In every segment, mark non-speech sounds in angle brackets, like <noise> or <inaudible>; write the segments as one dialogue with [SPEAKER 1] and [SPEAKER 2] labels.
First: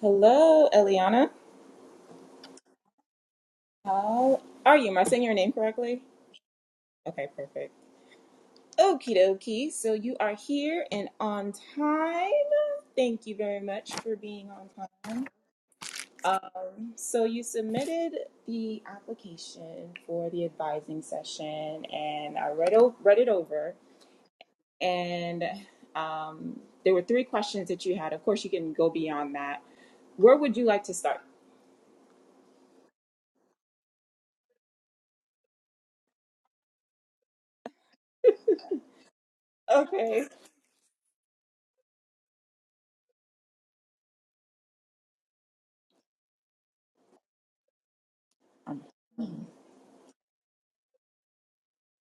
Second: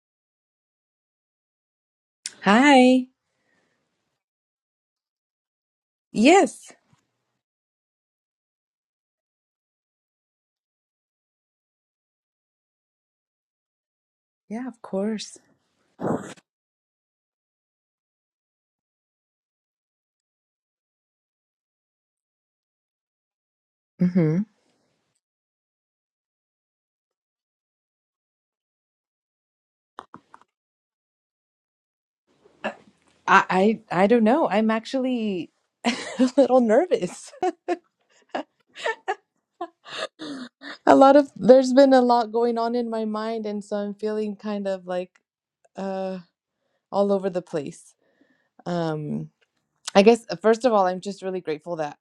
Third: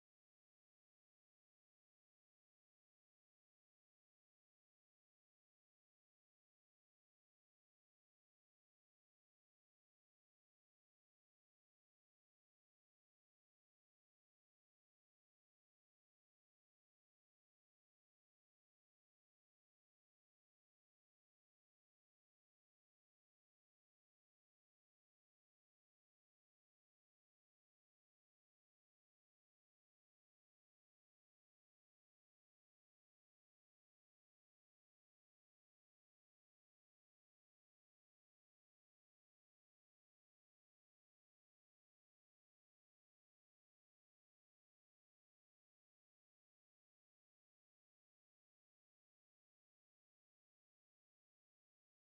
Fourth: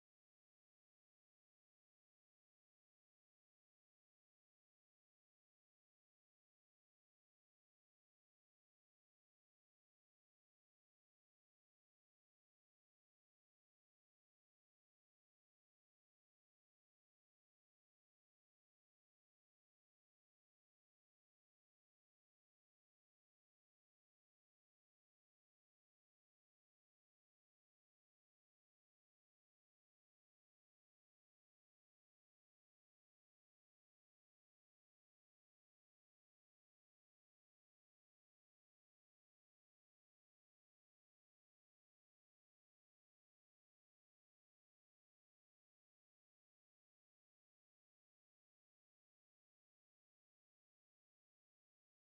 [SPEAKER 1] Hello, Eliana.
[SPEAKER 2] Hi.
[SPEAKER 1] How are you? Am I saying your name correctly?
[SPEAKER 2] Yes.
[SPEAKER 1] Okay, perfect. Okie dokie. So you are here and on time. Thank you very much for being
[SPEAKER 2] Yeah,
[SPEAKER 1] on
[SPEAKER 2] of
[SPEAKER 1] time.
[SPEAKER 2] course.
[SPEAKER 1] Um, so you submitted the application for the advising session, and I read o- read it over,
[SPEAKER 2] hmm
[SPEAKER 1] and um, there were three questions that you had. Of course, you can go beyond that. Where would you like to start?
[SPEAKER 2] I, I I don't know. I'm actually <laughs> a little nervous.
[SPEAKER 1] Okay.
[SPEAKER 2] <laughs> a lot of there's been a lot going on in my mind, and so I'm feeling kind of like uh all over the place. Um, I guess uh, first of all, I'm just really grateful that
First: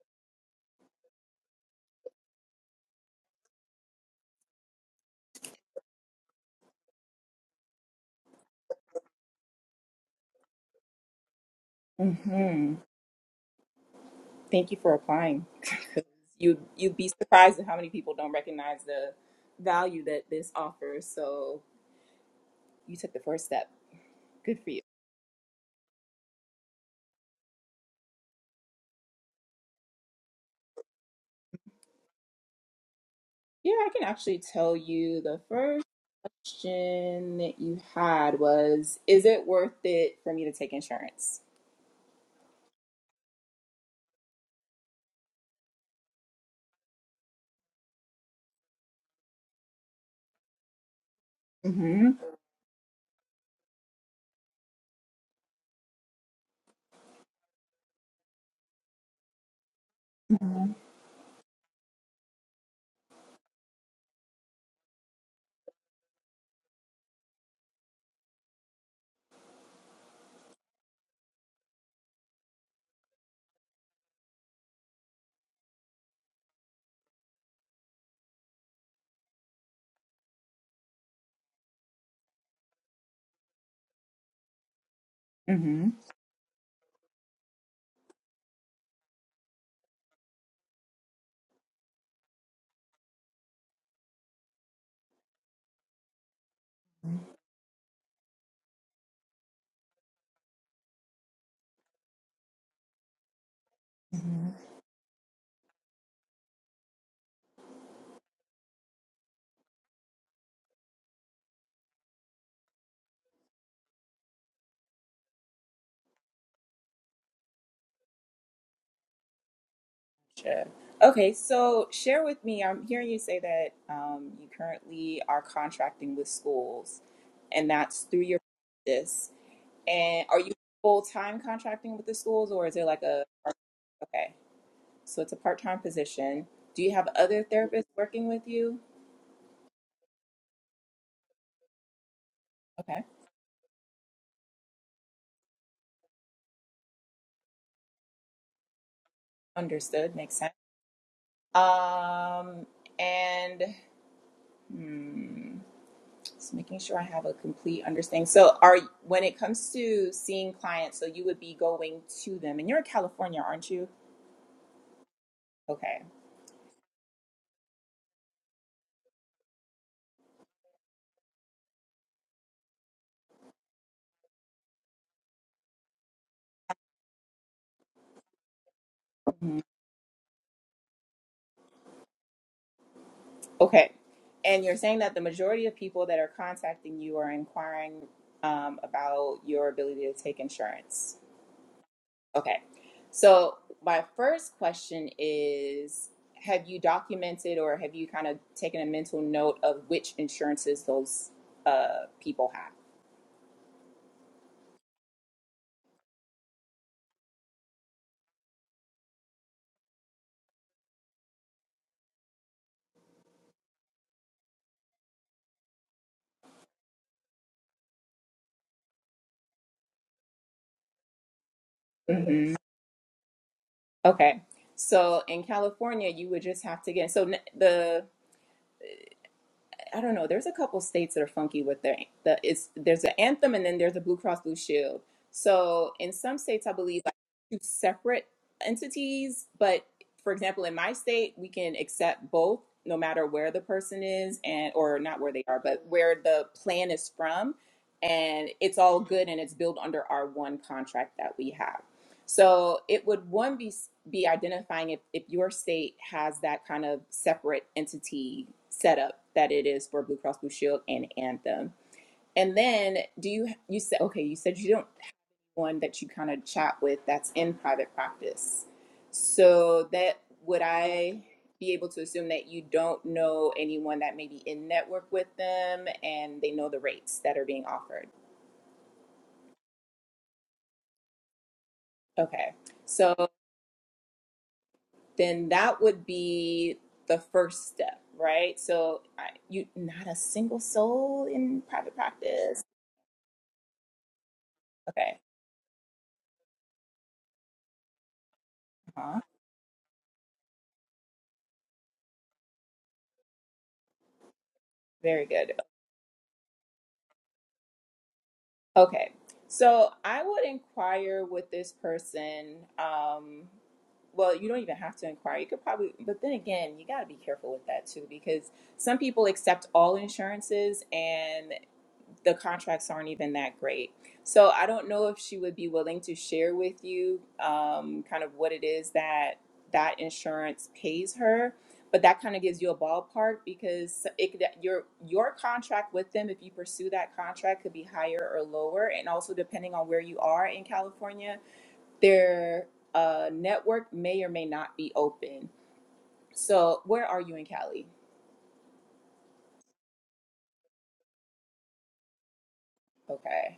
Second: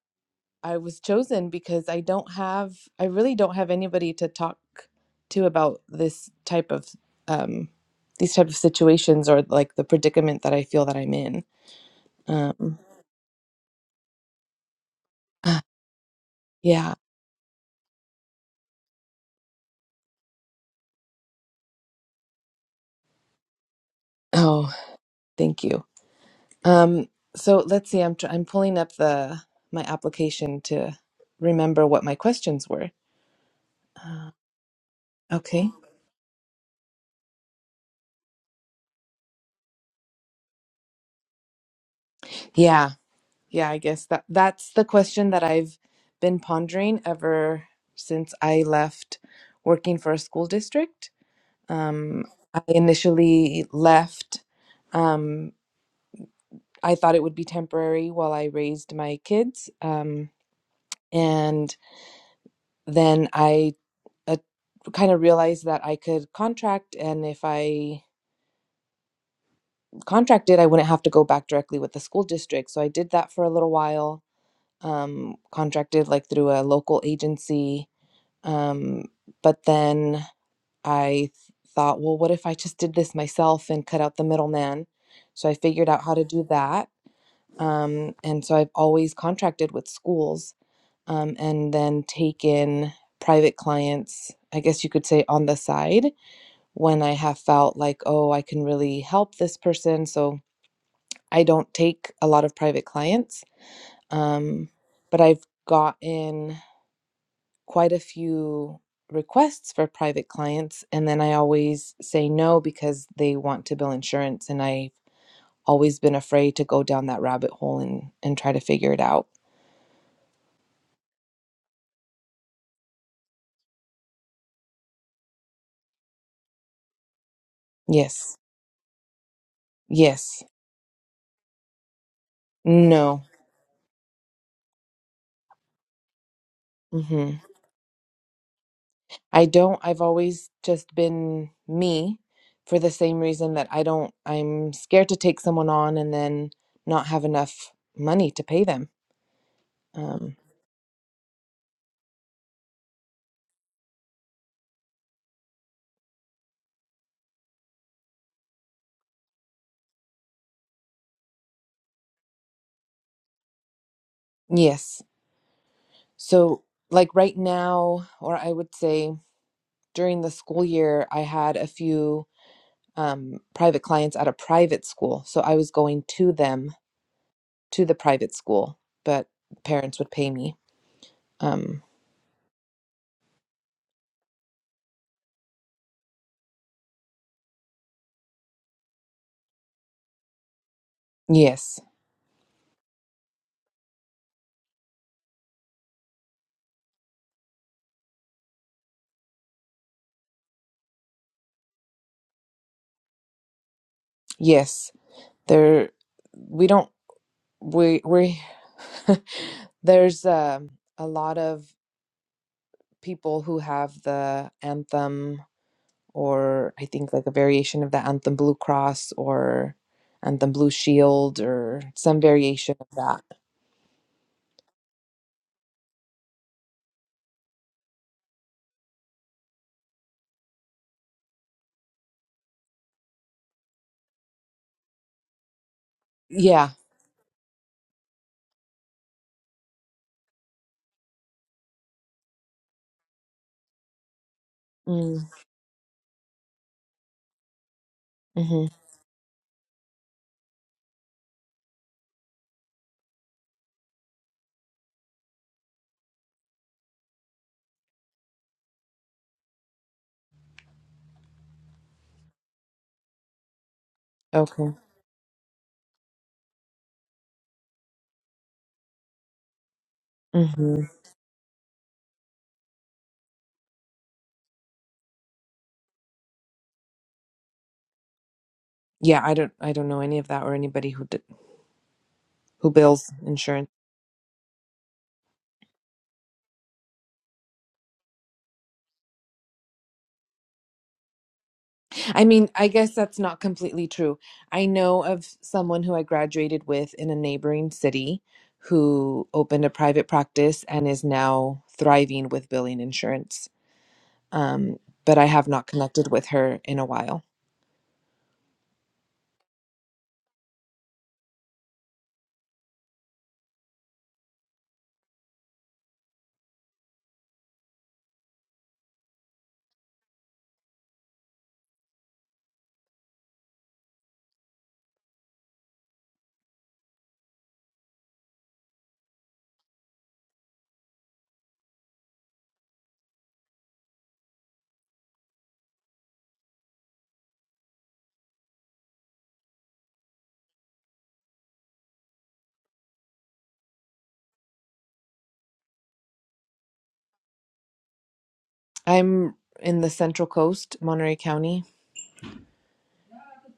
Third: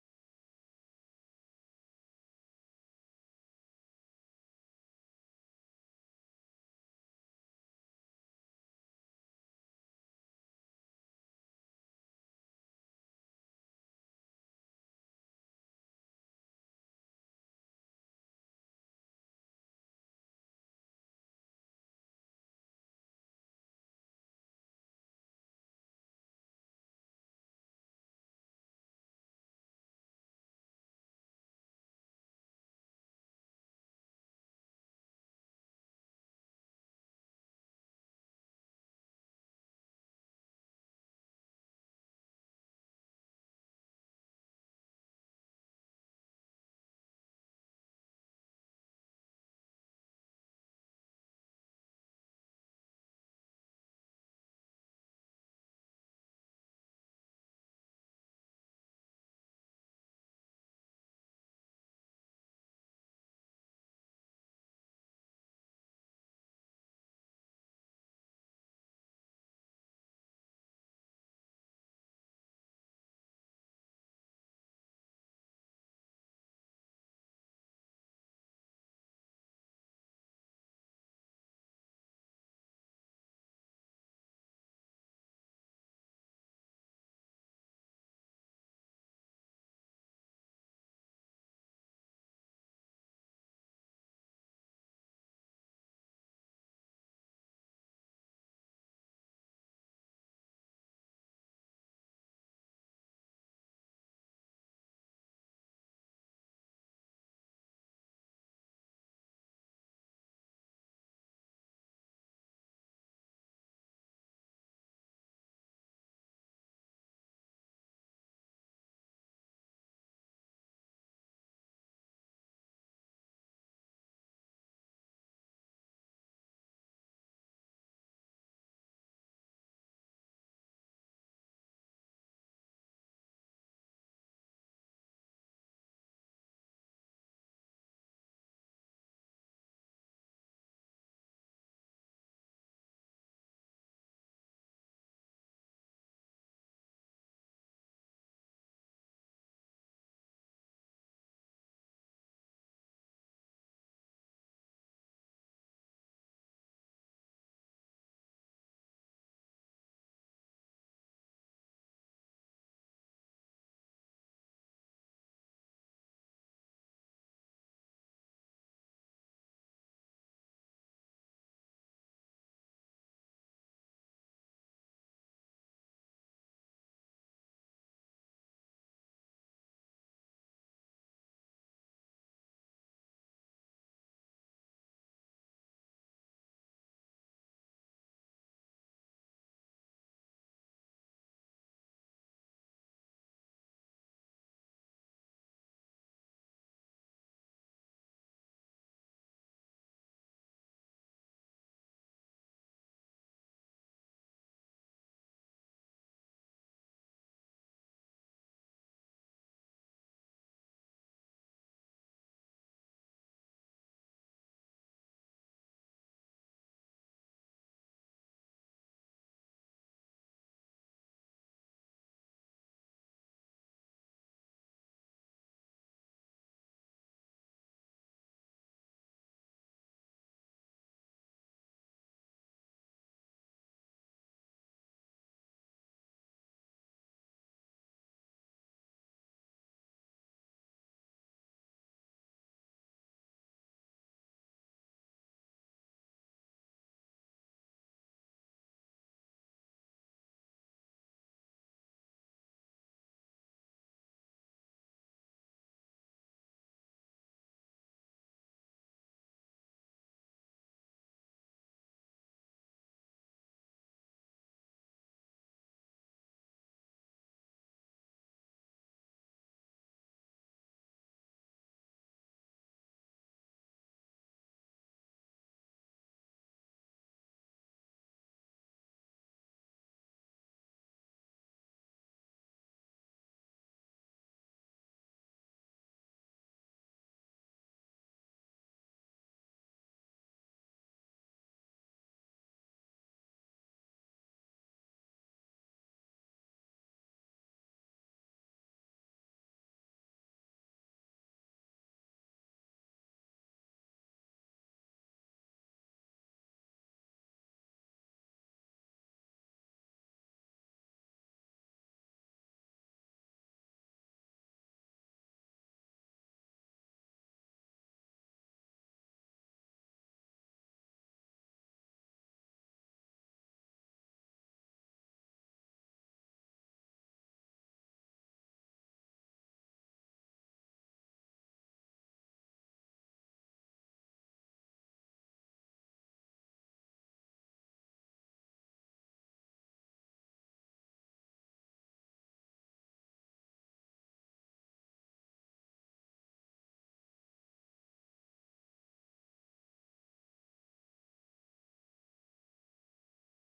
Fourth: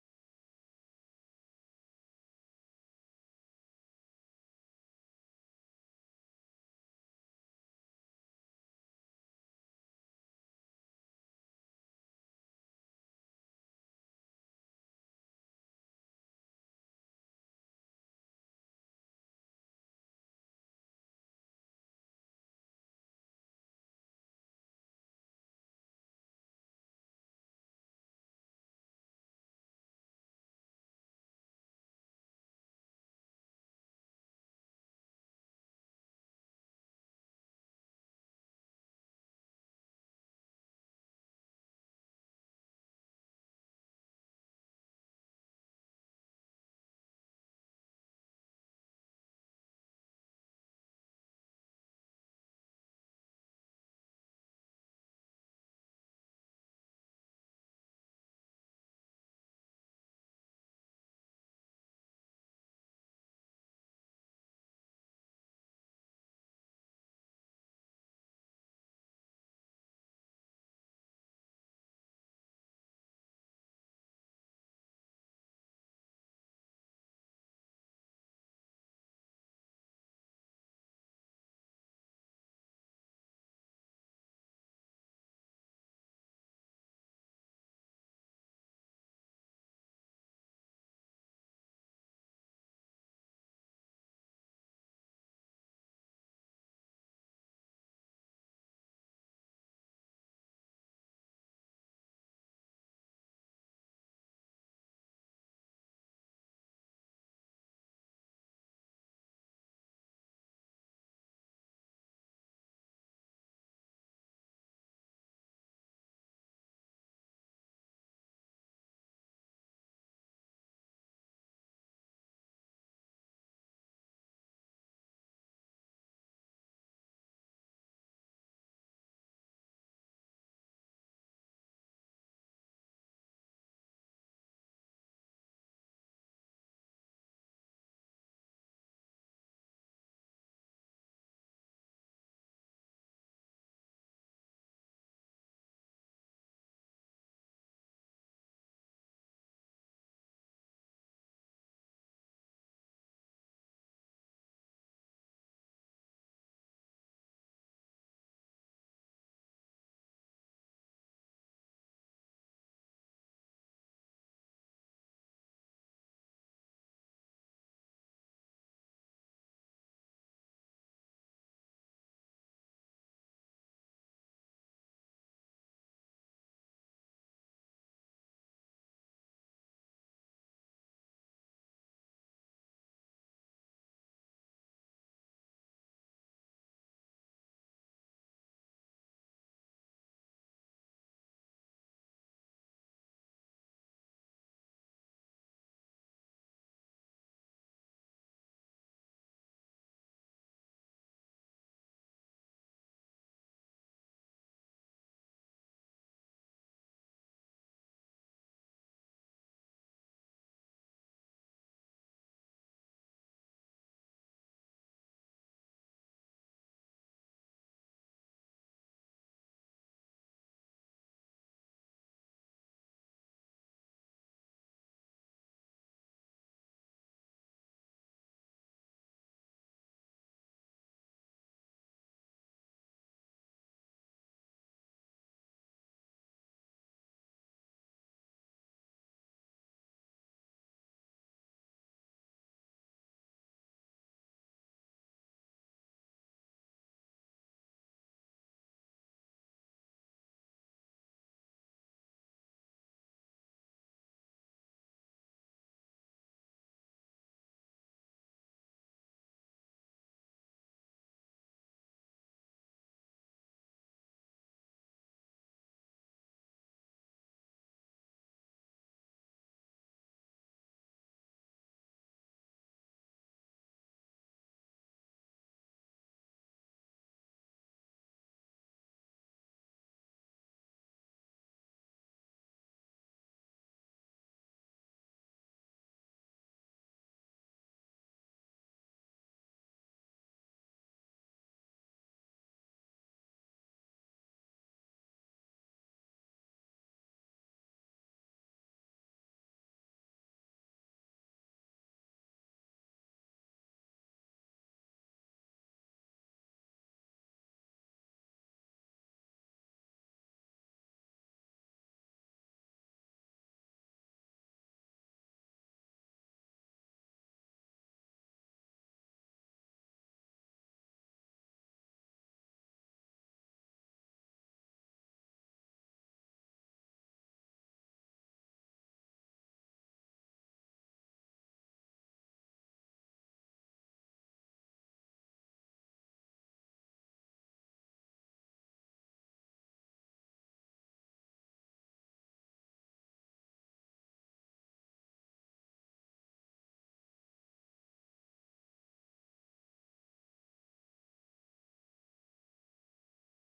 [SPEAKER 2] I was chosen because I don't have I really don't have anybody to talk to about this type of um these type of situations or like the predicament that I feel that I'm in.
[SPEAKER 1] Mm-hmm.
[SPEAKER 2] Um,
[SPEAKER 1] Thank you for applying. <laughs> you
[SPEAKER 2] Yeah.
[SPEAKER 1] you'd be surprised at how many people don't recognize the value that this offers. So you took the first step. Good for
[SPEAKER 2] Oh,
[SPEAKER 1] you.
[SPEAKER 2] thank you. Um, so let's see. I'm tr- I'm pulling up the my application to remember what my questions were.
[SPEAKER 1] Yeah, I can
[SPEAKER 2] Uh,
[SPEAKER 1] actually tell you the
[SPEAKER 2] okay.
[SPEAKER 1] first question that you had was, is it worth it for me to take insurance?
[SPEAKER 2] Yeah. Yeah. I guess that that's the question that I've been pondering ever since I left working for a school district.
[SPEAKER 1] Mm-hmm.
[SPEAKER 2] Um, I initially left. Um, I thought it would be temporary while I raised my kids. Um,
[SPEAKER 1] Mm-hmm.
[SPEAKER 2] and then I uh, kind of realized that I could contract, and if I contracted, I wouldn't have to go back directly with the school district. So I did that for a little while, um, contracted like through a local agency. Um, but then I thought, well, what if I just did this myself and cut out the middleman? So I figured
[SPEAKER 1] Mm-hmm.
[SPEAKER 2] out how to do that. Um, and so I've always contracted with schools um, and then taken private clients, I guess you could say on the side when I have felt like, oh, I can really help this person. So I don't take a lot of private clients,
[SPEAKER 1] hmm
[SPEAKER 2] um, but I've gotten quite a few requests for private clients. And then I always say no because they want to bill insurance. And I've always been afraid to go down that rabbit hole and, and try to figure it out.
[SPEAKER 1] Sure. Okay, so share with me. I'm hearing you say that um, you currently are contracting with schools, and that's through
[SPEAKER 2] Yes.
[SPEAKER 1] your practice. And are
[SPEAKER 2] Yes.
[SPEAKER 1] you full time contracting with the schools or is it like
[SPEAKER 2] No.
[SPEAKER 1] a, okay, so it's a part time position. Do you have
[SPEAKER 2] hmm
[SPEAKER 1] other therapists working with you?
[SPEAKER 2] I don't, I've always just been me for the
[SPEAKER 1] Okay,
[SPEAKER 2] same reason that I don't, I'm scared to take someone on and then not have enough money to pay them.
[SPEAKER 1] understood, makes
[SPEAKER 2] Um,
[SPEAKER 1] sense. Um, and hmm, just making sure I have a complete understanding. So, are when it comes to seeing clients, so you would be going to them, and you're in California, aren't you?
[SPEAKER 2] yes.
[SPEAKER 1] Okay.
[SPEAKER 2] So, like right now, or I would say during the school year, I had a few um, private clients at a private school. So I was going to them, to the private school, but
[SPEAKER 1] hmm.
[SPEAKER 2] parents would pay me. Um,
[SPEAKER 1] Okay. And you're saying that the majority of people that are contacting you are inquiring um, about your ability to take insurance.
[SPEAKER 2] yes.
[SPEAKER 1] Okay. So, my first question is Have you documented or have you kind of taken a mental note of which insurances those uh, people have?
[SPEAKER 2] Yes. There, we don't we we <laughs> there's um a lot of people who have the anthem or I think like a variation of the anthem Blue Cross or anthem Blue Shield or some
[SPEAKER 1] hmm
[SPEAKER 2] variation of that.
[SPEAKER 1] Okay. So, in California, you would just have to get so n- the I don't know. There's a couple states that are funky with their the it's there's an anthem and then there's a Blue Cross Blue Shield. So in some states,
[SPEAKER 2] Yeah.
[SPEAKER 1] I believe like two separate entities. But for example, in my state, we can accept both, no matter where the person is and or not
[SPEAKER 2] Mm,
[SPEAKER 1] where they are, but where the plan is from, and
[SPEAKER 2] mm-hmm.
[SPEAKER 1] it's all good and it's billed under our one contract that we have. So it would one be be identifying if, if your state has that kind of separate entity setup that it is for Blue Cross Blue Shield and Anthem. And then do you you said okay, you said
[SPEAKER 2] Okay.
[SPEAKER 1] you don't have one that you kind of chat with that's in private practice. So that would
[SPEAKER 2] Mm-hmm.
[SPEAKER 1] I be able to assume that you don't know anyone that may be in network with them and they know the rates that are being offered.
[SPEAKER 2] Yeah, I don't I don't know any of that or anybody who d
[SPEAKER 1] Okay.
[SPEAKER 2] who bills
[SPEAKER 1] so.
[SPEAKER 2] insurance.
[SPEAKER 1] then that would be the first step, right? So I, you not a single soul in private
[SPEAKER 2] I mean,
[SPEAKER 1] practice.
[SPEAKER 2] I guess that's not completely true. I know
[SPEAKER 1] Okay.
[SPEAKER 2] of someone who I graduated with in a neighboring city
[SPEAKER 1] Uh-huh.
[SPEAKER 2] who opened a private practice and is now thriving with billing insurance. Um, but I
[SPEAKER 1] Very
[SPEAKER 2] have
[SPEAKER 1] good.
[SPEAKER 2] not connected with her in a while.
[SPEAKER 1] Okay. So I would inquire with this person. Um, well, you don't even have to inquire. You could probably, but then again, you got to be careful with that too, because some people accept all insurances, and the contracts aren't even that great. So I don't know if she would be willing to share with you um, kind of what it is that that insurance pays her, but that kind of gives you a ballpark because it your your contract with them, if you pursue that contract, could be higher or lower, and also depending on where you are in California, their uh, network may or may not be open. So where are you in Cali?
[SPEAKER 2] I'm in the Central Coast, Monterey County.
[SPEAKER 1] Okay.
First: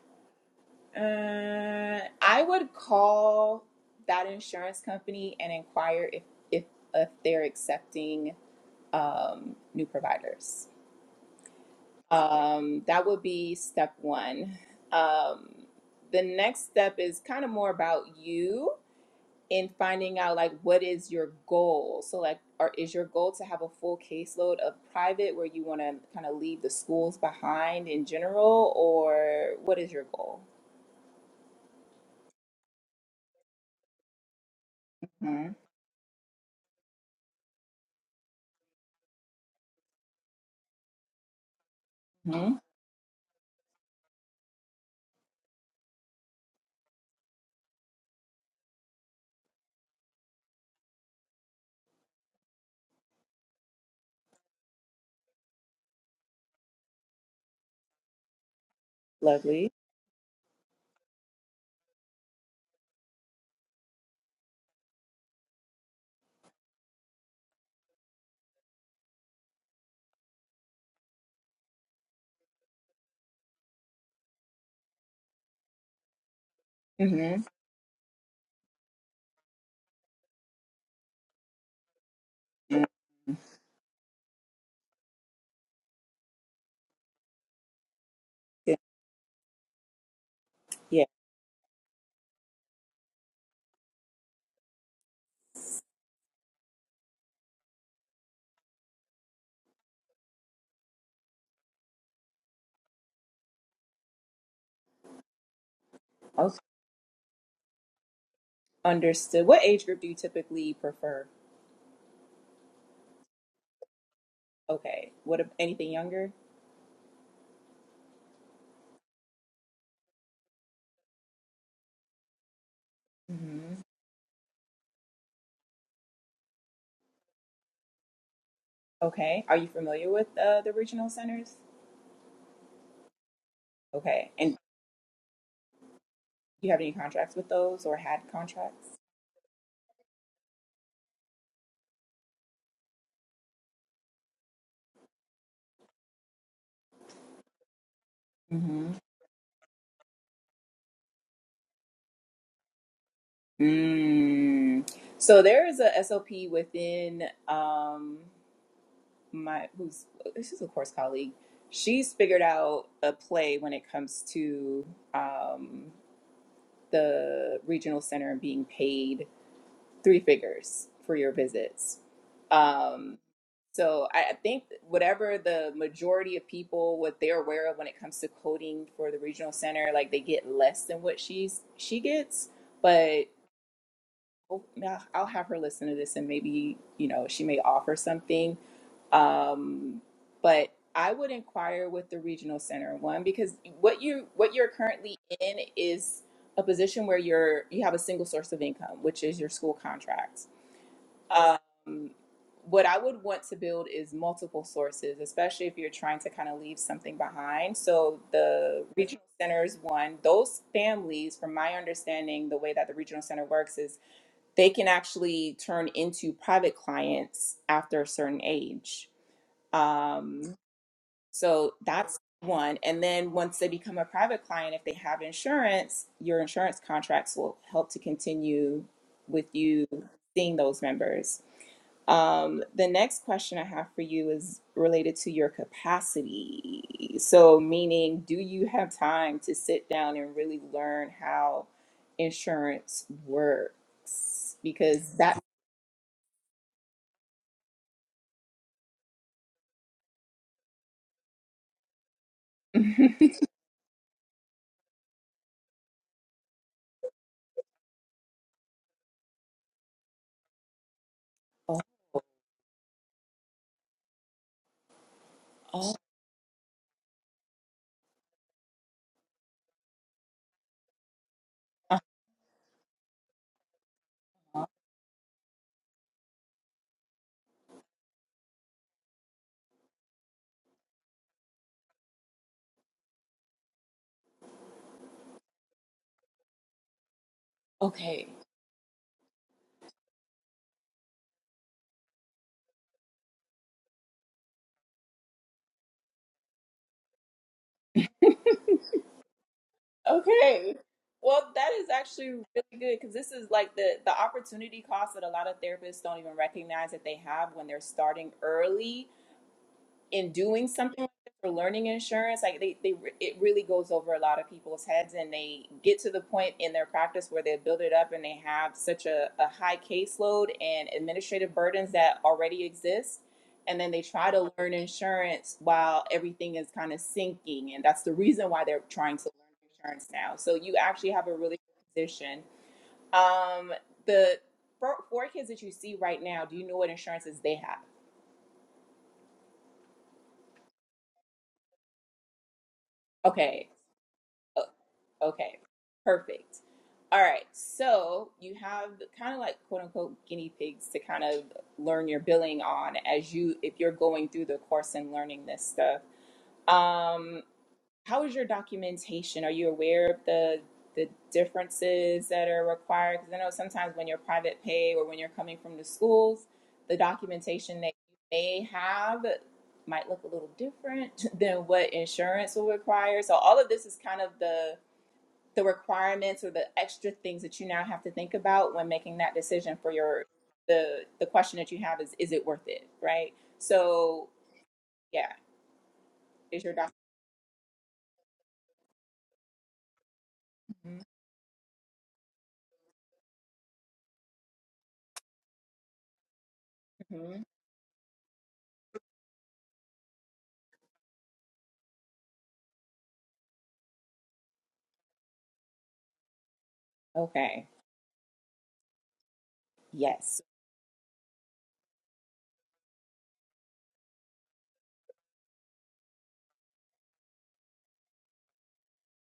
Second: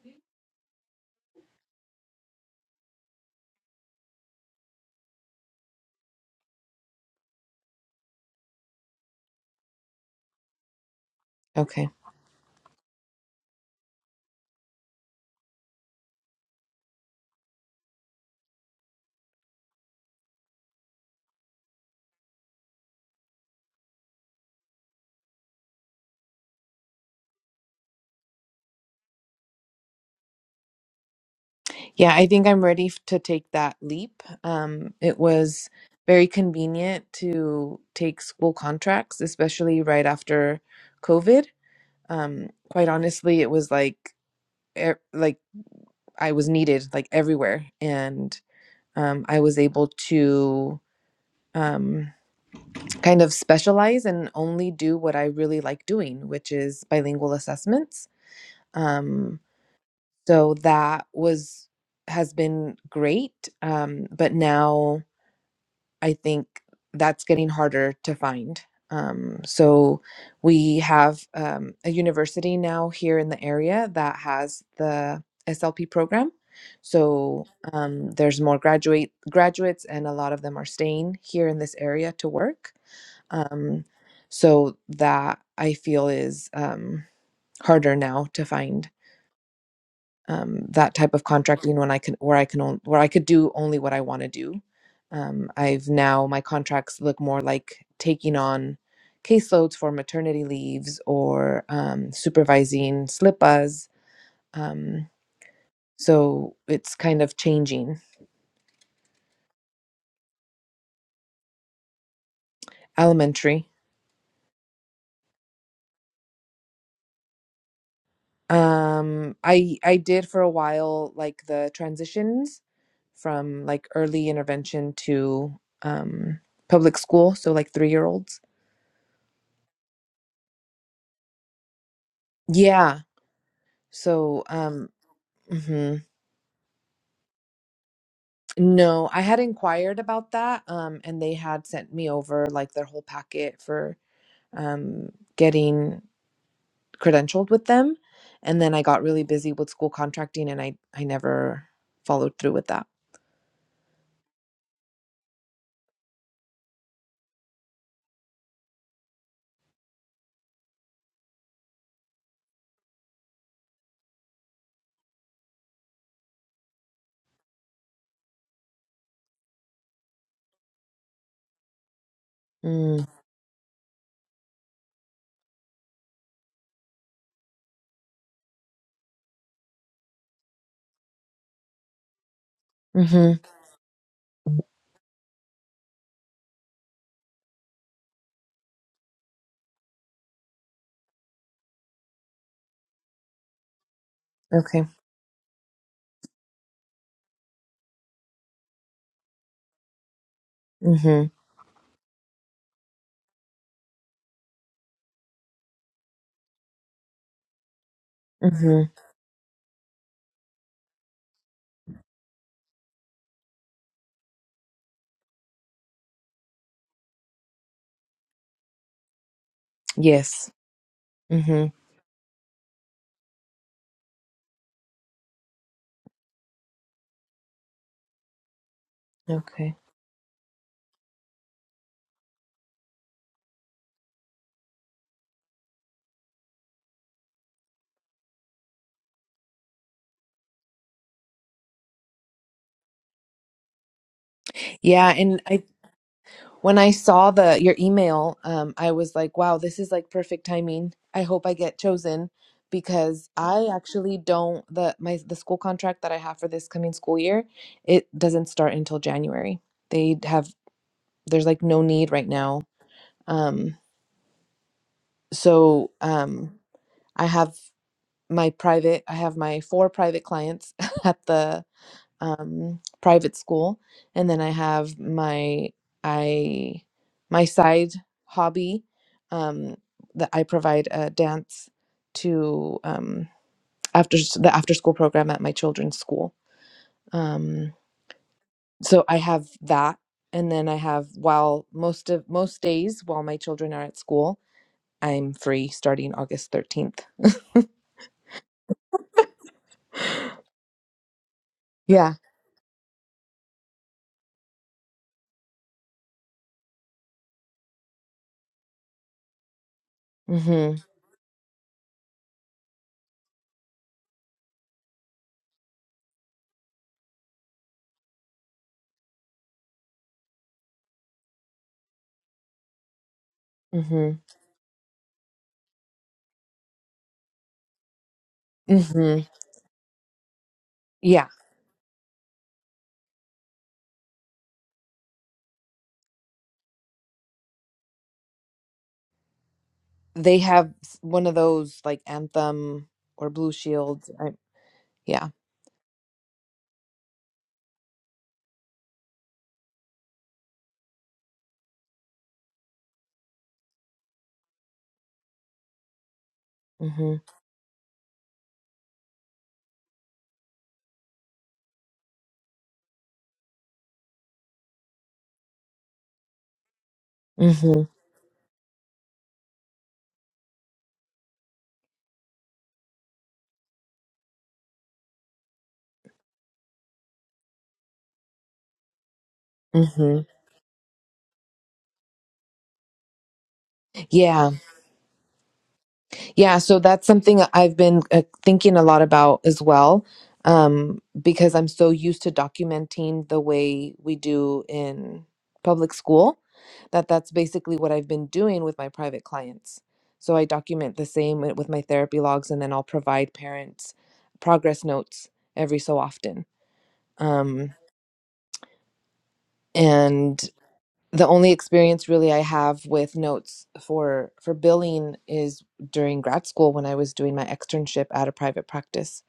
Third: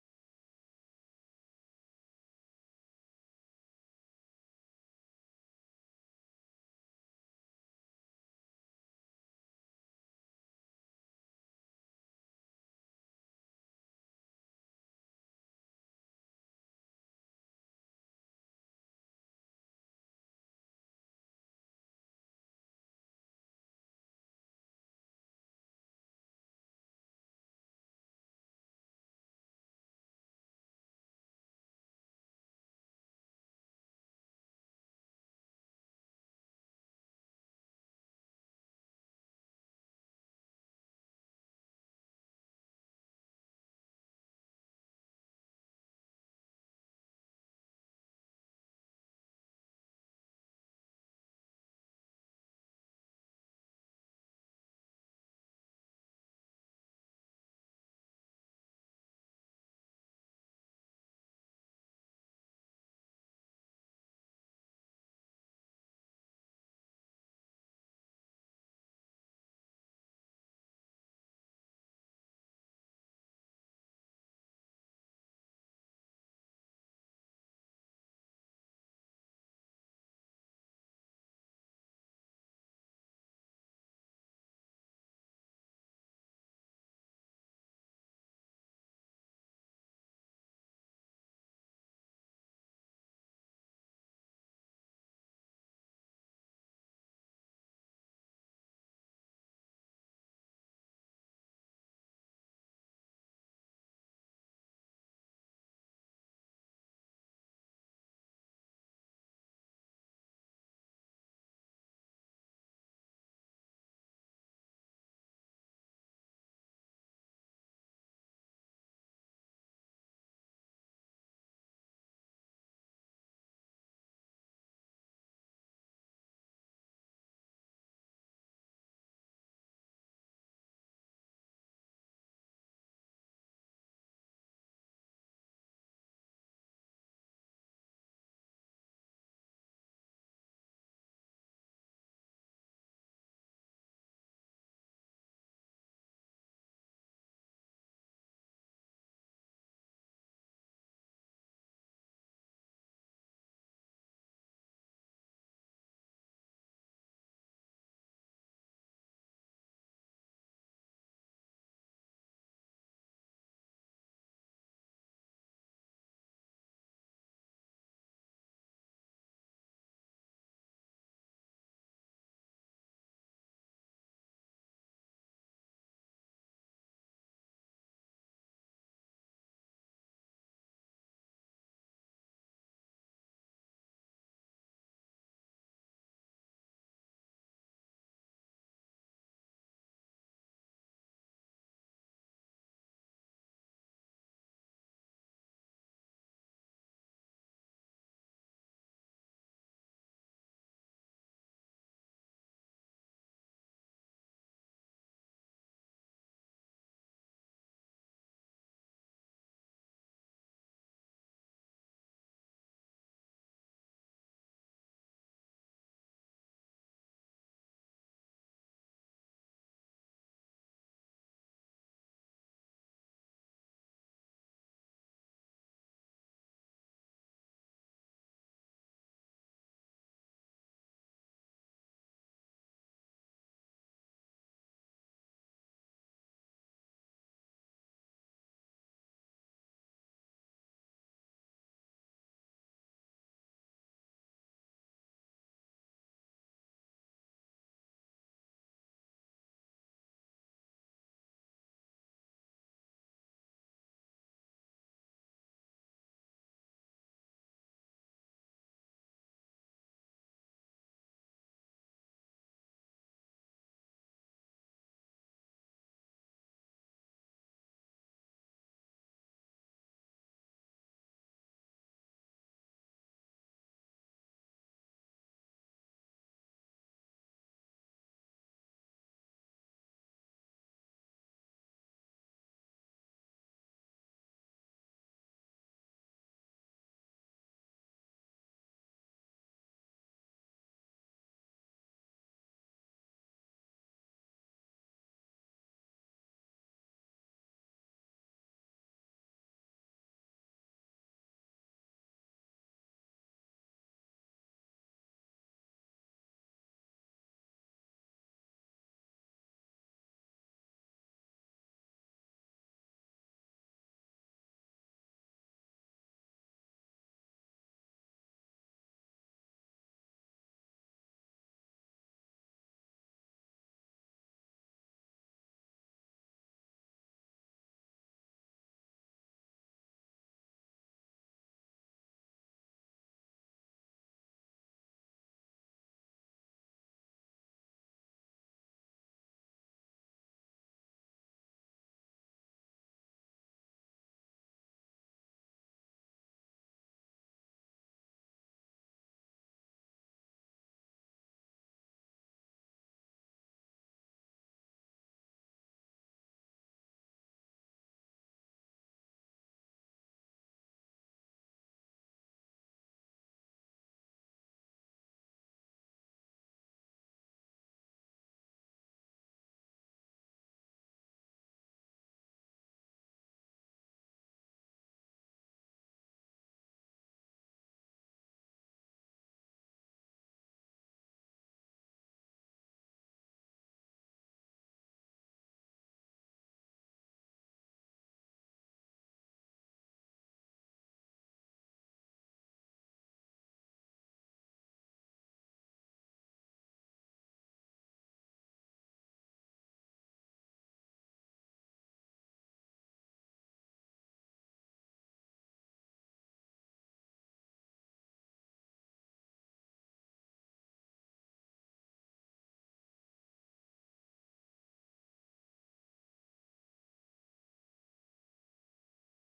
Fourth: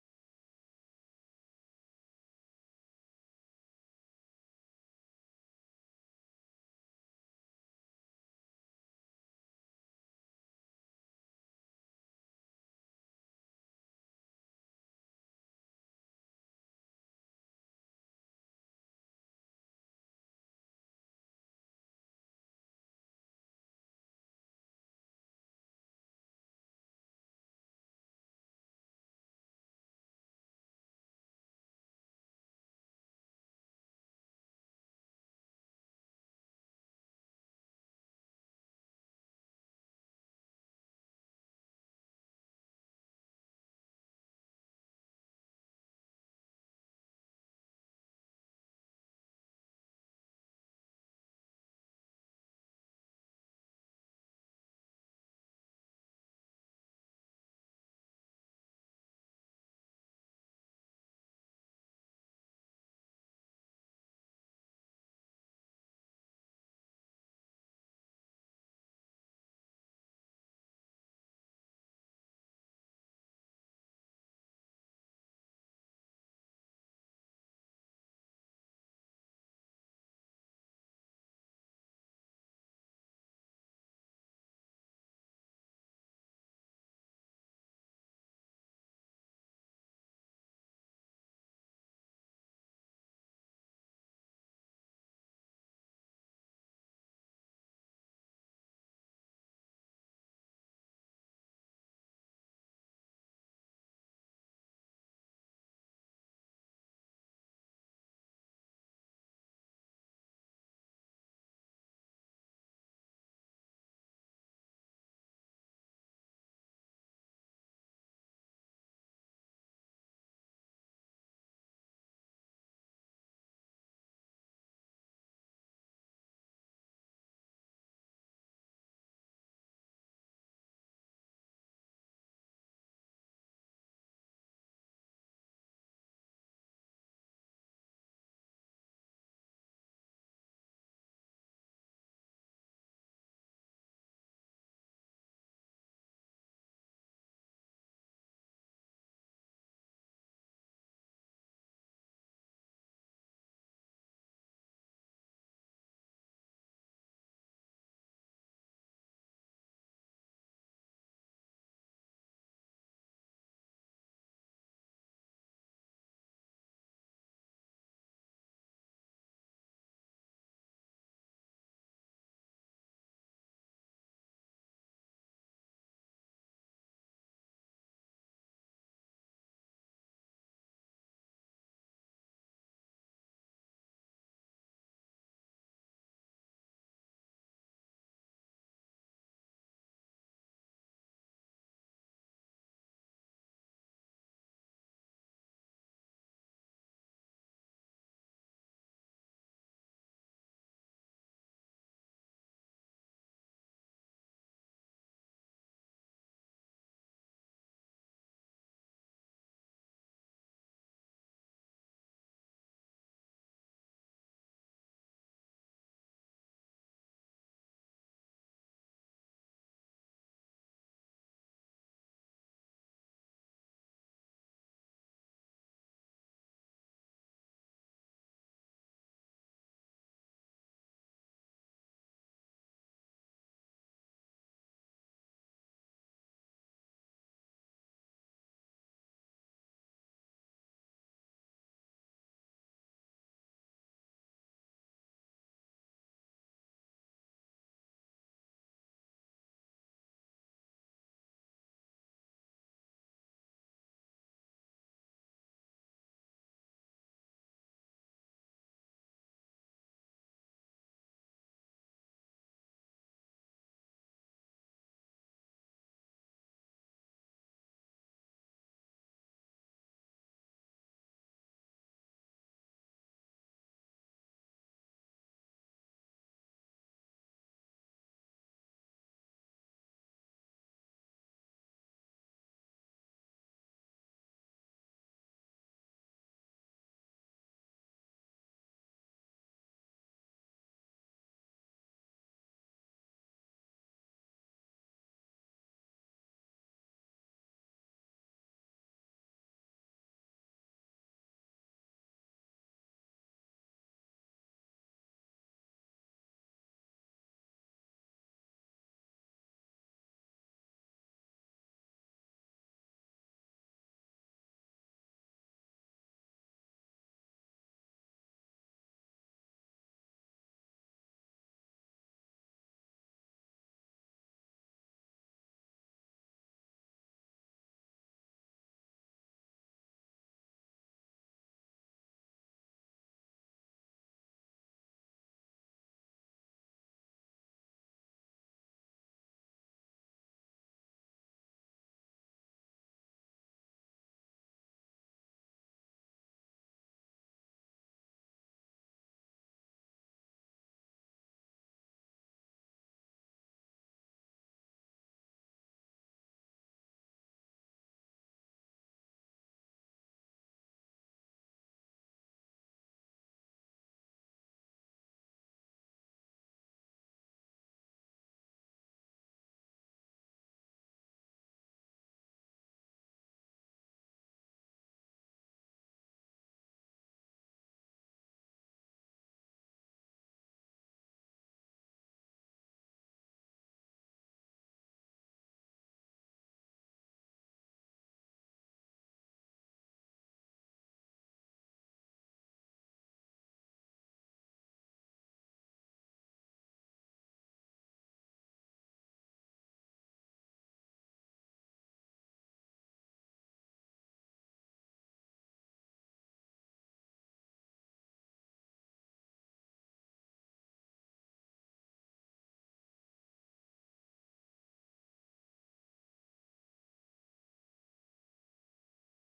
[SPEAKER 1] Uh, I would call that insurance company and inquire if if if they're accepting um, new providers.
[SPEAKER 2] Okay.
[SPEAKER 1] Um, that would be step one. Um, the next step is kind of more about you in finding out like what is your goal. So like, or is your goal to have a full caseload of private where you want to kind of leave the schools behind in general, or what is your goal?
[SPEAKER 2] Yeah, I think I'm ready f- to take that leap. Um, it
[SPEAKER 1] hmm
[SPEAKER 2] was very convenient to take school contracts, especially right after COVID. Um,
[SPEAKER 1] hmm
[SPEAKER 2] quite honestly, it was like e- like I was needed like everywhere, and um, I was able to um, kind of specialize and only do what I really like doing, which is bilingual assessments. Um,
[SPEAKER 1] Lovely.
[SPEAKER 2] so that was has been great, um, but now I think that's getting harder to find. Um, so we have um, a university now here in the area that has the SLP program. So
[SPEAKER 1] Mm-hmm.
[SPEAKER 2] um, there's more graduate graduates, and a lot of them are staying here in this area to work. Um, so that I feel is um, harder now to
[SPEAKER 1] Yeah.
[SPEAKER 2] find um, that
[SPEAKER 1] yeah.
[SPEAKER 2] type of contracting when I can where I can on, where I could do only what I want to do. Um, I've now my contracts look more like taking on caseloads for maternity leaves or um, supervising slippas. Um, so
[SPEAKER 1] Okay.
[SPEAKER 2] it's kind of changing
[SPEAKER 1] Understood. What age group do you typically prefer?
[SPEAKER 2] elementary.
[SPEAKER 1] Okay. What ab- anything younger?
[SPEAKER 2] Um, I I did for a while like the transitions from
[SPEAKER 1] hmm
[SPEAKER 2] like early intervention to um, public school, so like three year olds.
[SPEAKER 1] Okay. Are you familiar with uh, the regional centers?
[SPEAKER 2] Yeah,
[SPEAKER 1] Okay.
[SPEAKER 2] So,
[SPEAKER 1] And
[SPEAKER 2] um, mhm.
[SPEAKER 1] do you have any contracts with those or had contracts?
[SPEAKER 2] no, I had inquired about that, um, and they had sent me over like their whole packet for um, getting credentialed with them. And then I
[SPEAKER 1] Mm-hmm.
[SPEAKER 2] got really busy with school contracting and I, I never followed through with that.
[SPEAKER 1] Mm. So there is a SOP within um my who's this is a course colleague. She's figured out a play when it comes to um the regional center and being paid three figures for your visits.
[SPEAKER 2] Mm,
[SPEAKER 1] Um, so I I think that whatever the majority of people what they're aware of when it comes to coding for the regional center, like they get less than what she's she gets. But
[SPEAKER 2] mm-hmm.
[SPEAKER 1] oh, nah, I'll have her listen to this and maybe you know she may offer something. Um, but I would inquire with the regional center one because what you what you're
[SPEAKER 2] Okay.
[SPEAKER 1] currently in is a position where you're you have a single source of income, which is your school contracts
[SPEAKER 2] Mm-hmm.
[SPEAKER 1] um, what I would want to build is multiple sources, especially if you're trying to kind of leave something behind. So
[SPEAKER 2] Mm-hmm.
[SPEAKER 1] the regional centers, one, those families, from my understanding, the way that the regional center works is they can actually turn into private clients after a certain age.
[SPEAKER 2] Yes.
[SPEAKER 1] Um, so
[SPEAKER 2] Mm-hmm.
[SPEAKER 1] that's one. And then once they become a private client, if they have insurance, your insurance contracts will help to continue with
[SPEAKER 2] Okay.
[SPEAKER 1] you seeing those members. Um, the next question I have for you is related to your capacity. So, meaning, do you have time to sit down and really learn how insurance works?
[SPEAKER 2] Yeah.
[SPEAKER 1] Because that.
[SPEAKER 2] And I When I saw the your email, um, I was like, wow, this is like perfect timing. I hope I get chosen
[SPEAKER 1] <laughs>
[SPEAKER 2] because I actually don't the my the school contract that I have for this coming school year, it doesn't start until January. They have there's like
[SPEAKER 1] oh,
[SPEAKER 2] no need right now. Um, so
[SPEAKER 1] oh,
[SPEAKER 2] um, I have my private, I have my four private clients <laughs> at the um, private school, and then I
[SPEAKER 1] uh-huh.
[SPEAKER 2] have my I my side hobby um, that I provide a dance to um, after s- the after school program at my children's school. Um,
[SPEAKER 1] okay.
[SPEAKER 2] so I have that, and then I have while most of most days while my children are at school, I'm free starting August thirteenth.
[SPEAKER 1] Okay. Well, that is
[SPEAKER 2] Yeah.
[SPEAKER 1] actually really good because this is like the the opportunity cost that a lot of therapists don't even recognize that they have when they're starting early in doing
[SPEAKER 2] Mm-hmm.
[SPEAKER 1] something like this or learning insurance, like they, they re- it really goes over a lot of people's heads and they get to the point in their practice where they build it up and they have such a, a high caseload and administrative burdens that already exist. And then they
[SPEAKER 2] Mm-hmm.
[SPEAKER 1] try to learn insurance while everything is kind of sinking. And that's the reason why they're trying
[SPEAKER 2] Mm-hmm.
[SPEAKER 1] to learn insurance now. So you actually
[SPEAKER 2] Yeah.
[SPEAKER 1] have a really good position. Um, the four, four kids that you see right now, do you know what insurances they have?
[SPEAKER 2] They have s- one of those like Anthem or Blue
[SPEAKER 1] Okay.
[SPEAKER 2] Shield. I,
[SPEAKER 1] so
[SPEAKER 2] yeah.
[SPEAKER 1] Okay, perfect. All right, so you have kind of like quote unquote guinea pigs to kind of learn your billing on as you if you're going through the course and learning this stuff.
[SPEAKER 2] hmm
[SPEAKER 1] Um, how is your documentation? Are you aware of the the differences that are required? Because I know sometimes when you're private pay or when you're coming from the schools, the documentation
[SPEAKER 2] hmm
[SPEAKER 1] that you may have might look a little different <laughs> than what insurance will require. So all of this is kind of the the requirements or the extra things that you now have to think about when making that decision for
[SPEAKER 2] hmm
[SPEAKER 1] your the the question that you have is is it worth it right so
[SPEAKER 2] Yeah.
[SPEAKER 1] yeah
[SPEAKER 2] Yeah.
[SPEAKER 1] is your
[SPEAKER 2] So
[SPEAKER 1] doctor
[SPEAKER 2] that's something I've been uh, thinking a lot about as well, um, because I'm so used to documenting the way we do in public school that
[SPEAKER 1] hmm
[SPEAKER 2] that's basically what I've been doing with my private clients. So I document the same wi- with my therapy logs, and then I'll provide parents progress notes every so often.
[SPEAKER 1] okay
[SPEAKER 2] Um, and
[SPEAKER 1] yes
[SPEAKER 2] the only experience really I have with notes for for billing is during grad school when I was doing my externship at a private practice.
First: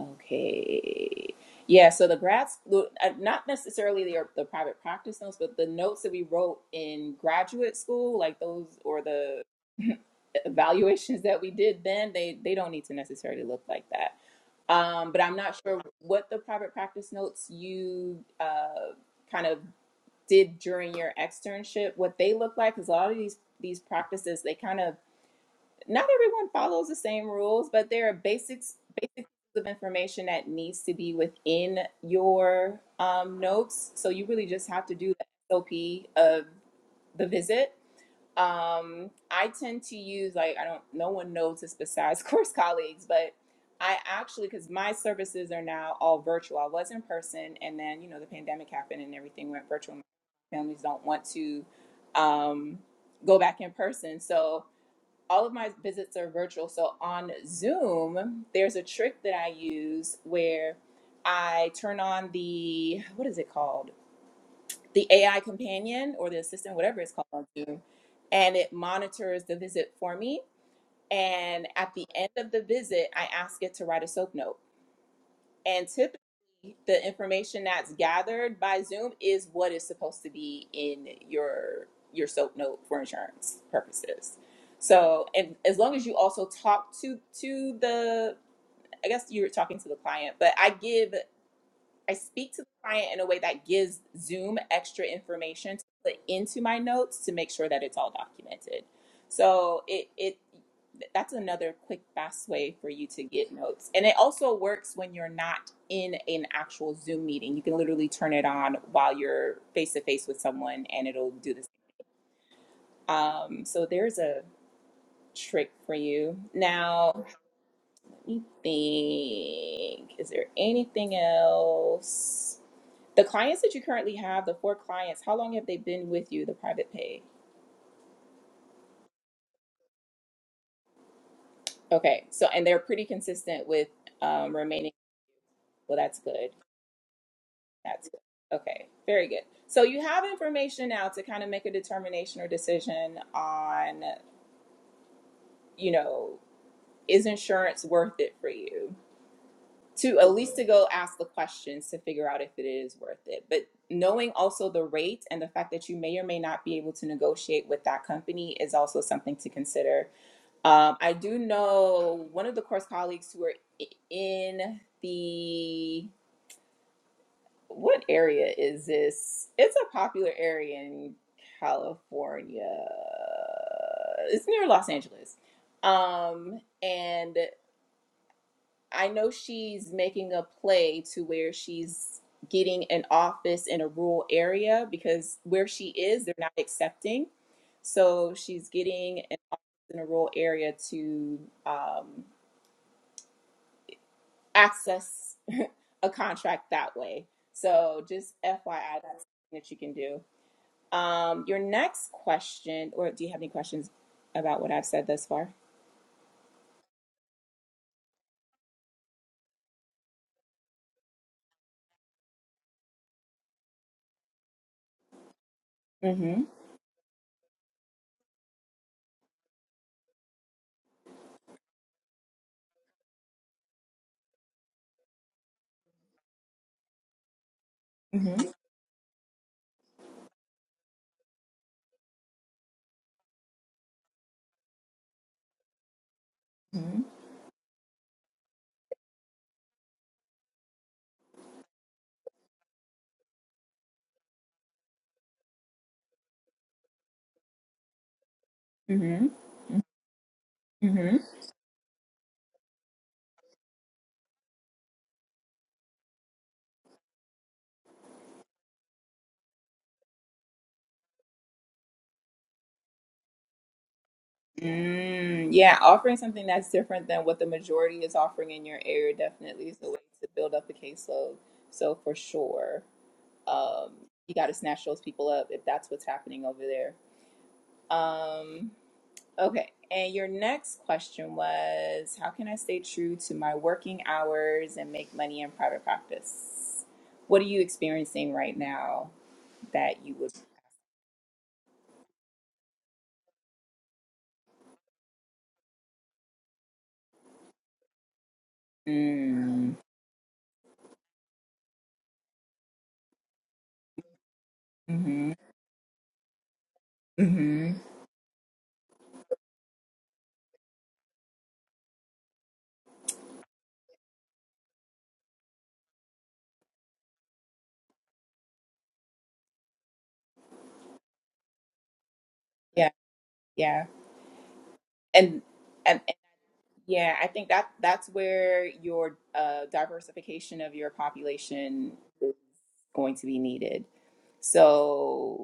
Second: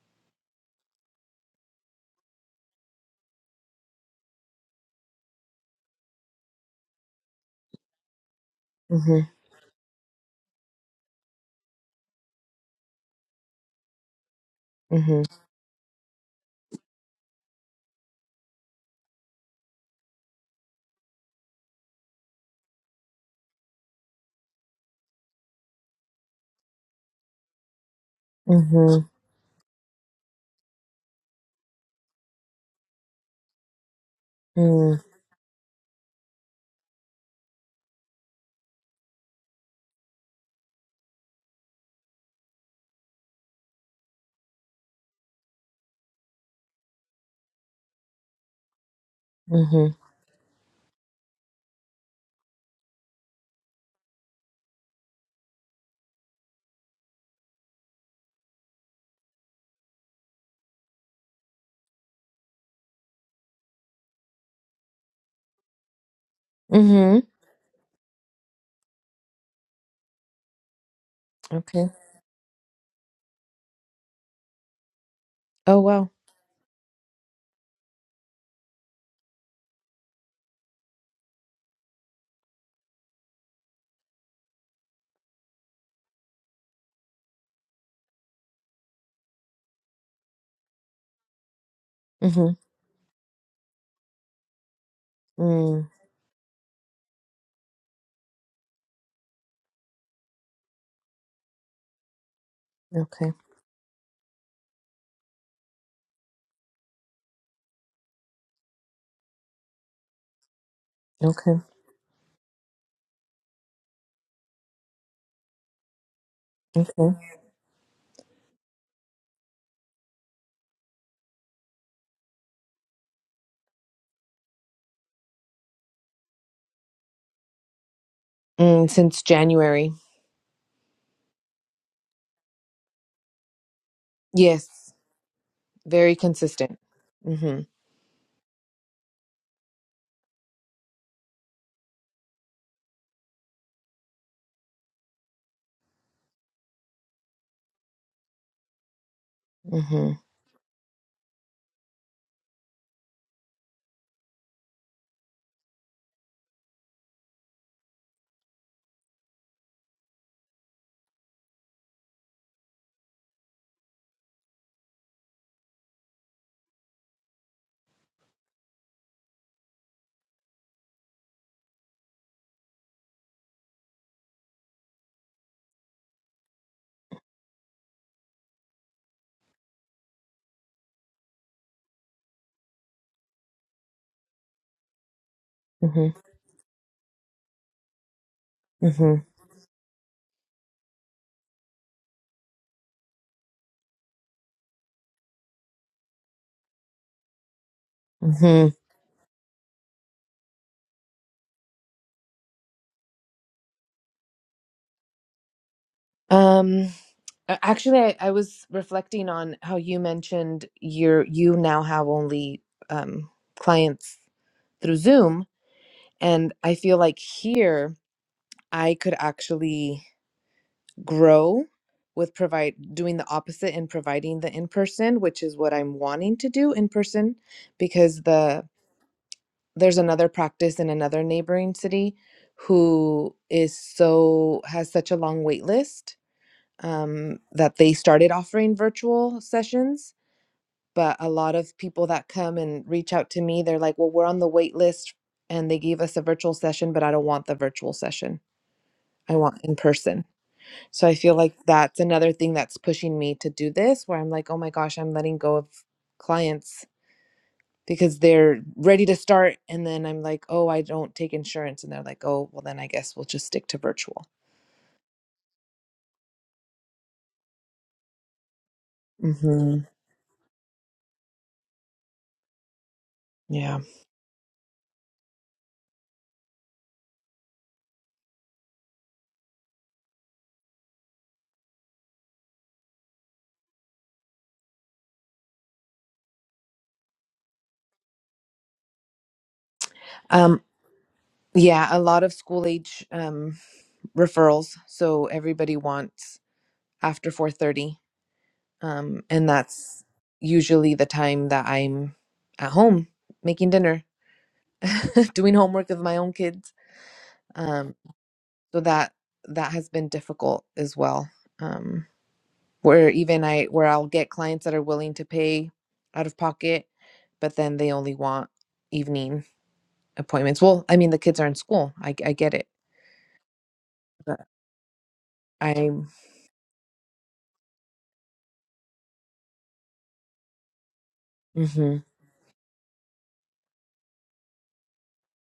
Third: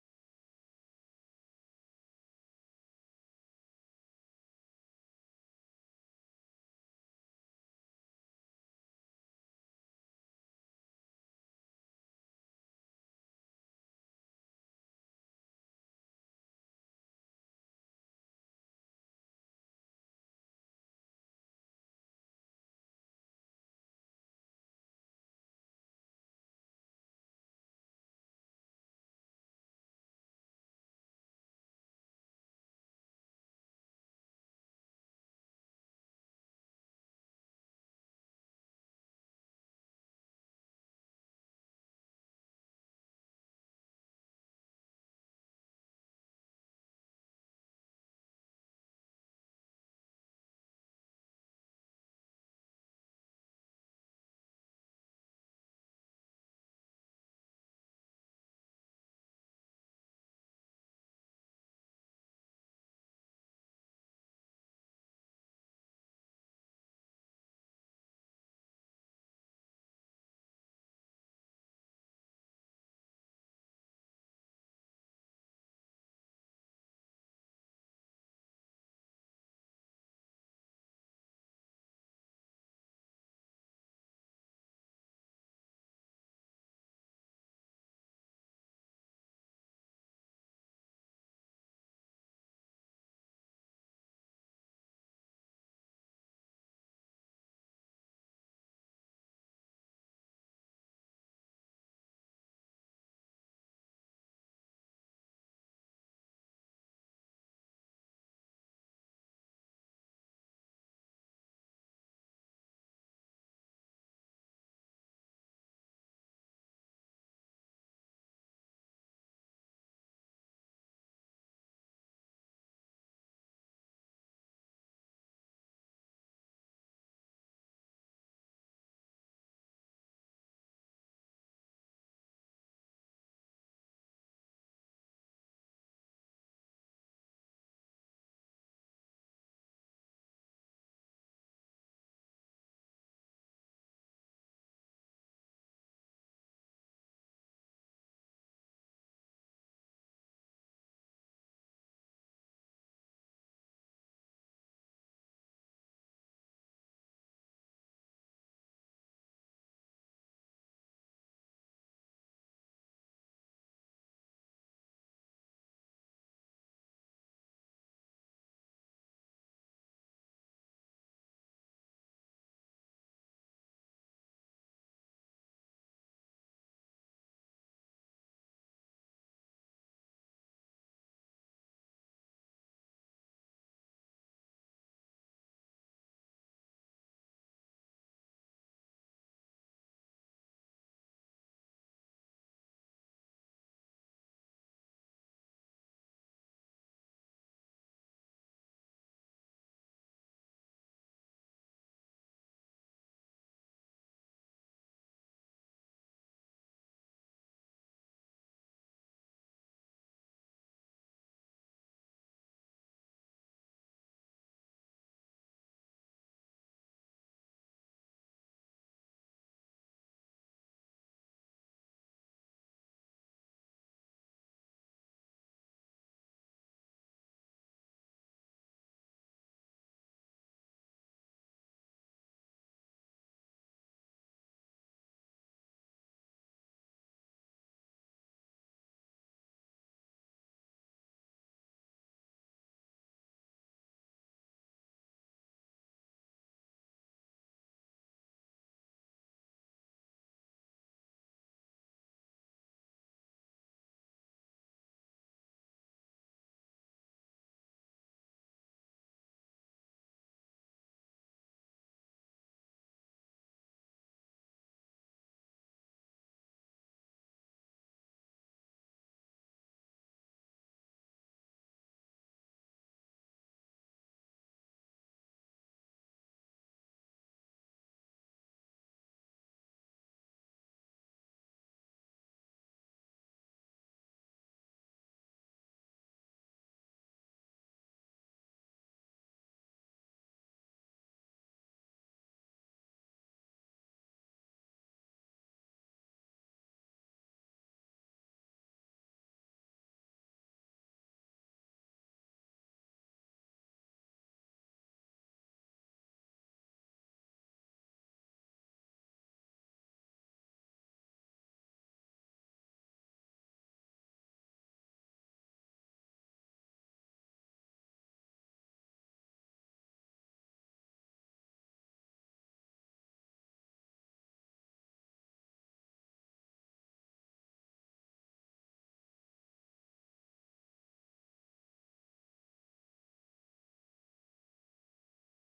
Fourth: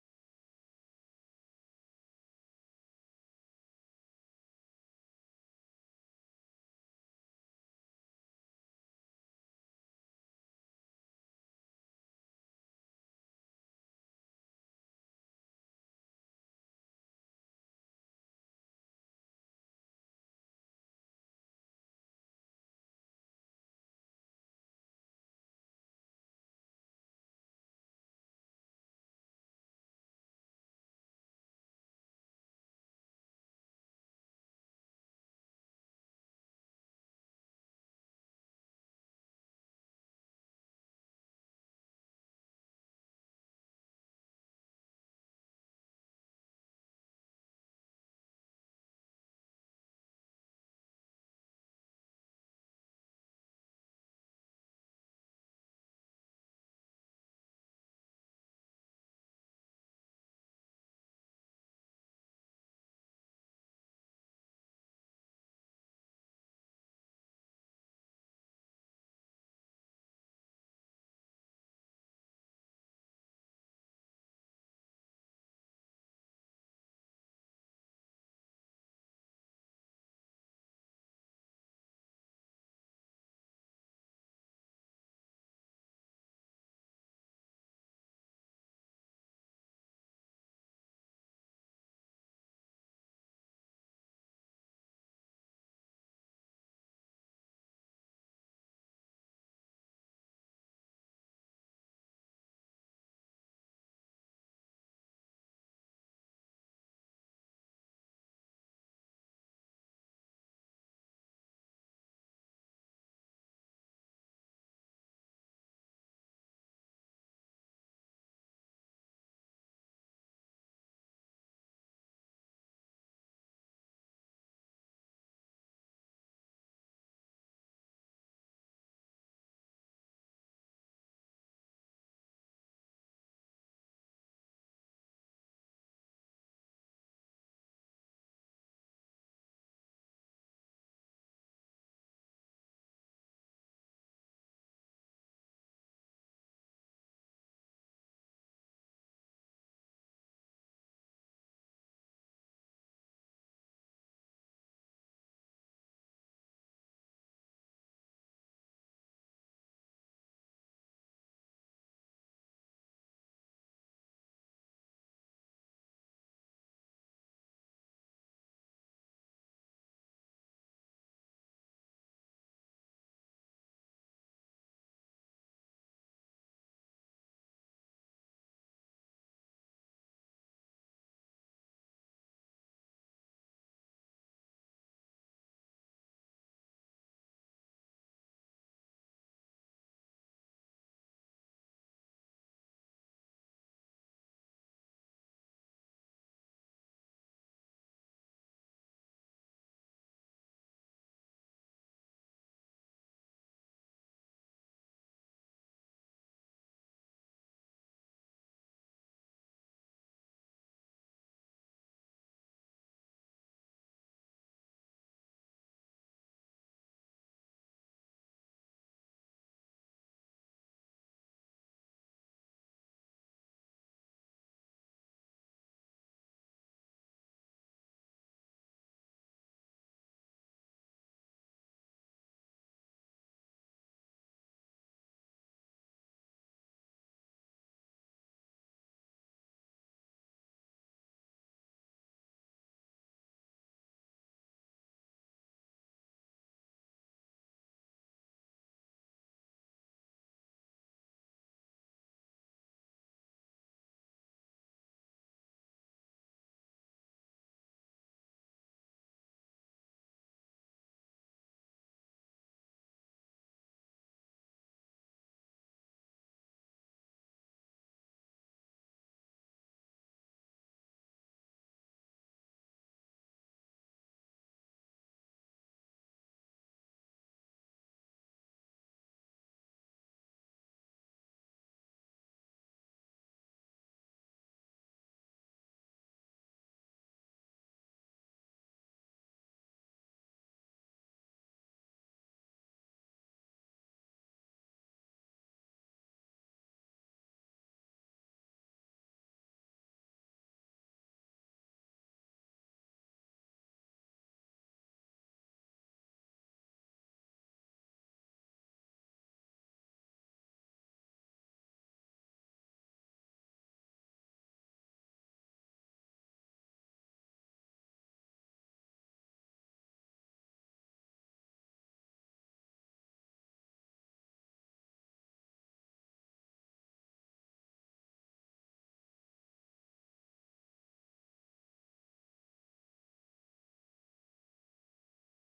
[SPEAKER 1] okay yeah so the grad school uh, not necessarily the, the private practice notes but the notes that we wrote in graduate school like those or
[SPEAKER 2] Mhm.
[SPEAKER 1] the evaluations that we did then they they don't need to necessarily look like that Um, but
[SPEAKER 2] Mhm.
[SPEAKER 1] I'm not sure what the private practice notes you uh, kind of did during your externship, what they look like, because a lot of these these practices, they kind of not everyone follows the same rules, but there are basics
[SPEAKER 2] Mhm.
[SPEAKER 1] basics of information that needs to be within your um, notes. So you really just have to
[SPEAKER 2] Mhm.
[SPEAKER 1] do the SOP of the visit um, I tend to use like I don't. No one knows this besides <laughs> course colleagues, but I actually because my services are now all virtual. I was in person, and then you know the pandemic happened and everything went
[SPEAKER 2] Mhm.
[SPEAKER 1] virtual. Families don't want to um, go back in person, so all of my visits are virtual. So on Zoom, there's a trick that I use where I turn on the what is it called? the AI companion or the assistant, whatever it's
[SPEAKER 2] Mhm.
[SPEAKER 1] called on Zoom, and it monitors the visit for me. And
[SPEAKER 2] Okay.
[SPEAKER 1] at the end of the visit, I ask it to write a soap note.
[SPEAKER 2] Oh
[SPEAKER 1] And
[SPEAKER 2] wow.
[SPEAKER 1] typically, the information that's gathered by Zoom is what is supposed to be in your your soap note for insurance purposes. So, and as long as you also talk to to the, I guess you're talking to the client, but I give I speak
[SPEAKER 2] Mhm.
[SPEAKER 1] to the client in a way that gives Zoom extra information to
[SPEAKER 2] Mm.
[SPEAKER 1] put into my notes to make sure that it's all documented. So it it that's another quick fast way for you to
[SPEAKER 2] Okay.
[SPEAKER 1] get notes. And it also works when you're not in an actual Zoom meeting. You can literally turn it on while you're face to face with someone and it'll do
[SPEAKER 2] Okay.
[SPEAKER 1] this. Um so there's a trick for you.
[SPEAKER 2] Okay.
[SPEAKER 1] Now, let me think. Is there anything else? The clients that you currently have, the four clients, how long have they been with you, the private pay?
[SPEAKER 2] Mm, since January.
[SPEAKER 1] Okay, so and they're pretty consistent with um,
[SPEAKER 2] Yes.
[SPEAKER 1] remaining. Well,
[SPEAKER 2] Very
[SPEAKER 1] that's good.
[SPEAKER 2] consistent. Mhm.
[SPEAKER 1] That's good. Okay, very good. So you have information now to kind of make a determination or decision on, you know, is insurance worth it for you? To
[SPEAKER 2] Mhm.
[SPEAKER 1] at least to go ask the questions to figure out if it is worth it. But knowing also the rate and the fact that you may or may not be able to negotiate with that company is also something to consider Um, I do know one of the course colleagues who are i- in the what area is this? It's a popular area in California. It's near Los Angeles. Um, and I know she's making a play to where she's getting an office in a rural area because where she
[SPEAKER 2] Mhm.
[SPEAKER 1] is, they're not accepting. So she's getting
[SPEAKER 2] Mhm.
[SPEAKER 1] an office in a rural area to um, access a contract that way. So just
[SPEAKER 2] Mhm.
[SPEAKER 1] FYI, that's something that you can do. Um, your next question, or do you have any questions about what I've said thus far?
[SPEAKER 2] Um, a- actually, I, I was reflecting on how you mentioned you're you now have only um, clients through Zoom,
[SPEAKER 1] Mm-hmm.
[SPEAKER 2] and I feel like here I could actually grow with provide doing the opposite and providing the in person, which is what I'm wanting to do in person, because
[SPEAKER 1] Mm-hmm.
[SPEAKER 2] the there's another practice in another neighboring city who is so has such a long wait list
[SPEAKER 1] Mm-hmm.
[SPEAKER 2] um, that they started offering virtual sessions. But a lot of people that come and reach out to me, they're like, well, we're on the wait list and they gave us a virtual session, but I don't want the virtual session.
[SPEAKER 1] Mm-hmm.
[SPEAKER 2] I want in person. So I
[SPEAKER 1] Mm-hmm.
[SPEAKER 2] feel like that's another thing that's pushing me to do this where I'm like, oh my gosh, I'm letting go of clients because they're ready to start. And then I'm like, oh, I don't take insurance. And they're like, oh, well, then I guess we'll just stick to virtual.
[SPEAKER 1] Mm, yeah, offering something that's different than what the majority is offering in your area definitely is
[SPEAKER 2] hmm
[SPEAKER 1] the way to build up the caseload. So for sure,
[SPEAKER 2] Yeah.
[SPEAKER 1] um, you got to snatch those people up if that's what's happening over there. Um, Okay. And your next question was How can I stay true to my working hours and make money in private practice? What are you experiencing right now that you would?
[SPEAKER 2] Um, yeah. A lot of school age. Um, referrals so everybody wants after 4.30 um, and
[SPEAKER 1] Mm,
[SPEAKER 2] that's usually the time that i'm at home making dinner
[SPEAKER 1] hmm
[SPEAKER 2] <laughs> doing homework with my own kids
[SPEAKER 1] hmm
[SPEAKER 2] um, so that that has been difficult as well um, where even i where i'll get clients that are willing to pay out of pocket but then they only want evening appointments well i mean the kids are in school i, I get it
[SPEAKER 1] Yeah. Yeah.
[SPEAKER 2] but
[SPEAKER 1] And, and,
[SPEAKER 2] i'm
[SPEAKER 1] and yeah, I think that that's where your uh, diversification of your population
[SPEAKER 2] mm-hmm,
[SPEAKER 1] is going to be needed. So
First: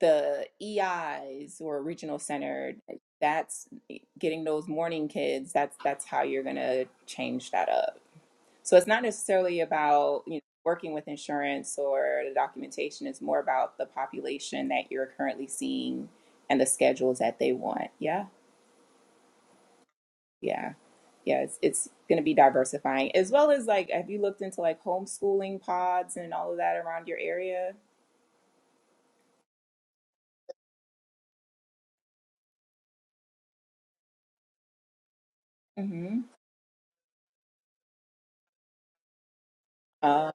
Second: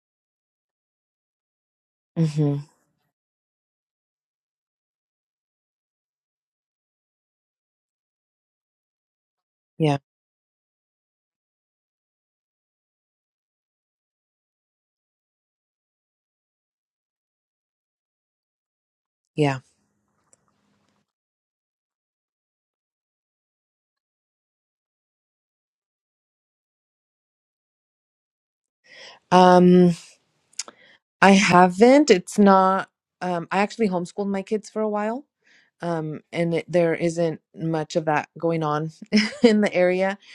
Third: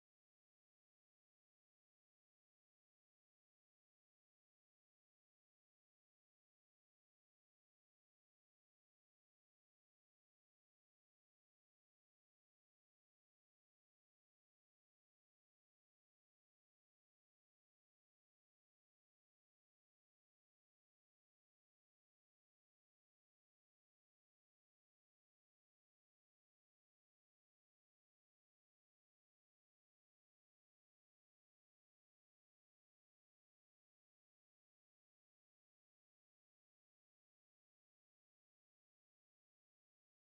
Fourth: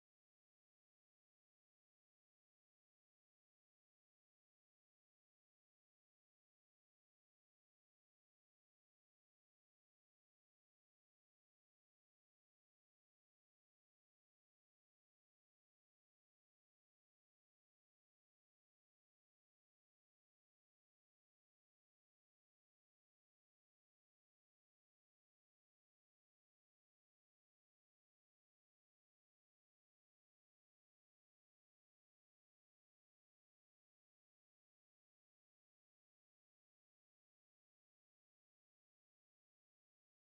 [SPEAKER 1] the EIs or regional
[SPEAKER 2] mm-hmm,
[SPEAKER 1] center, eh, that's eh, getting those morning kids. That's that's how you're gonna change that up. So it's not necessarily
[SPEAKER 2] yeah
[SPEAKER 1] about you know working with insurance or the documentation. It's more about the population that you're currently seeing and the schedules that they want. Yeah,
[SPEAKER 2] yeah
[SPEAKER 1] yeah, yeah. It's it's gonna be diversifying as well as like have you looked into like homeschooling pods and all of that around your area?
[SPEAKER 2] um I haven't. It's not. Um, I actually homeschooled my kids for a while,
[SPEAKER 1] Mm-hmm.
[SPEAKER 2] um, and it, there isn't much of that going on <laughs> in the area.
[SPEAKER 1] Uh,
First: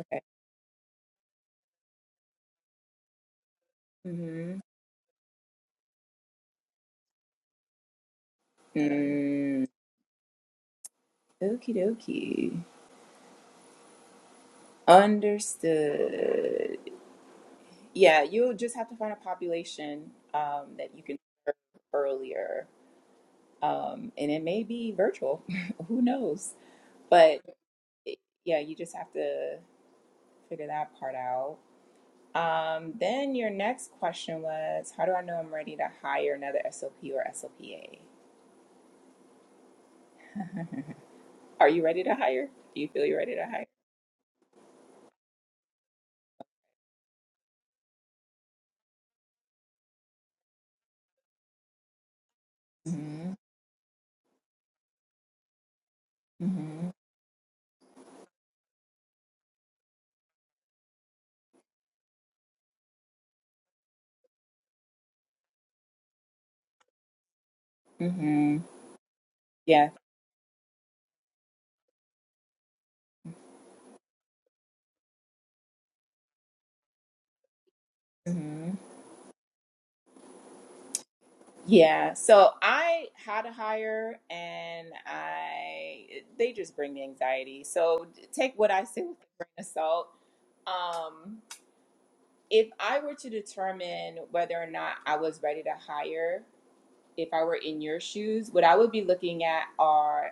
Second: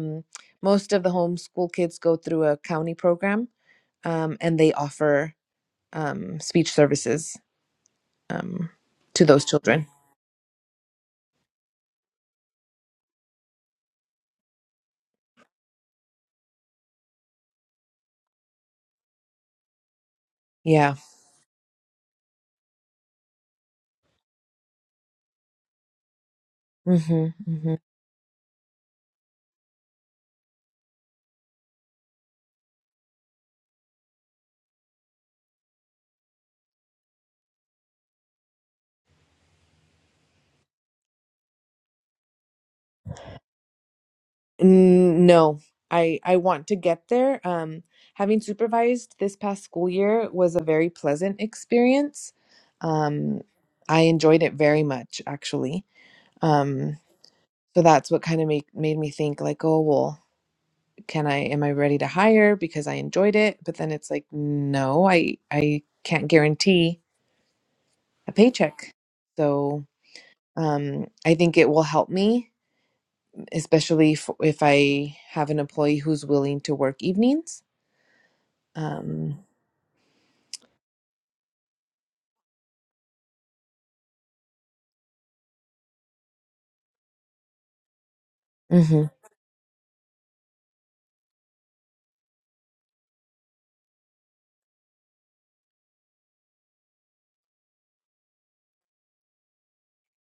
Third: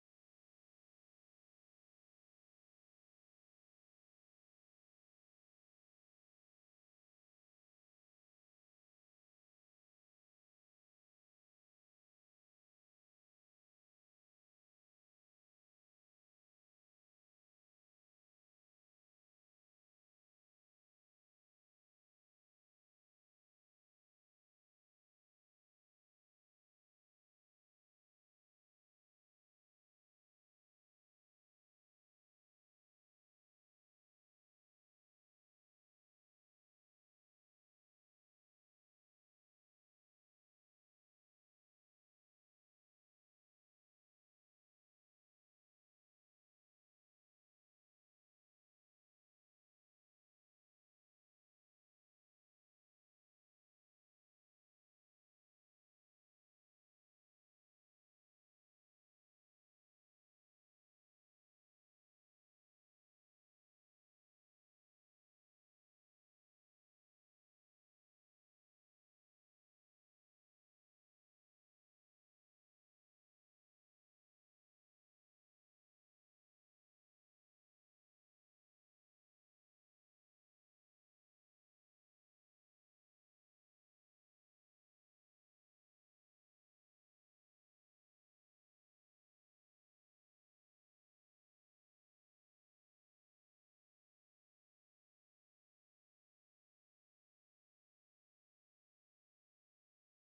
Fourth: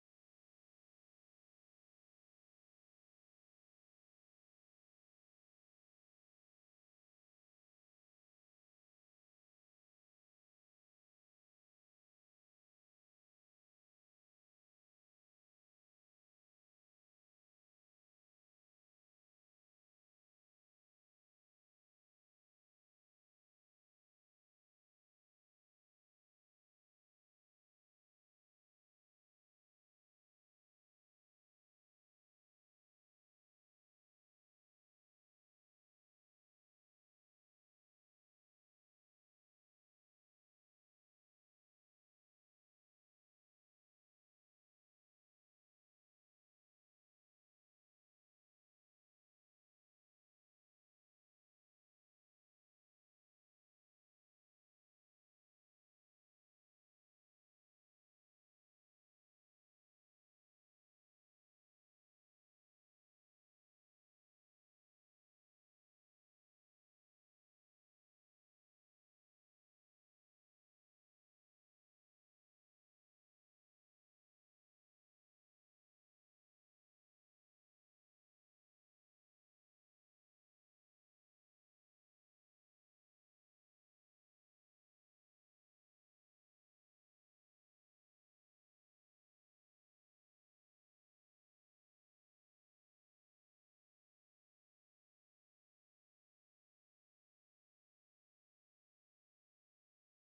[SPEAKER 1] okay.
[SPEAKER 2] most of the homeschool kids go through a county program, um, and
[SPEAKER 1] Mm-hmm.
[SPEAKER 2] they offer um, speech services um, to those
[SPEAKER 1] Mm.
[SPEAKER 2] children.
[SPEAKER 1] Okie dokie. Understood. Yeah, you'll just have to find a population um, that
[SPEAKER 2] Yeah.
[SPEAKER 1] you can serve earlier. Um, and it may be virtual. <laughs> Who knows? But
[SPEAKER 2] hmm
[SPEAKER 1] it- yeah, you just have to figure that part out. Um, then your next question was How do I know I'm ready to hire another SLP or SLPA? Are you ready to hire? Do you feel you're ready to hire?
[SPEAKER 2] N- No, I I want to get there. Um, having supervised this past school year was a very pleasant experience.
[SPEAKER 1] Mm-hmm.
[SPEAKER 2] Um, I enjoyed it very much, actually.
[SPEAKER 1] Mm-hmm.
[SPEAKER 2] Um, so that's what kind of made made me think like, oh, well, can I, am I ready to hire because I enjoyed it? But then it's like, no, I I can't guarantee a
[SPEAKER 1] Mm-hmm.
[SPEAKER 2] paycheck. So,
[SPEAKER 1] Yeah.
[SPEAKER 2] um, I think it will help me, especially if, if I have an employee who's willing to work evenings
[SPEAKER 1] Mm-hmm.
[SPEAKER 2] Um.
[SPEAKER 1] Yeah, so I had a hire and I they just bring me anxiety. So take what I say
[SPEAKER 2] Mhm.
[SPEAKER 1] with a grain of salt. Um, if I were to determine whether or not I was ready to hire, if I were in your shoes, what I would be looking at are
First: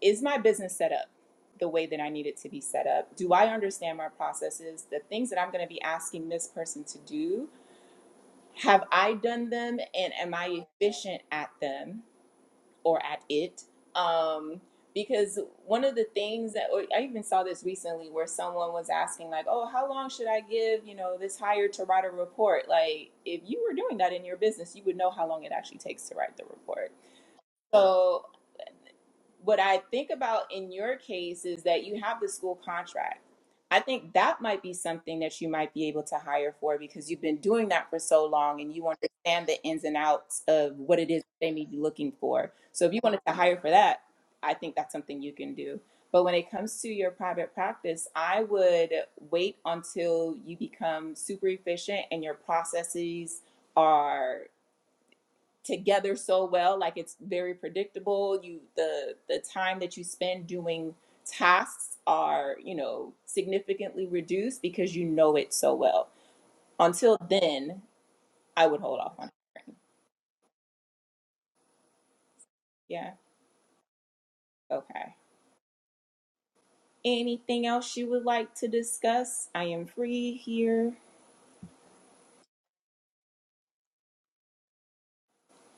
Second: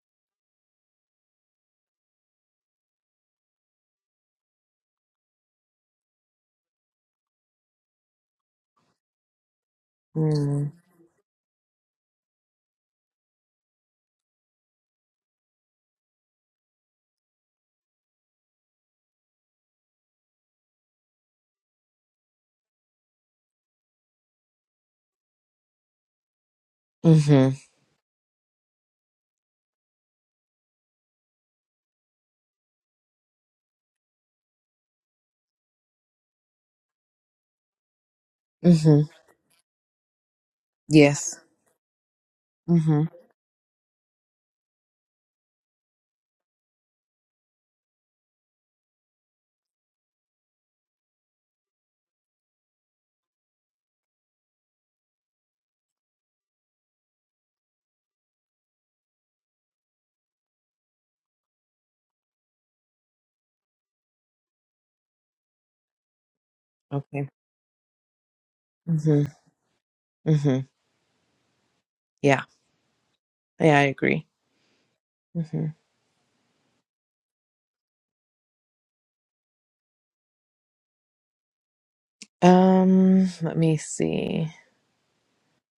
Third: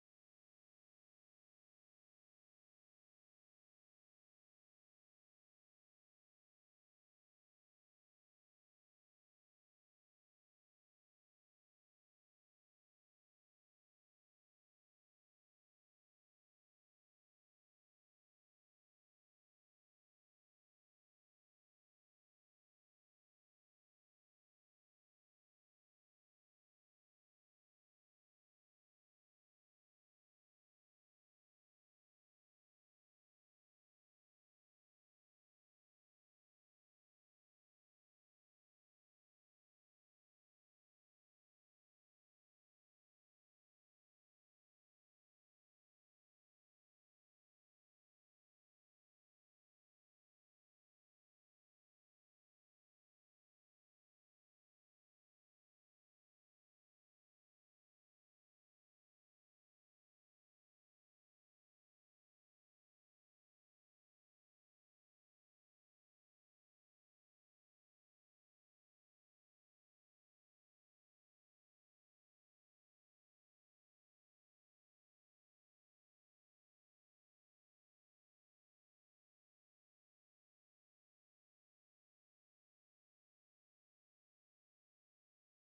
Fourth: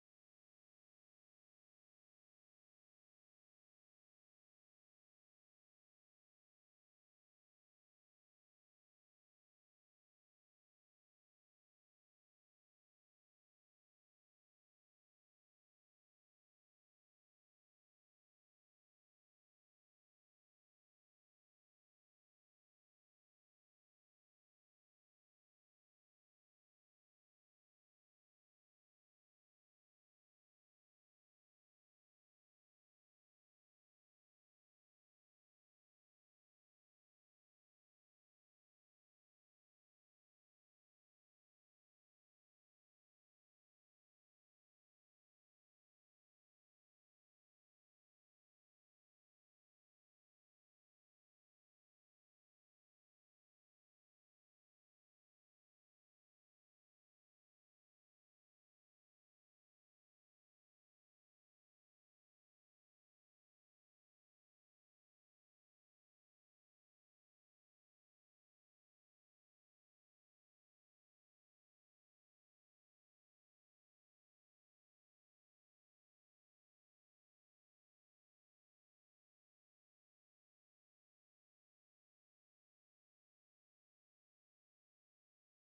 [SPEAKER 1] is my business set up the way that I need it to be set up? Do I understand my processes, the things that I'm going to be asking this person to do? Have I done them and am I
[SPEAKER 2] Mm,
[SPEAKER 1] efficient at them? or at it. Um, because one of the things that or I even saw this recently where someone was asking, like, oh, how long should I give, you know, this hire to write a report? Like, if you were doing that in your business, you would know how long it actually takes to write the report.
[SPEAKER 2] Mhm.
[SPEAKER 1] So what I think about in your case is that you have the school contract. I think that might be something that you might be able to hire for because you've been doing that for so long and you
[SPEAKER 2] Mhm.
[SPEAKER 1] understand the ins and outs of what it is
[SPEAKER 2] Yes.
[SPEAKER 1] they may be looking for. So if you
[SPEAKER 2] Mhm.
[SPEAKER 1] wanted to hire for that, I think that's something you can do. But when it comes to your private practice, I would wait until you become super efficient and your processes are together so well like it's very predictable you the the time that you spend doing tasks are you know significantly reduced because you know it so well until
[SPEAKER 2] Okay.
[SPEAKER 1] then i would hold off on
[SPEAKER 2] Mhm.
[SPEAKER 1] it.
[SPEAKER 2] Mhm. Yeah.
[SPEAKER 1] yeah
[SPEAKER 2] Yeah, I agree.
[SPEAKER 1] okay
[SPEAKER 2] Mhm.
[SPEAKER 1] anything else you would like to discuss i am free here
[SPEAKER 2] Um. Let me see.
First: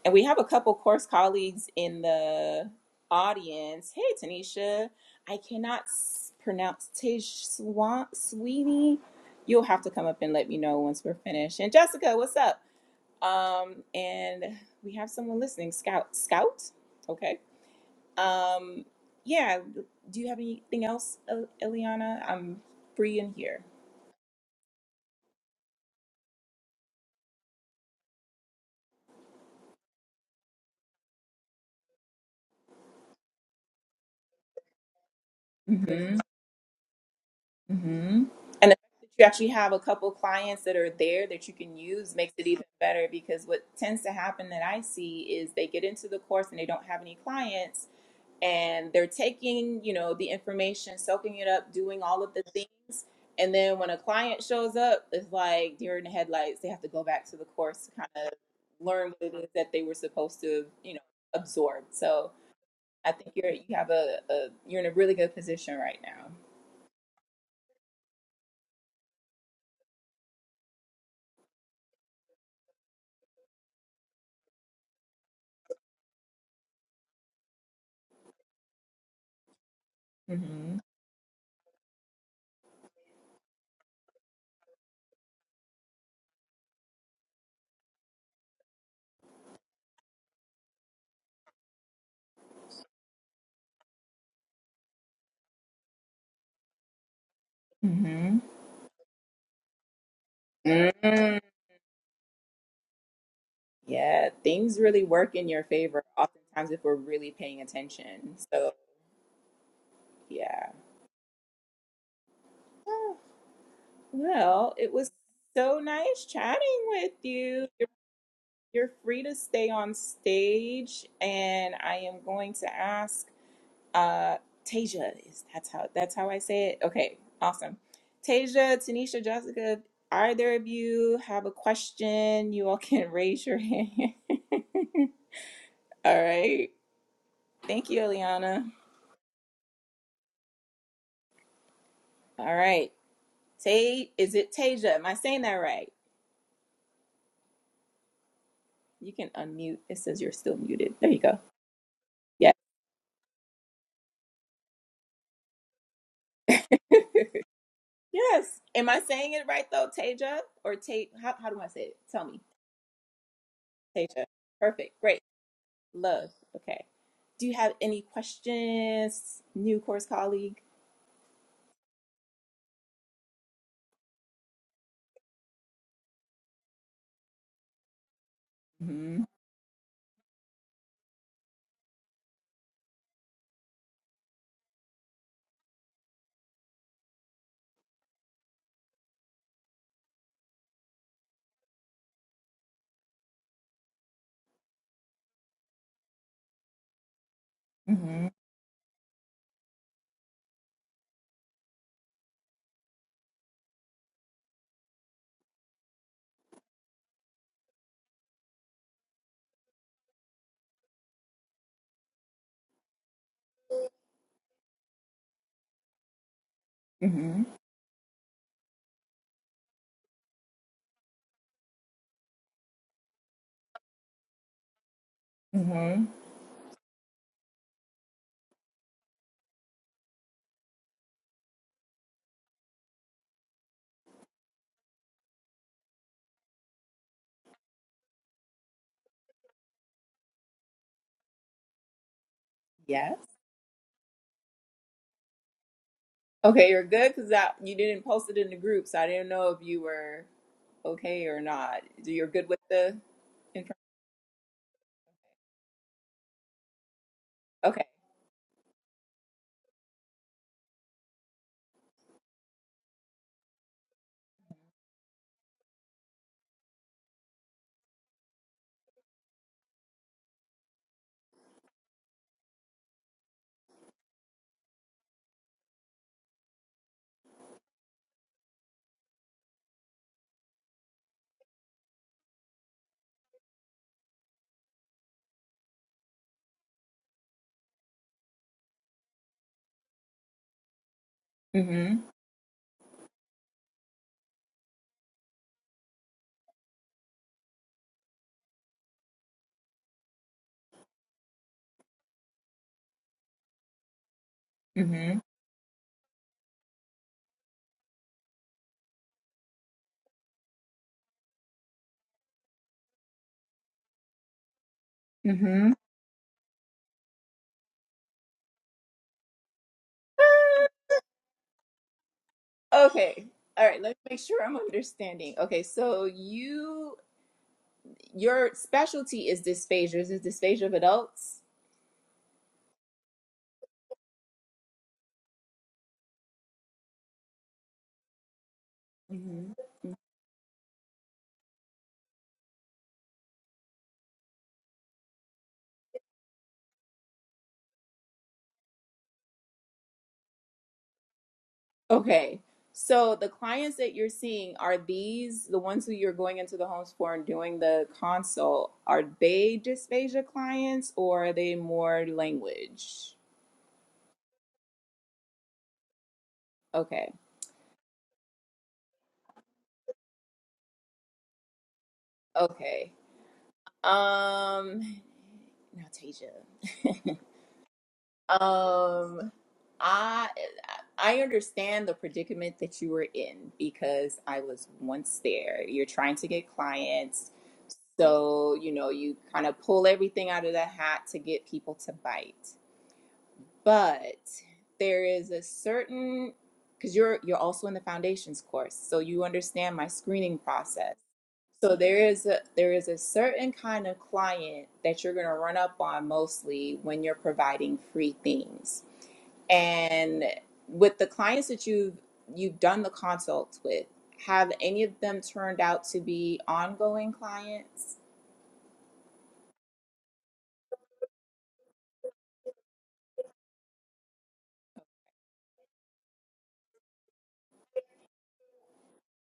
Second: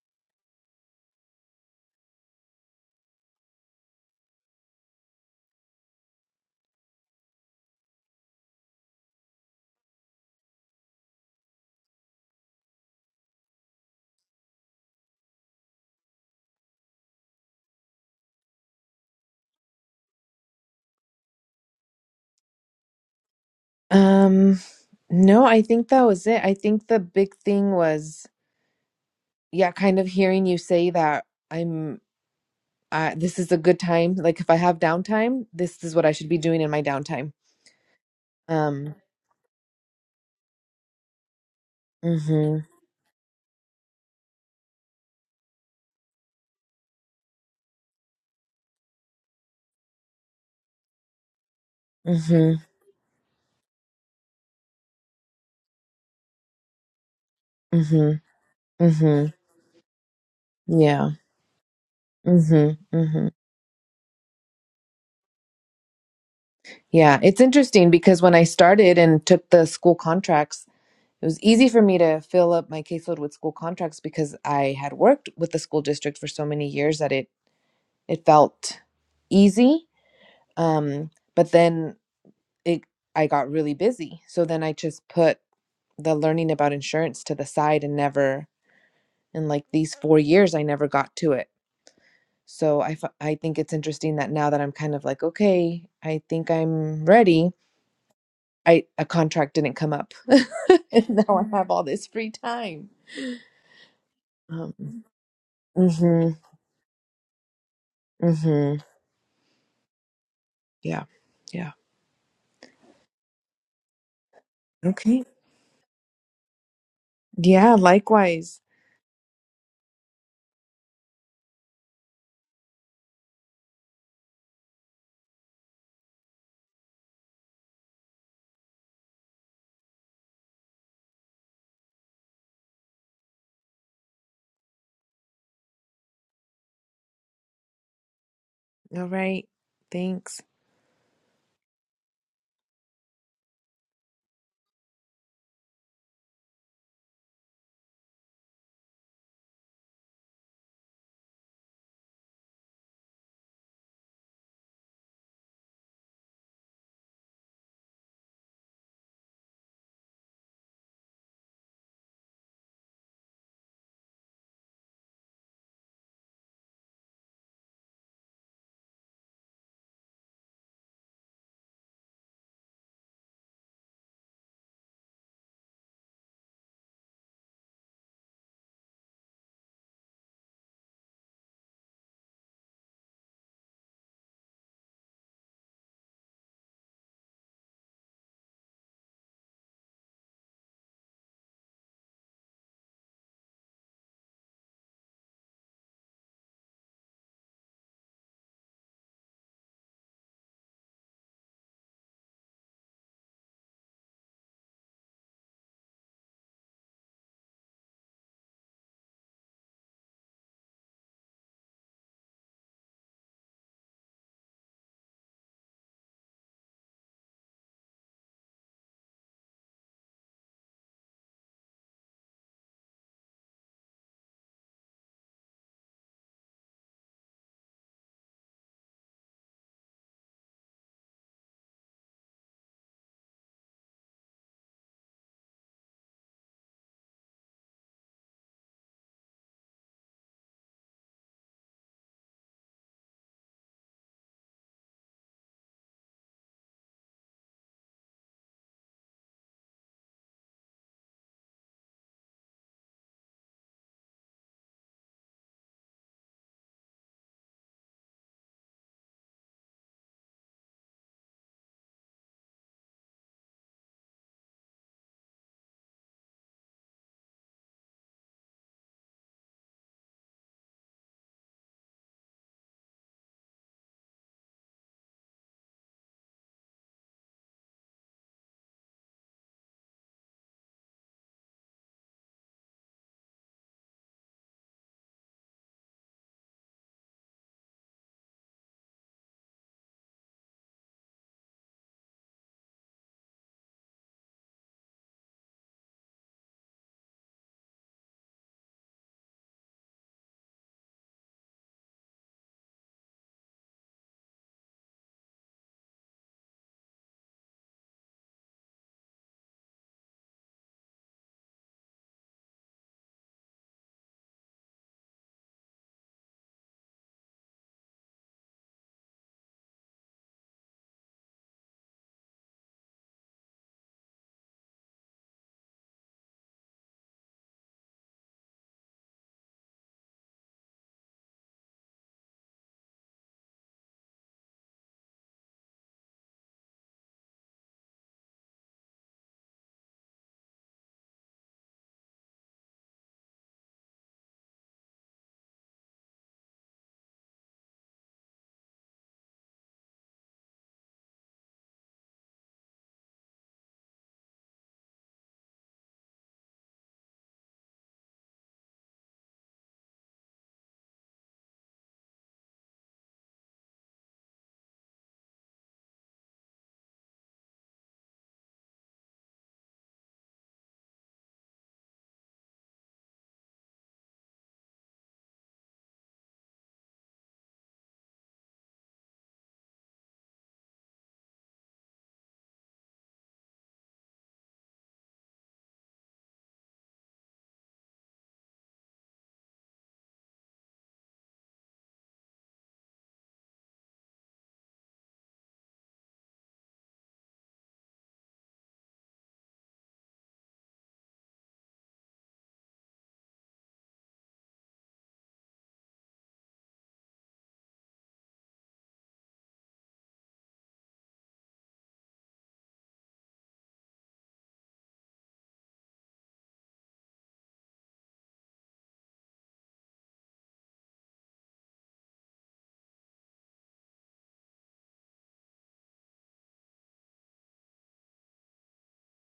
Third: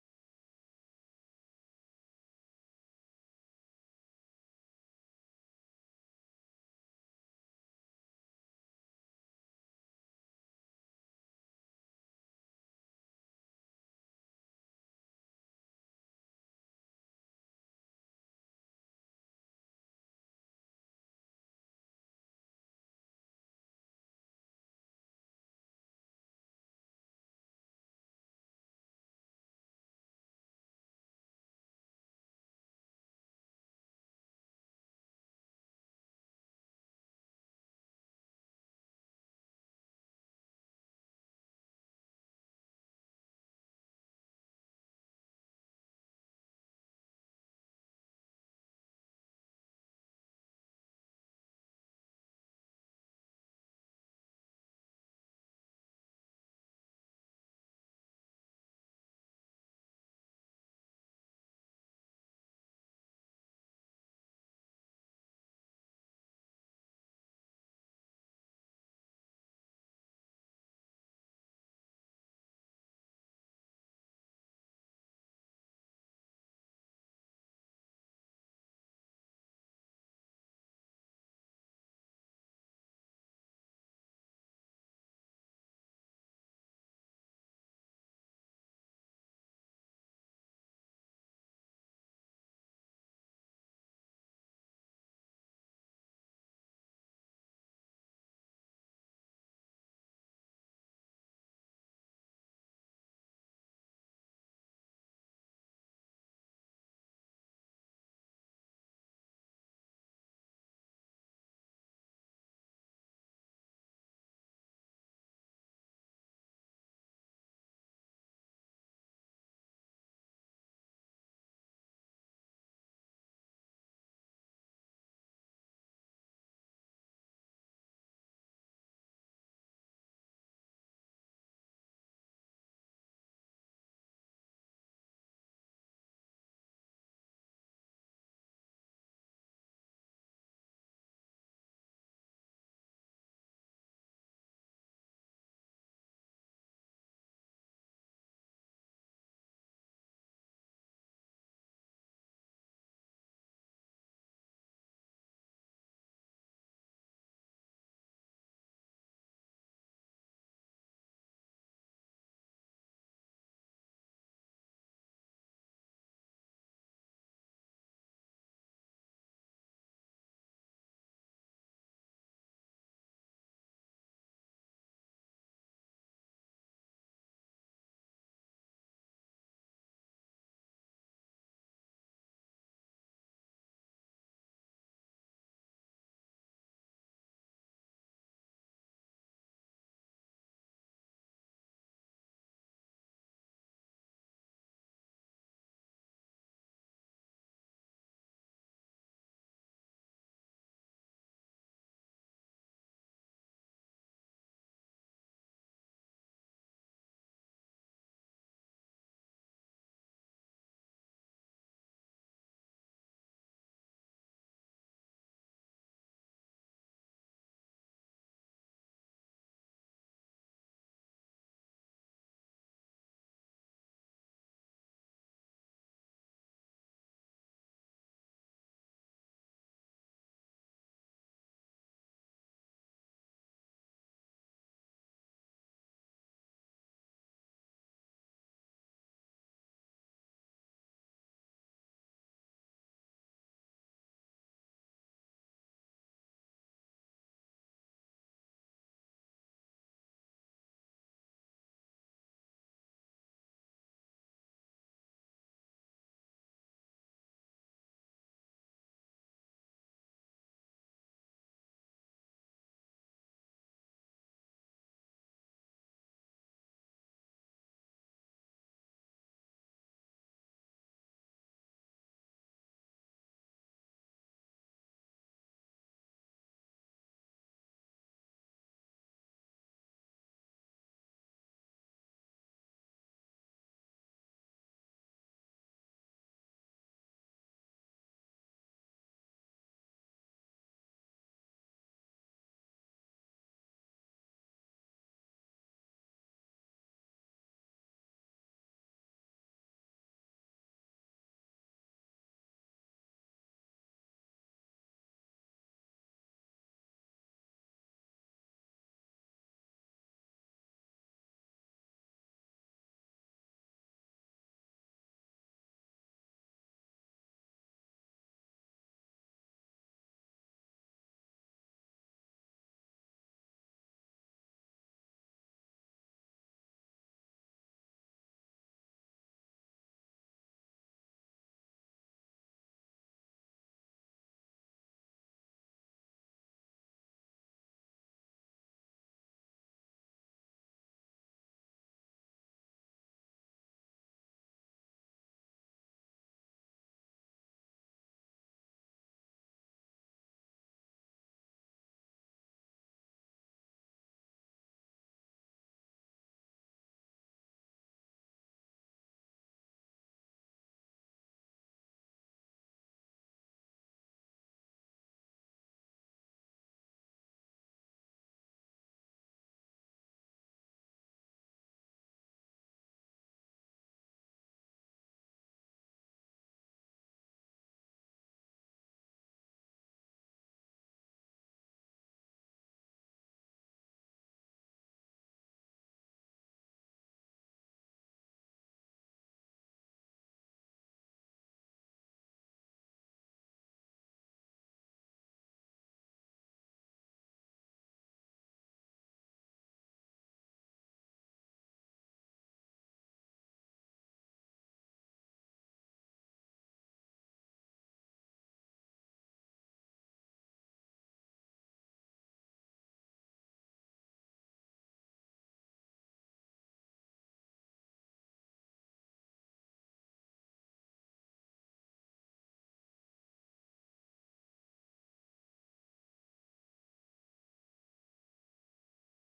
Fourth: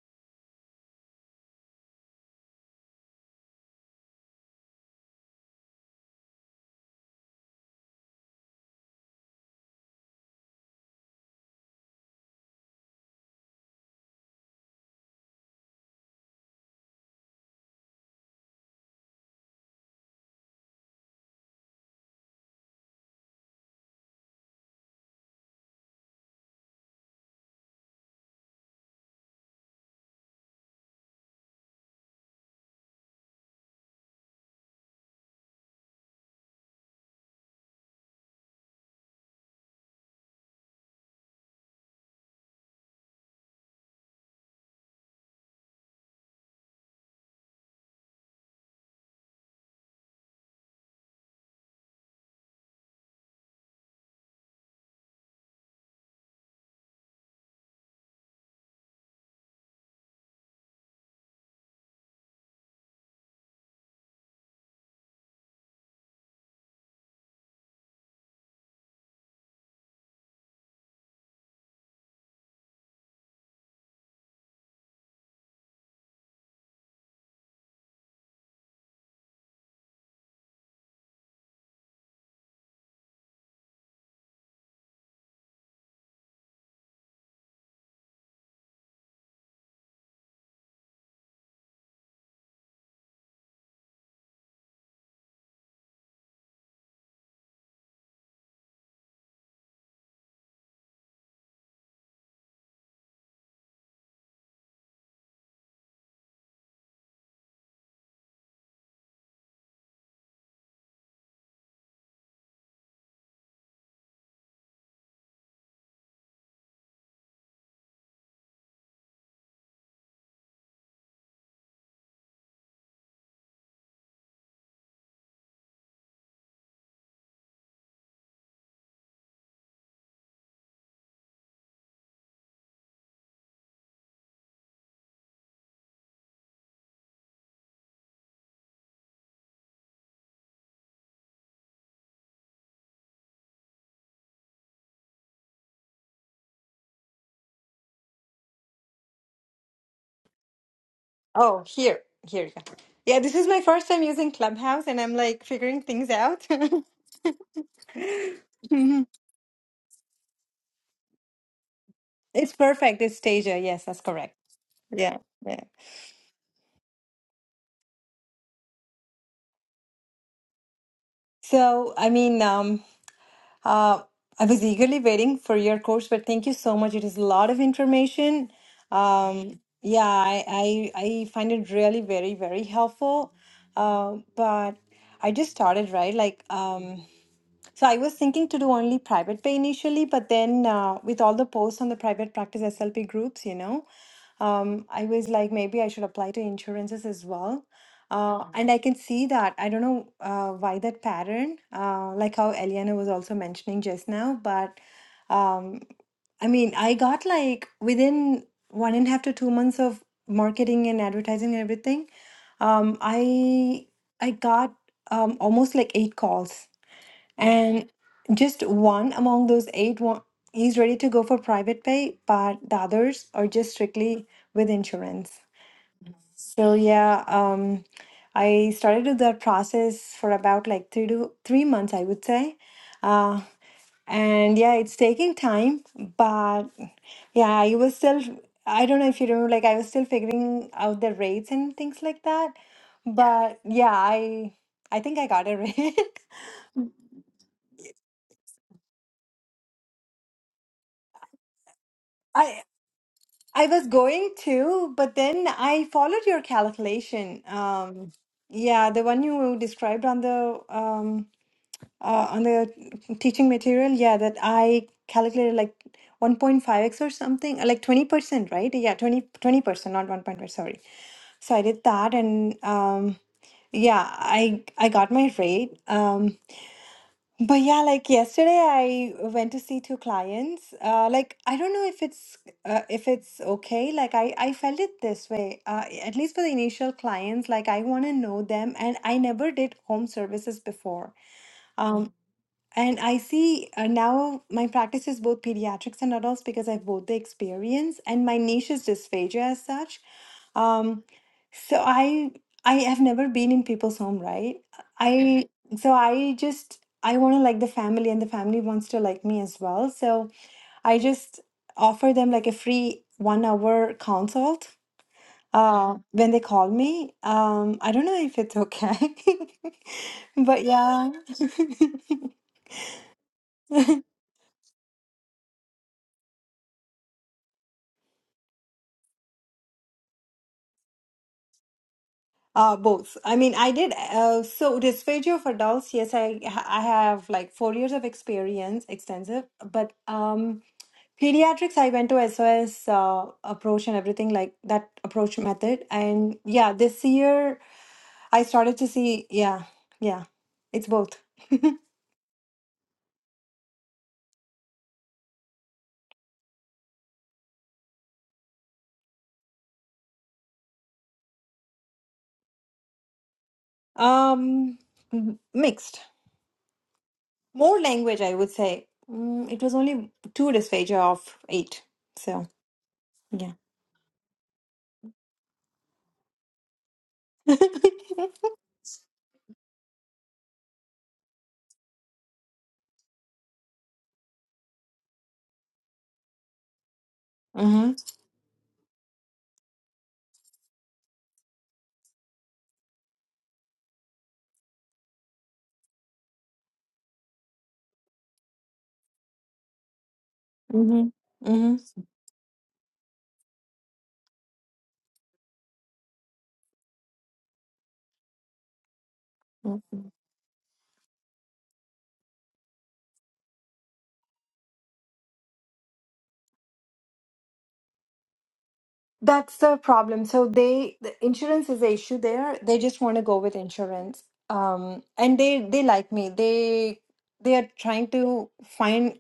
[SPEAKER 1] And we have a couple course colleagues in the audience. Hey, Tanisha, I cannot s- pronounce Tish Swan, Sweeney. You'll have to come up and let me know once we're finished. And Jessica, what's up? Um, and we have someone listening, Scout. Scout, okay. Um, yeah. Do you have anything else, El- Eliana? I'm free in here.
[SPEAKER 2] Um. No, I think that was it. I think the big thing was, yeah, kind of hearing you say that I'm. Uh, this is a good time. Like, if I have downtime, this is what I should be doing in my downtime.
[SPEAKER 1] hmm And the
[SPEAKER 2] Um.
[SPEAKER 1] fact that you actually have a couple clients that are there that you can use makes it even
[SPEAKER 2] Mhm.
[SPEAKER 1] better because what tends to happen that I see is they get into the course and they don't have any clients and they're taking, you know, the information, soaking it up, doing all of the
[SPEAKER 2] Mhm.
[SPEAKER 1] things. And then when a client shows up, it's like deer in the headlights. They have to go back to the course to kind
[SPEAKER 2] Mhm.
[SPEAKER 1] of learn what
[SPEAKER 2] Mhm.
[SPEAKER 1] it is that they were supposed to, you know,
[SPEAKER 2] Yeah.
[SPEAKER 1] absorb. So I
[SPEAKER 2] Mm-hmm.
[SPEAKER 1] think you're you have a, a you're in a really good position right now.
[SPEAKER 2] Yeah, it's interesting because when I started and took the school contracts, it was easy for me to fill up my caseload with school contracts because I had worked with the school district for so many years that it it felt easy.
[SPEAKER 1] hmm
[SPEAKER 2] Um, but then it I got really busy, so then I just put the learning about insurance to the side and never in like these four years I never got to it. So I f- I think it's interesting that now that I'm kind of like okay, I think I'm ready
[SPEAKER 1] hmm
[SPEAKER 2] I a contract didn't come up, <laughs> and now
[SPEAKER 1] Mm,
[SPEAKER 2] I have all this free time.
[SPEAKER 1] yeah, things
[SPEAKER 2] Um,
[SPEAKER 1] really work in your favor
[SPEAKER 2] mhm,
[SPEAKER 1] oftentimes if we're really paying attention. So,
[SPEAKER 2] mhm.
[SPEAKER 1] yeah.
[SPEAKER 2] Yeah, yeah.
[SPEAKER 1] Well, it was
[SPEAKER 2] Okay.
[SPEAKER 1] so nice chatting with you.
[SPEAKER 2] Yeah.
[SPEAKER 1] You're
[SPEAKER 2] Likewise.
[SPEAKER 1] you're free to stay on stage, and I am going to ask uh Tasia, is that's how that's how I say it? Okay, awesome. Tasia, Tanisha, Jessica, either of you have a question, you all can <laughs> raise your hand. <laughs> All right. Thank you, Eliana.
[SPEAKER 2] All right. Thanks.
[SPEAKER 1] All right. Tay, is it Tasia? Am I saying that right? You can unmute. It says you're still muted. There you go.
[SPEAKER 3] Oh, here, here,
[SPEAKER 1] Yeah.
[SPEAKER 3] yeah. Yeah, this is my first time using Clubhouse and I'm like figuring things out. <laughs>
[SPEAKER 1] <laughs> Yes. Am I
[SPEAKER 3] Mhm.
[SPEAKER 1] saying it right though, Tasia? Or Tate? How, how do I say it? Tell me,
[SPEAKER 3] It's perfect. It's Stasia. Yes, that's
[SPEAKER 1] Tasia.
[SPEAKER 3] correct.
[SPEAKER 1] Perfect.
[SPEAKER 3] Yeah,
[SPEAKER 1] Great.
[SPEAKER 3] yeah.
[SPEAKER 1] Love. Okay. Do you have any questions, new course colleague?
[SPEAKER 3] So, I mean, um, uh, I was eagerly waiting for your course, but thank you so much. It is a lot of information.
[SPEAKER 1] Mm-hmm.
[SPEAKER 3] Um, yeah, I, I, I find it really very, very helpful. Um, but I just started, right? Like, um, So I was thinking to do only private pay initially, but then uh, with all the posts on the private practice SLP groups, you know, um, I was like, maybe I should apply to insurances as well.
[SPEAKER 1] Mm-hmm.
[SPEAKER 3] Uh, Mhm. and I can see that. I don't know uh, why that pattern, uh, like how Eliana was also mentioning just now, but um, I mean, I got like within one and a half to two months of marketing and advertising and everything, um, I I got um, almost like eight calls
[SPEAKER 1] Mm-hmm.
[SPEAKER 3] and just one among those eight wa- is ready to go for private pay, but the others are just strictly with insurance.
[SPEAKER 1] Mm-hmm.
[SPEAKER 3] So yeah, um, I started with that process for about like three to three months, I would say. Uh, and yeah, it's taking time, but yeah, I was still, I don't know if you remember, like I was still figuring out the rates and things like that. Yeah.
[SPEAKER 1] Yes.
[SPEAKER 3] But yeah, I I think I got it right.
[SPEAKER 1] Okay, you're good because you didn't post it in the group, so I didn't know if you were okay or not. You're
[SPEAKER 3] <laughs>
[SPEAKER 1] good
[SPEAKER 3] I.
[SPEAKER 1] with the
[SPEAKER 3] I
[SPEAKER 1] information?
[SPEAKER 3] was going to, but then I followed your calculation.
[SPEAKER 1] Okay.
[SPEAKER 3] Um, yeah, the one you described on the um, uh, on the teaching material. Yeah, that I calculated like 1.5x or something, uh, like 20%, right? Yeah, 20, percent not 1.5, sorry. So I did that and um, yeah, I I got my rate. Um, but yeah, like yesterday, I went to see two clients. Uh, like I don't know if it's uh, if it's okay. Like I I felt it this way. Uh, at least for the initial clients, like I want to know them, and I never did home services before.
[SPEAKER 1] Mm-hmm.
[SPEAKER 3] Um, and I see uh, now my practice is both pediatrics and adults because I have both the experience and my niche is dysphagia as such. Um, so I I have never been in people's home, right?
[SPEAKER 1] Mm-hmm.
[SPEAKER 3] I so I just I want to like the family and the family wants to like me as well. So I just offer them like a free one hour consult
[SPEAKER 1] Mm-hmm.
[SPEAKER 3] uh, when they call me. Um, I don't know if it's okay, <laughs> but yeah. <laughs>
[SPEAKER 1] Okay. All right, let's make sure I'm understanding. Okay, so you your specialty is dysphagia. Is it dysphagia of adults?
[SPEAKER 3] Uh, both. I mean, I did. Uh, so dysphagia of adults. Yes, I I have like four years of experience, extensive.
[SPEAKER 1] Mm-hmm.
[SPEAKER 3] But um, pediatrics, I went to SOS uh, approach and everything like that approach method. And yeah, this year I started to see. Yeah, yeah, it's both.
[SPEAKER 1] Okay. So the clients that you're seeing, are these the ones who you're going into the homes for and doing the consult? Are they dysphagia clients or are they more language?
[SPEAKER 3] Um, m- mixed.
[SPEAKER 1] Okay.
[SPEAKER 3] More language, I would say. Mm, it was only two dysphagia of eight. So
[SPEAKER 1] Okay.
[SPEAKER 3] yeah.
[SPEAKER 1] Um now Tasia.
[SPEAKER 3] <laughs>
[SPEAKER 1] Um I I understand the predicament that you were in because I was once there. You're trying to get clients.
[SPEAKER 3] Mm-hmm.
[SPEAKER 1] So, you know, you kind of pull everything out of the hat to get people to bite. But there is a certain cuz you're you're also in the foundations course, so you understand my screening process.
[SPEAKER 3] Mm-hmm.
[SPEAKER 1] So there is a there is a certain kind of client that you're going to run up on mostly when you're providing free things
[SPEAKER 3] Mm-hmm.
[SPEAKER 1] and with the clients that you've you've done the consults with, have any of them turned out to be ongoing clients?
[SPEAKER 3] That's the problem. So they, the insurance is the issue there. They just want to go with insurance. Um, and they they like me. They they are trying to find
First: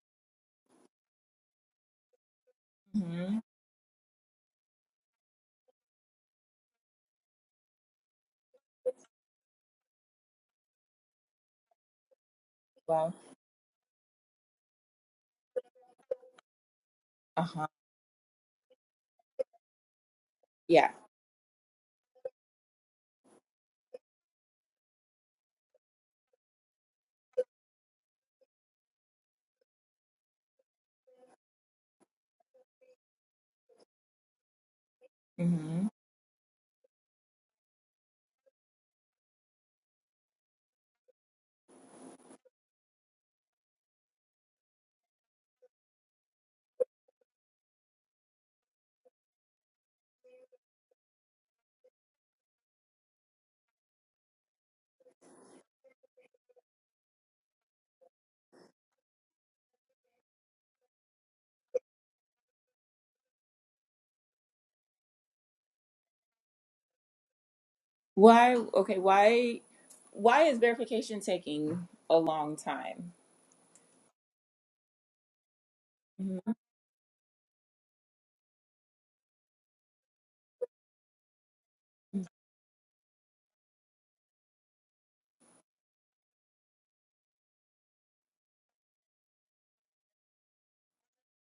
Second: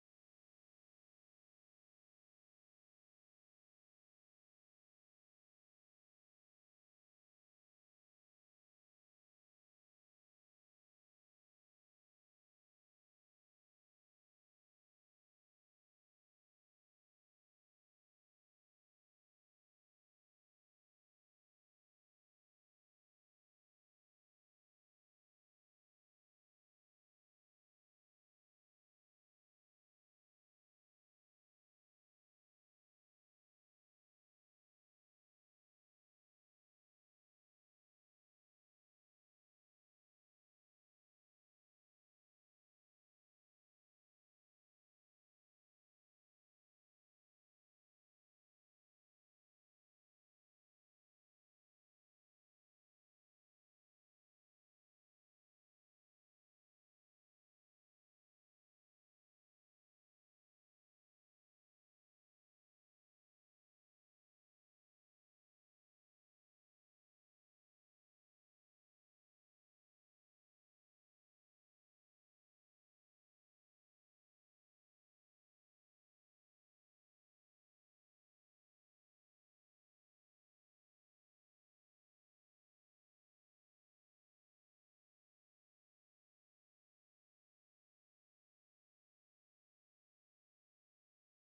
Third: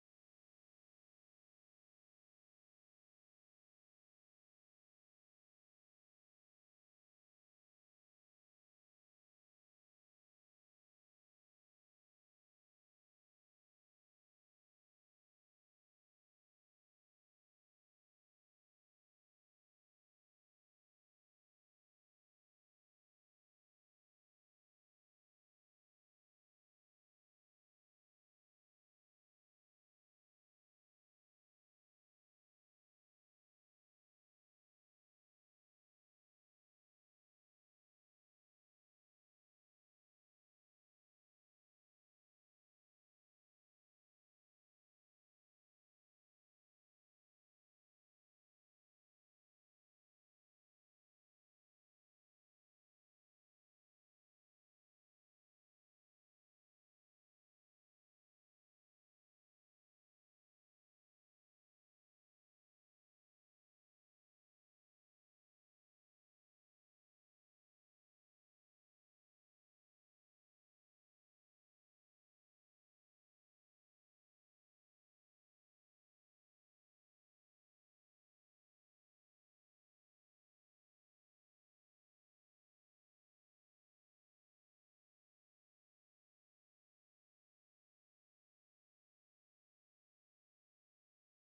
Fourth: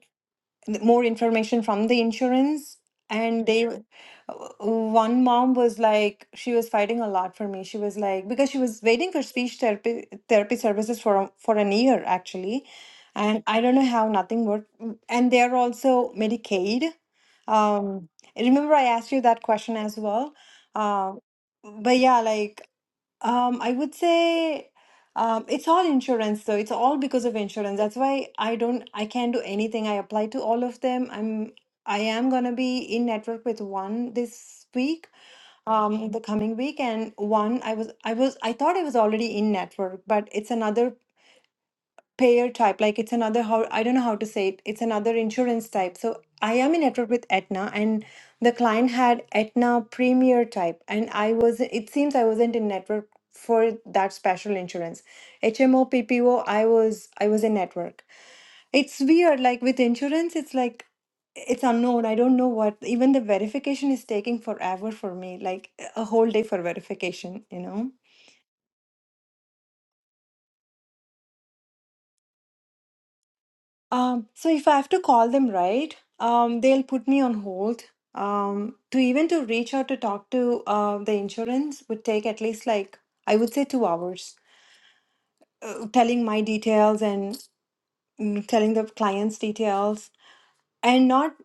[SPEAKER 3] th- more information from the insurance
[SPEAKER 1] hmm
[SPEAKER 3] and they w- w- one mom was like she was fighting a lot for me she was like because she was waiting for speech therapy therapy services for a- for an year actually
[SPEAKER 1] Well,
[SPEAKER 3] and i don't know how nothing worked Mm, and they're also medicaid
[SPEAKER 1] uh huh.
[SPEAKER 3] um remember i asked you that question as well
[SPEAKER 1] Yeah.
[SPEAKER 3] um but yeah like um, I would say um, it's all insurance, So It's all because of insurance. That's why I don't, I can't do anything. I apply to all of them. I'm, I am gonna be in network with one this week,
[SPEAKER 1] hmm
[SPEAKER 3] um, the coming week, and one I was, I was, I thought I was already in network, but it's another payer type like it's another how i don't know how to say it it's another insurance type so i am in network with aetna and the client had aetna premier type and i was it seems i wasn't in network for that special insurance hmo ppo i was i was in network it's weird like with insurance it's like it's unknown i don't know what even the verification is taking forever for me like a whole day for verification you know
[SPEAKER 1] Why? Okay. Why? Why is verification taking a long time?
[SPEAKER 3] Um, so if I have to call them right,
[SPEAKER 1] Mhm.
[SPEAKER 3] um, they'll put me on hold. Um, to even to reach out to talk to uh, the insurance would take at least like I would say two hours, telling my details and mm, telling the client's details, and not.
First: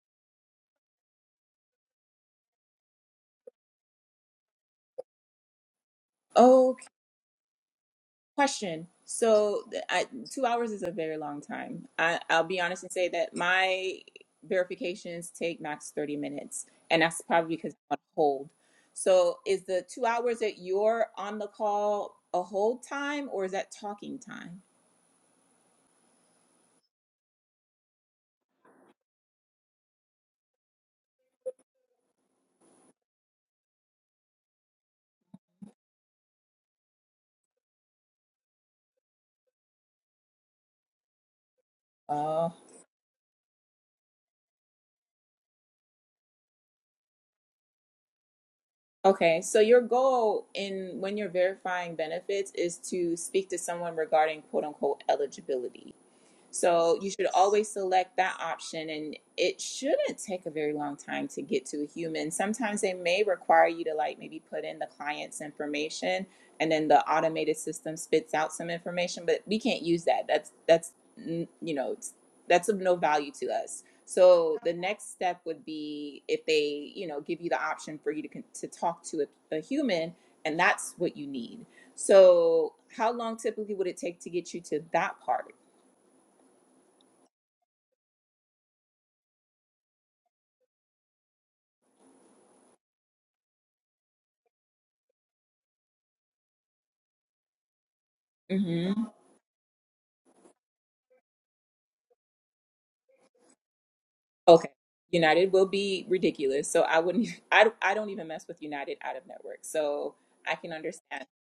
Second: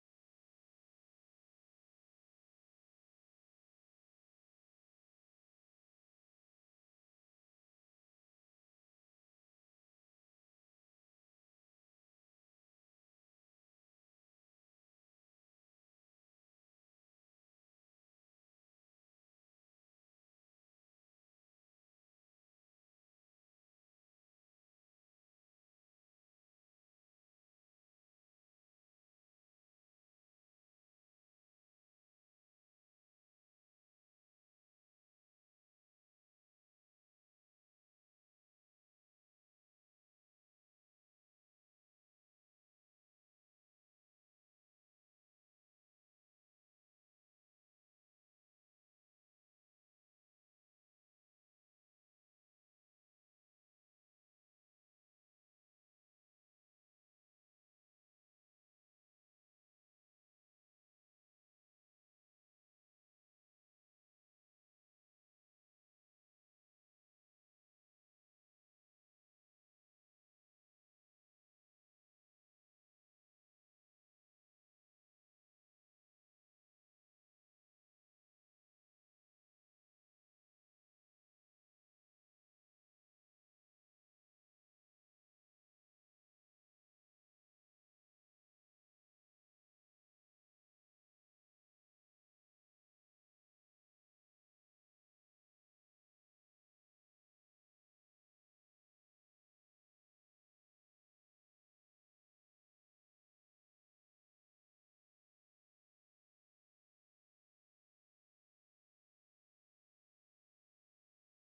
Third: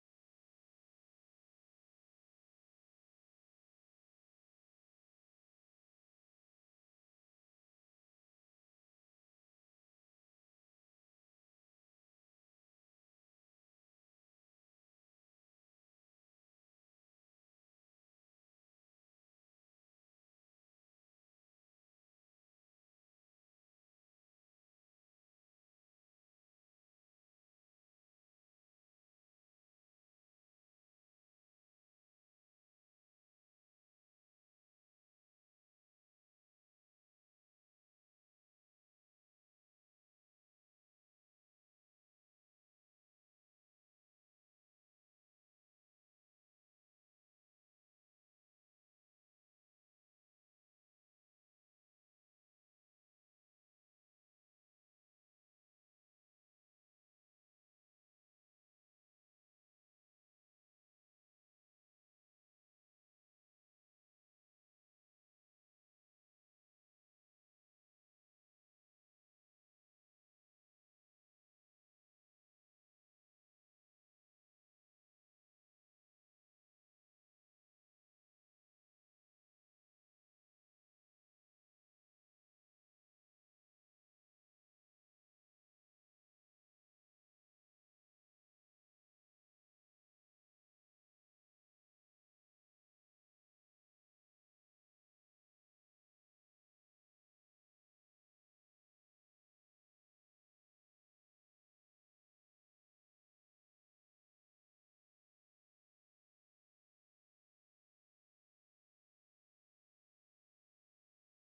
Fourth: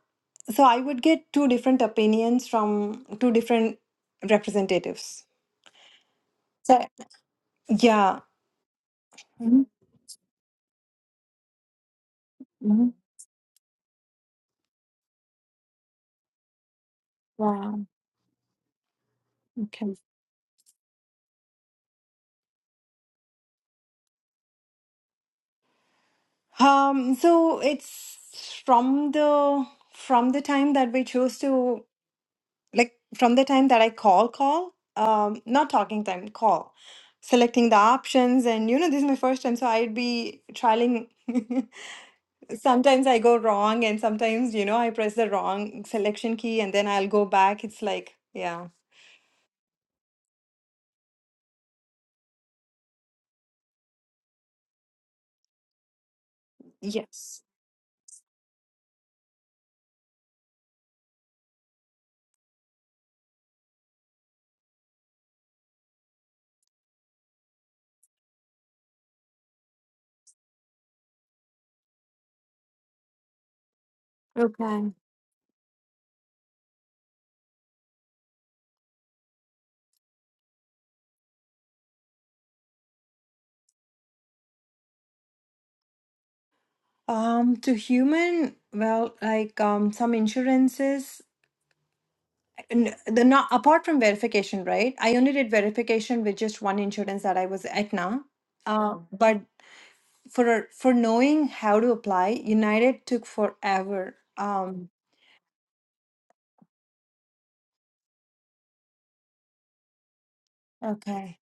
[SPEAKER 3] So I would get two different opinions from two different representatives. So, Yeah.
[SPEAKER 1] question. So
[SPEAKER 3] Mhm,
[SPEAKER 1] th- I, two hours is a very long time. I, I'll be honest and
[SPEAKER 3] mhm.
[SPEAKER 1] say that my verifications take max 30 minutes, and that's probably because
[SPEAKER 3] wow.
[SPEAKER 1] I'm on hold. So is the
[SPEAKER 3] Okay.
[SPEAKER 1] two hours that you're on the call a hold time or is that talking time?
[SPEAKER 3] Um, so it's from the from the time that we chose to. like from the time that I call, call, um, not talking time, call, selecting the options. And you know, this is my first time, so I'd be trialing. <laughs>
[SPEAKER 1] Oh,
[SPEAKER 3] sometimes I go wrong, and sometimes, you know, I press the wrong selection key and then I'll go back. It's like, yeah.
[SPEAKER 1] okay. So your goal in when you're verifying benefits is to speak to someone regarding quote unquote eligibility. So you should
[SPEAKER 3] Yes.
[SPEAKER 1] always select that option, and it shouldn't take a very long time to get to a human. Sometimes they may require you to like maybe put in the client's information, and then the automated system spits out some information. But we can't use that. That's that's mm, you know it's- that's of no value to us. So the
[SPEAKER 3] Okay.
[SPEAKER 1] next step would be if they you know give you the option for you to con- to talk to a, a human, and that's what you need. So how long typically would it take to get you to that part?
[SPEAKER 3] Um, to human, well, like um, some insurances, n- the not apart from verification, right? I only did verification with just one insurance that I was Aetna. Uh,
[SPEAKER 1] hmm
[SPEAKER 3] Oh. but for for knowing how to apply united took forever
[SPEAKER 1] Okay.
[SPEAKER 3] um
[SPEAKER 1] United will be ridiculous. So I wouldn't <laughs> I I don't even mess with United out of network. So I can understand.
[SPEAKER 3] okay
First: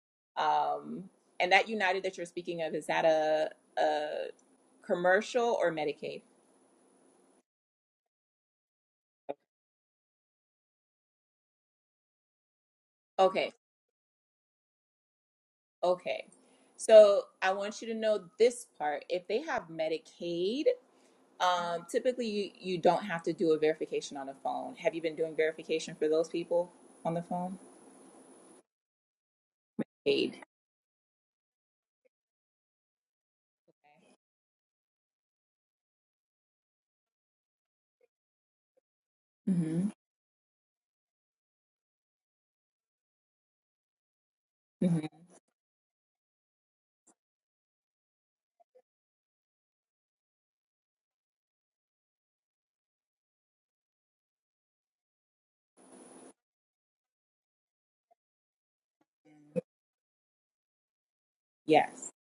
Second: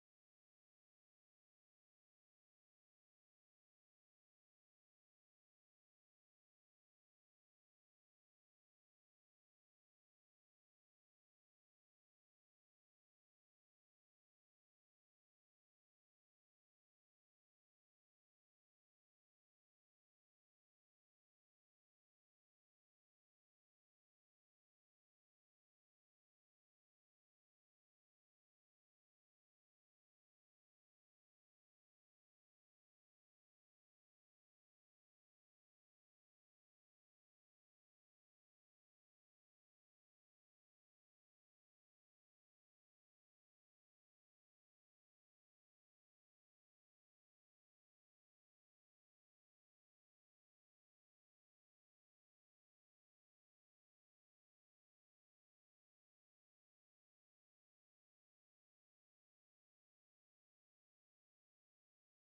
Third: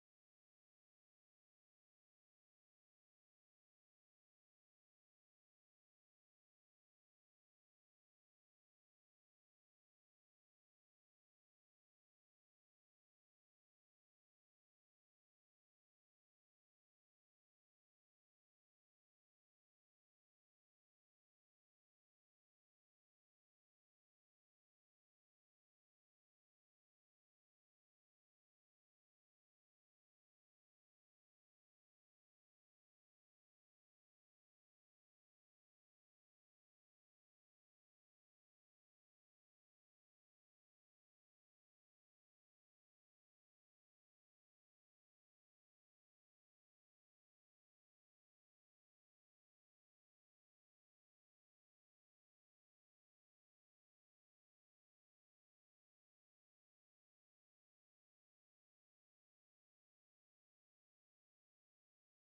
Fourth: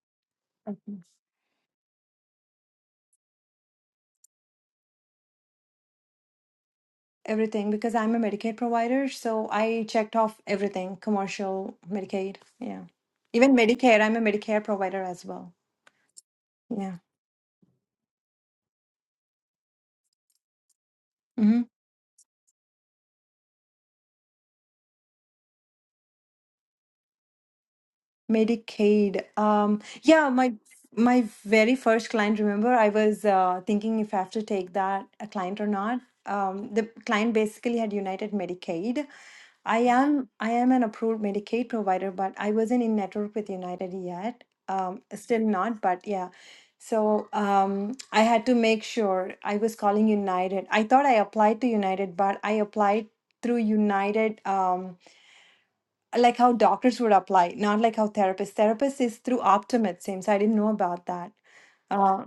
[SPEAKER 3] okay.
[SPEAKER 1] Um and that United that you're speaking of is that a a commercial or Medicaid?
[SPEAKER 3] everything because i'm a medicaid provider so i checked off everything commercial medicaid yeah
[SPEAKER 1] Okay.
[SPEAKER 3] even medicare i'm a medicare provider as well
[SPEAKER 1] Okay.
[SPEAKER 3] yeah
[SPEAKER 1] So I want you to know this part. If they have Medicaid,
[SPEAKER 3] Mm-hmm.
[SPEAKER 1] um typically you you don't have to do a verification on the phone. Have you been doing verification for those people on the phone?
[SPEAKER 3] Medicaid. Um, yeah,
[SPEAKER 1] Aid.
[SPEAKER 3] my my very first client, remember, I was uh, thinking if I have to take that a client or not. Um, the client basically had United Medicaid. I
[SPEAKER 1] Mhm.
[SPEAKER 3] am I am an approved Medicaid provider, but I wasn't in network with United yet. Um,
[SPEAKER 1] Mhm.
[SPEAKER 3] still not, but yeah. So um, I had to make sure I was calling United. I thought I applied to United, but I applied through United. Um, like how doctors would apply, not like how therapists. Therapist is through Optum, it seems. I didn't know about that.
[SPEAKER 1] Yes.
[SPEAKER 3] Uh,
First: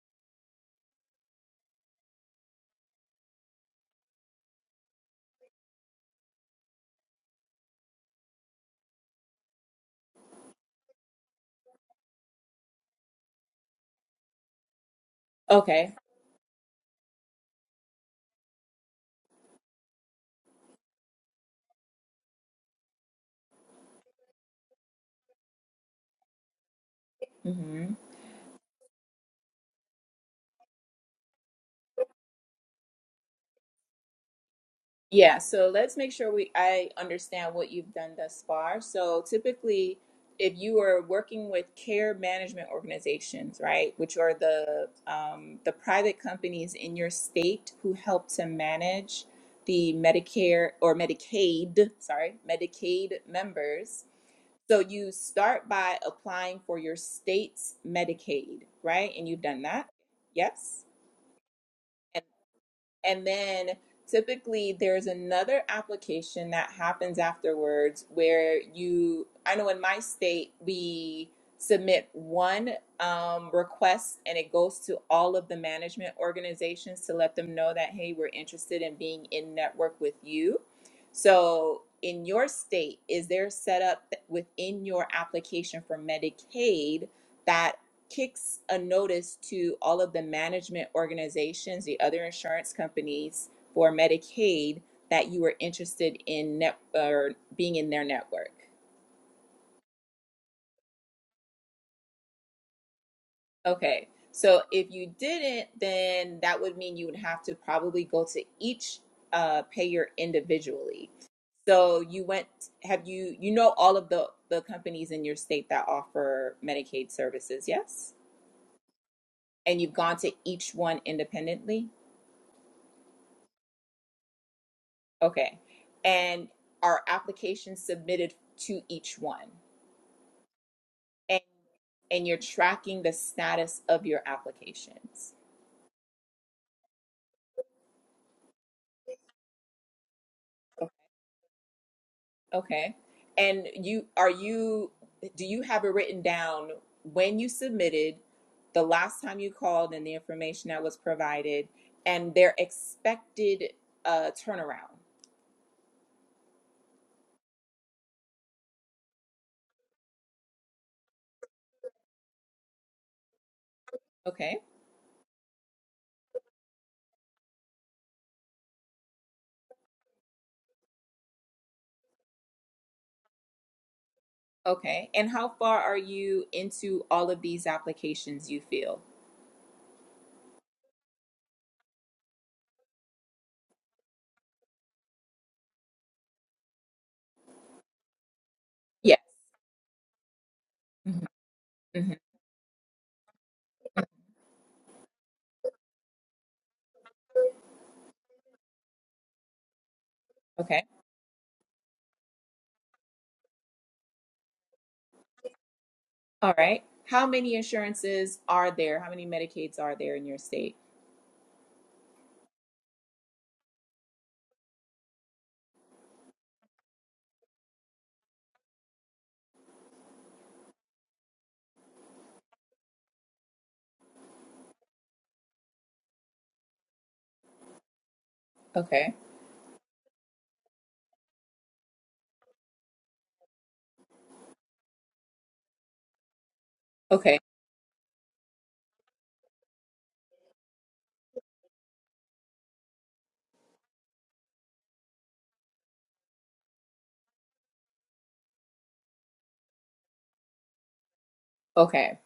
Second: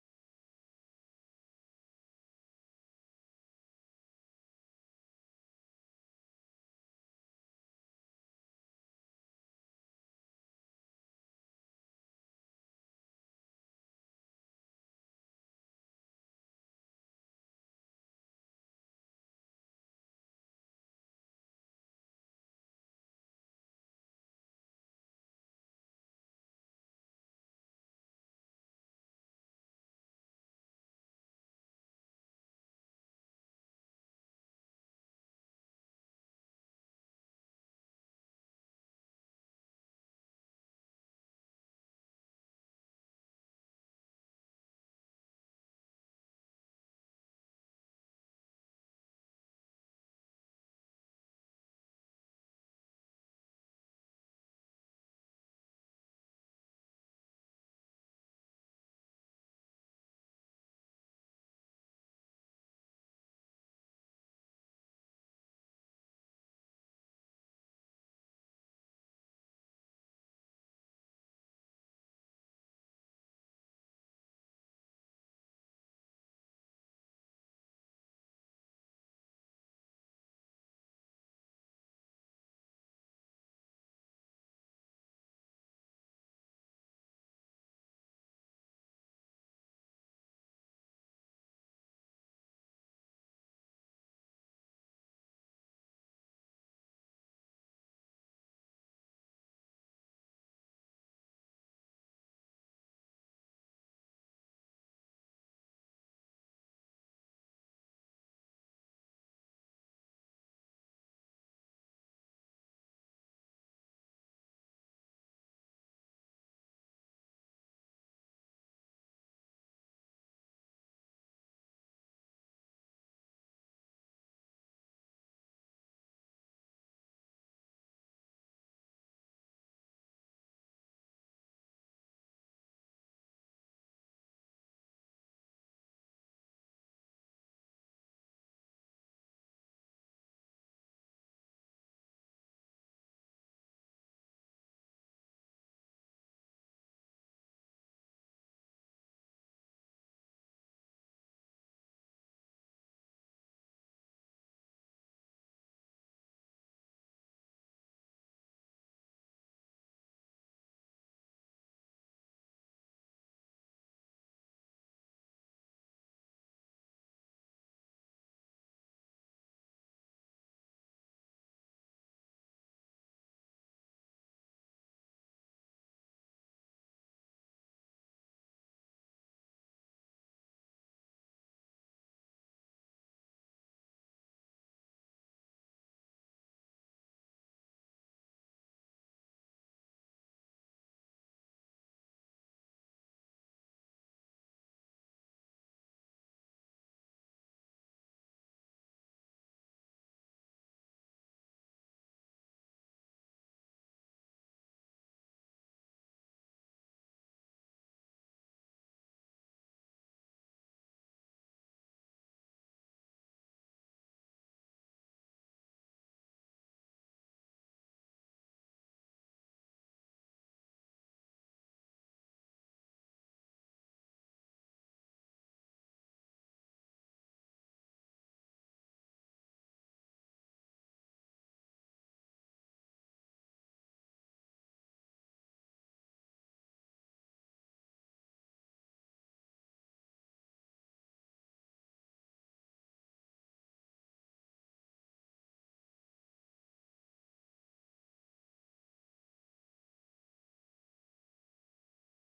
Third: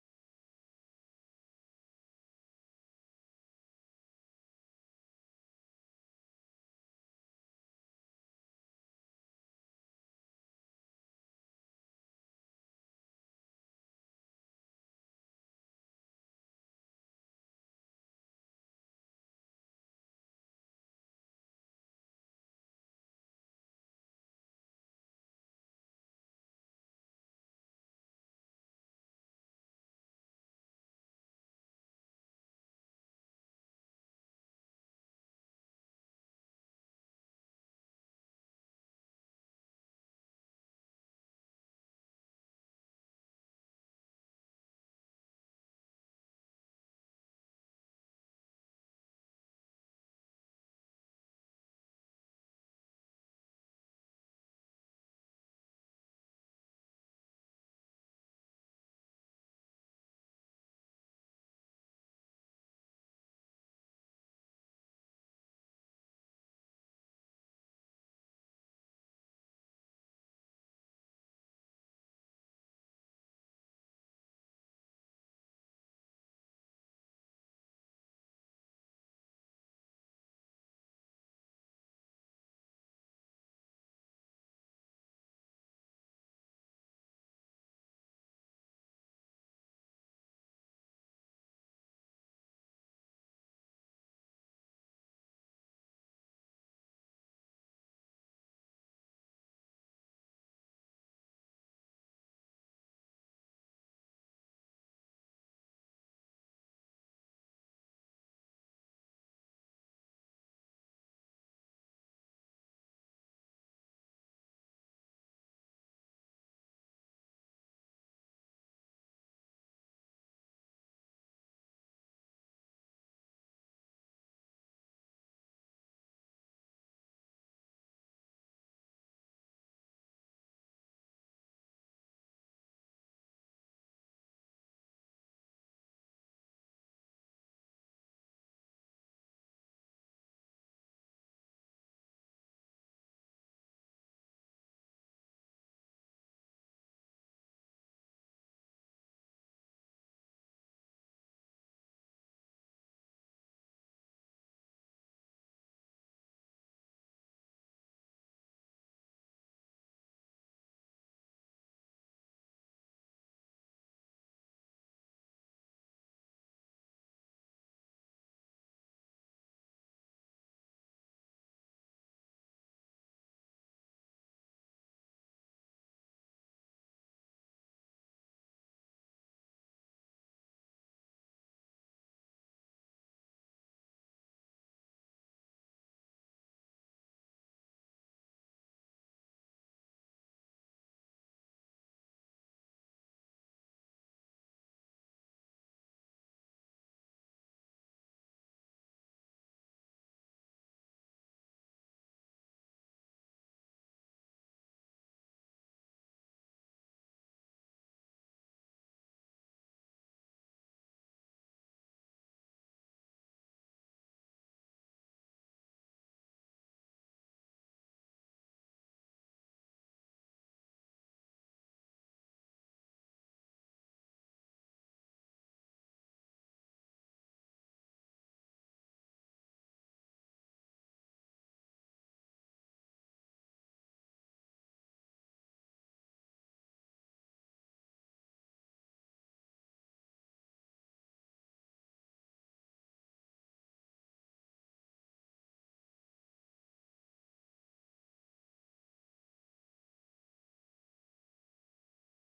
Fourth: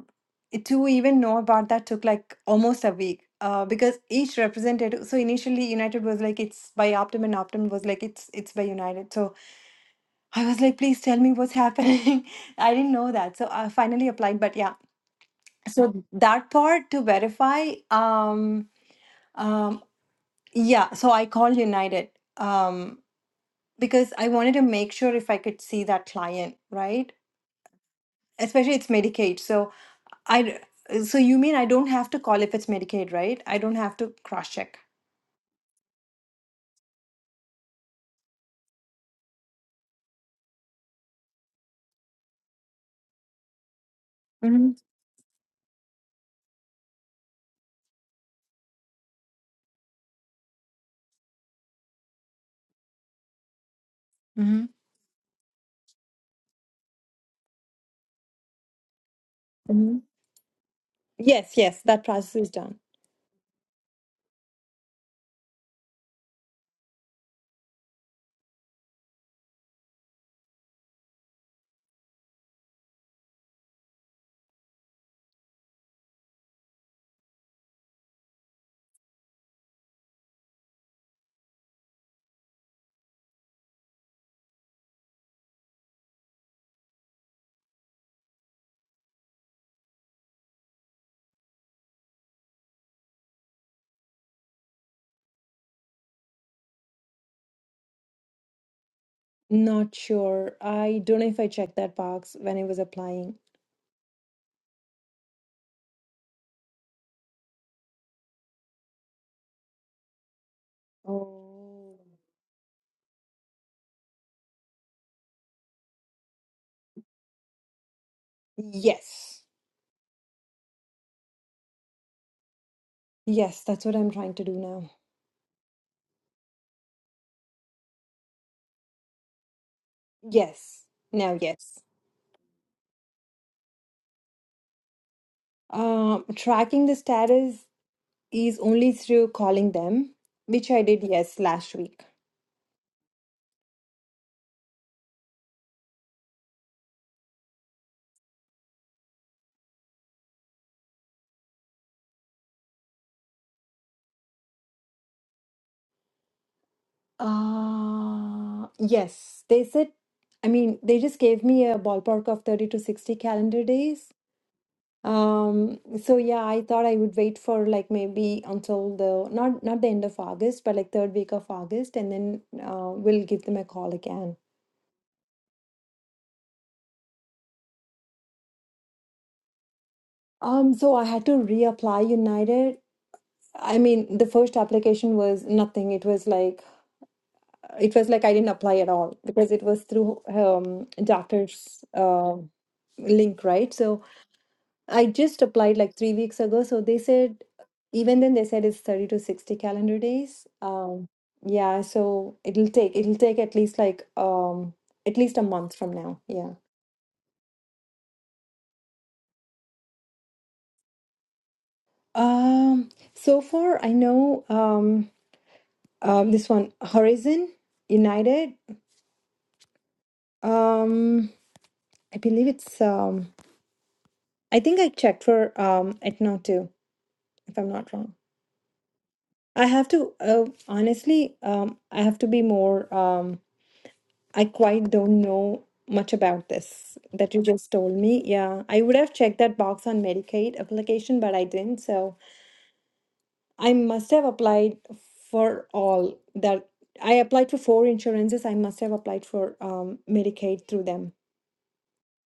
[SPEAKER 3] it- to even know about that took like almost a week uh, because each representative. So initially, United was like it's by Optum, and Optum was like it's it's by United. So I was like, please tell me what's happening. <laughs> I didn't know that, so I finally applied. But yeah, so
[SPEAKER 1] Okay.
[SPEAKER 3] Mm. that part to verify. Um, um, yeah, so I called United. Um, because I wanted to make sure if I could see that client, right?
[SPEAKER 1] Mhm.
[SPEAKER 3] Especially it's Medicaid. So I so you mean I don't have to call if it's Medicaid, right? I don't have to cross check.
[SPEAKER 1] Yeah, so let's make sure we I understand what you've done thus far. So typically, if you are working with care management organizations, right, which are
[SPEAKER 3] hmm
[SPEAKER 1] the um, the private companies in your state who help to manage the Medicare or Medicaid, sorry, Medicaid members.
[SPEAKER 3] hmm
[SPEAKER 1] So you start by applying for your state's Medicaid, right? And you've done that.
[SPEAKER 3] hmm
[SPEAKER 1] Yes.
[SPEAKER 3] Yes, yes, that process is done.
[SPEAKER 1] And then typically there's another application that happens afterwards where you, I know in my state, we submit one um, request and it goes to all of the management organizations to let them know that, hey, we're interested in being in network with you. So, in your state, is there set up th- within your application for Medicaid? that? kicks a notice to all of the management organizations, the other insurance companies for Medicaid that you were interested in net or being in their network.
[SPEAKER 3] Not sure. I don't know if I checked that box when I was applying.
[SPEAKER 1] Okay. So if you didn't, then that would mean you would have to probably go to each uh, payer individually.
[SPEAKER 3] Oh.
[SPEAKER 1] So you went, have you, you know, all of the, the companies in your state that offer Medicaid services, yes?
[SPEAKER 3] Yes.
[SPEAKER 1] And you've gone to each one independently?
[SPEAKER 3] Yes, that's what I'm trying to do now.
[SPEAKER 1] Okay. And are applications submitted to each one?
[SPEAKER 3] Yes. Now,
[SPEAKER 1] And
[SPEAKER 3] yes.
[SPEAKER 1] and you're tracking the status of your applications.
[SPEAKER 3] Um, tracking the status. is only through calling them, which I did, yes, last week.
[SPEAKER 1] Okay. And you are you do you have it written down when you submitted, the last time you called and the information that was provided and their expected uh turnaround.
[SPEAKER 3] Uh, yes, they said, I mean, they just gave me a ballpark of 30 to 60 calendar days.
[SPEAKER 1] Okay.
[SPEAKER 3] Um, so yeah, I thought I would wait for like maybe until the not not the end of August, but like third week of August, and then uh, we'll give them a call again.
[SPEAKER 1] Okay. And how far are you into all of these applications you feel?
[SPEAKER 3] Um, so I had to reapply United. I mean, the first application was nothing. It was like it was like I didn't apply at all
[SPEAKER 1] Yes.
[SPEAKER 3] because it was through um,
[SPEAKER 1] Mhm.
[SPEAKER 3] doctor's
[SPEAKER 1] Mhm.
[SPEAKER 3] uh, link, right? So I just applied like three weeks ago. So they said, even then they said it's 30 to 60 calendar days.
[SPEAKER 1] Okay.
[SPEAKER 3] Um, yeah, so it'll take it'll take at least like um, at least a month from now. Yeah.
[SPEAKER 1] All right. How many insurances are there? How many Medicaids are there in your state?
[SPEAKER 3] Um, so far I know um, um, this one Horizon United. Um, I believe it's um, I think I checked for um, Etna too. if I'm not wrong.
[SPEAKER 1] Okay.
[SPEAKER 3] I have to uh, honestly, um, I have to be more. Um, I quite don't know much about this that
[SPEAKER 1] Okay.
[SPEAKER 3] you just told me. Yeah, I would have checked that box on Medicaid application, but I didn't. So I must have applied for all that. I applied for four insurances. I must have applied for um, Medicaid through them.
[SPEAKER 1] Okay.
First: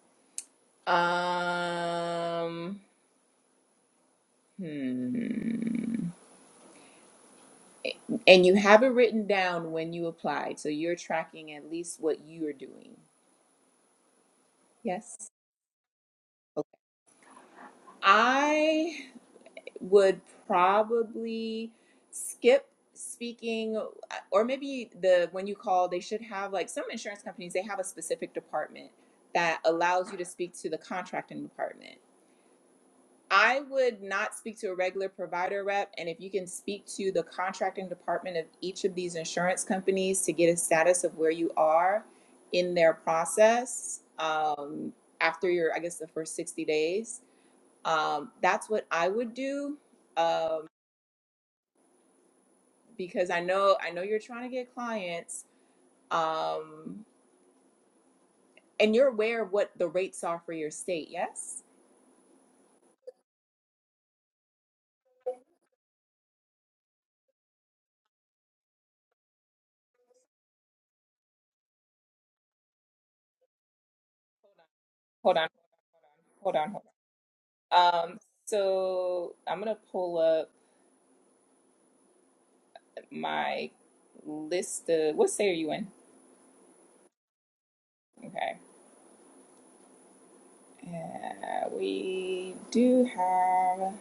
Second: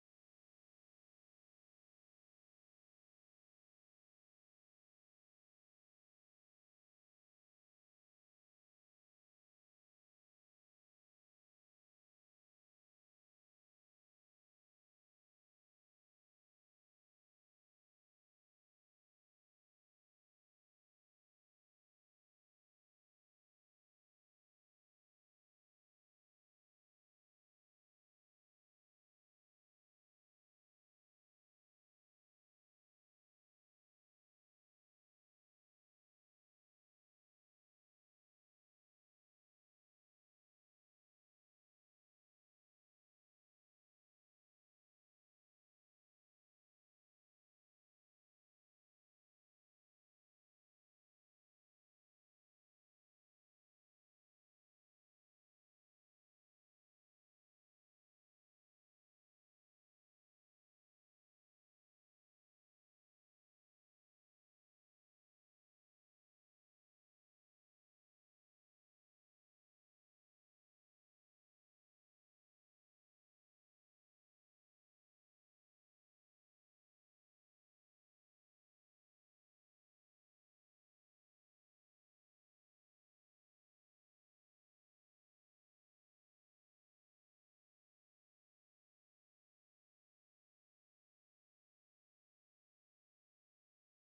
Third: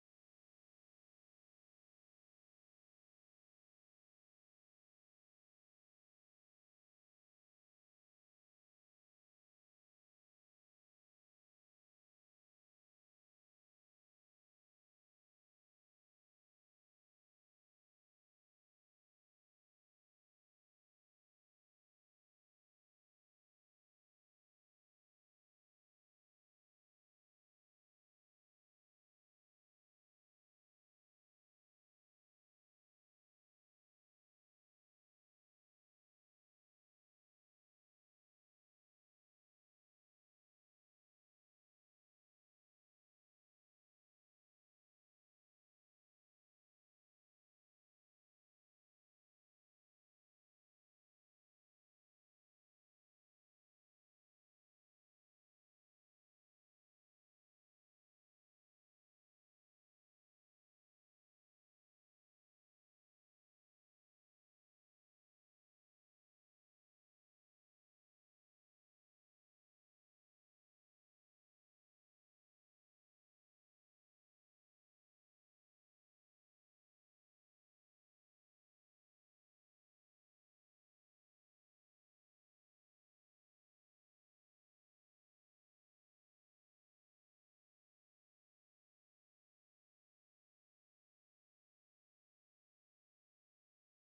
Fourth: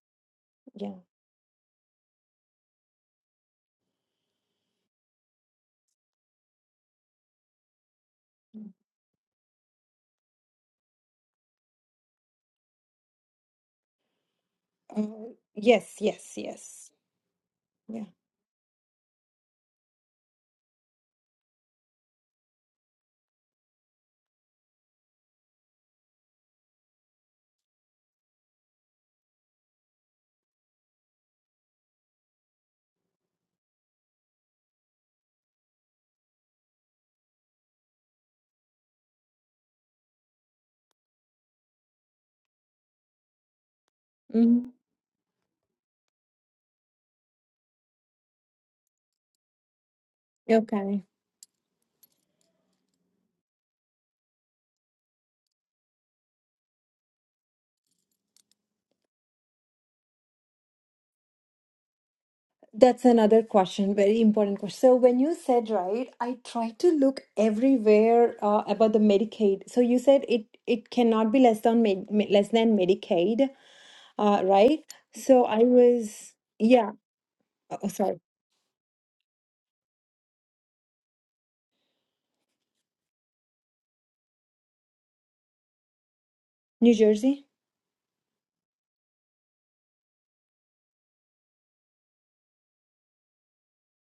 [SPEAKER 3] Yeah.
[SPEAKER 1] Um, hmm. And you have it written down when you applied, so you're tracking at least what you are doing.
[SPEAKER 3] Uh,
[SPEAKER 1] Yes.
[SPEAKER 3] yes, yes,
[SPEAKER 1] Okay.
[SPEAKER 3] yes. Yeah.
[SPEAKER 1] I would probably skip speaking uh, or maybe the when you call they should have like some insurance companies they have a specific department that allows you to speak to the contracting department I would not speak to a regular provider rep. And if you can speak to the contracting department of each of these insurance companies to get a status of where you are in their process
[SPEAKER 3] hmm
[SPEAKER 1] um, after your, I guess, the first 60 days, um, that's what I would do. Um,
[SPEAKER 3] Okay.
[SPEAKER 1] because I know, I know you're trying to get clients, um, and you're aware of what the rates are for your state. Yes.
[SPEAKER 3] That's another question, very important question. So when you said, right, I tried to look everywhere uh, about the Medicaid. So you said it it cannot be less than med, me- less than Medicaid, uh, right?
[SPEAKER 1] Hold
[SPEAKER 3] So
[SPEAKER 1] on,
[SPEAKER 3] I was,
[SPEAKER 1] hold on, hold
[SPEAKER 3] yeah, oh, oh,
[SPEAKER 1] on. Um,
[SPEAKER 3] sorry,
[SPEAKER 1] so I'm gonna pull up. my list of what state are you in?
[SPEAKER 3] New Jersey.
[SPEAKER 1] Okay. Uh, we do have,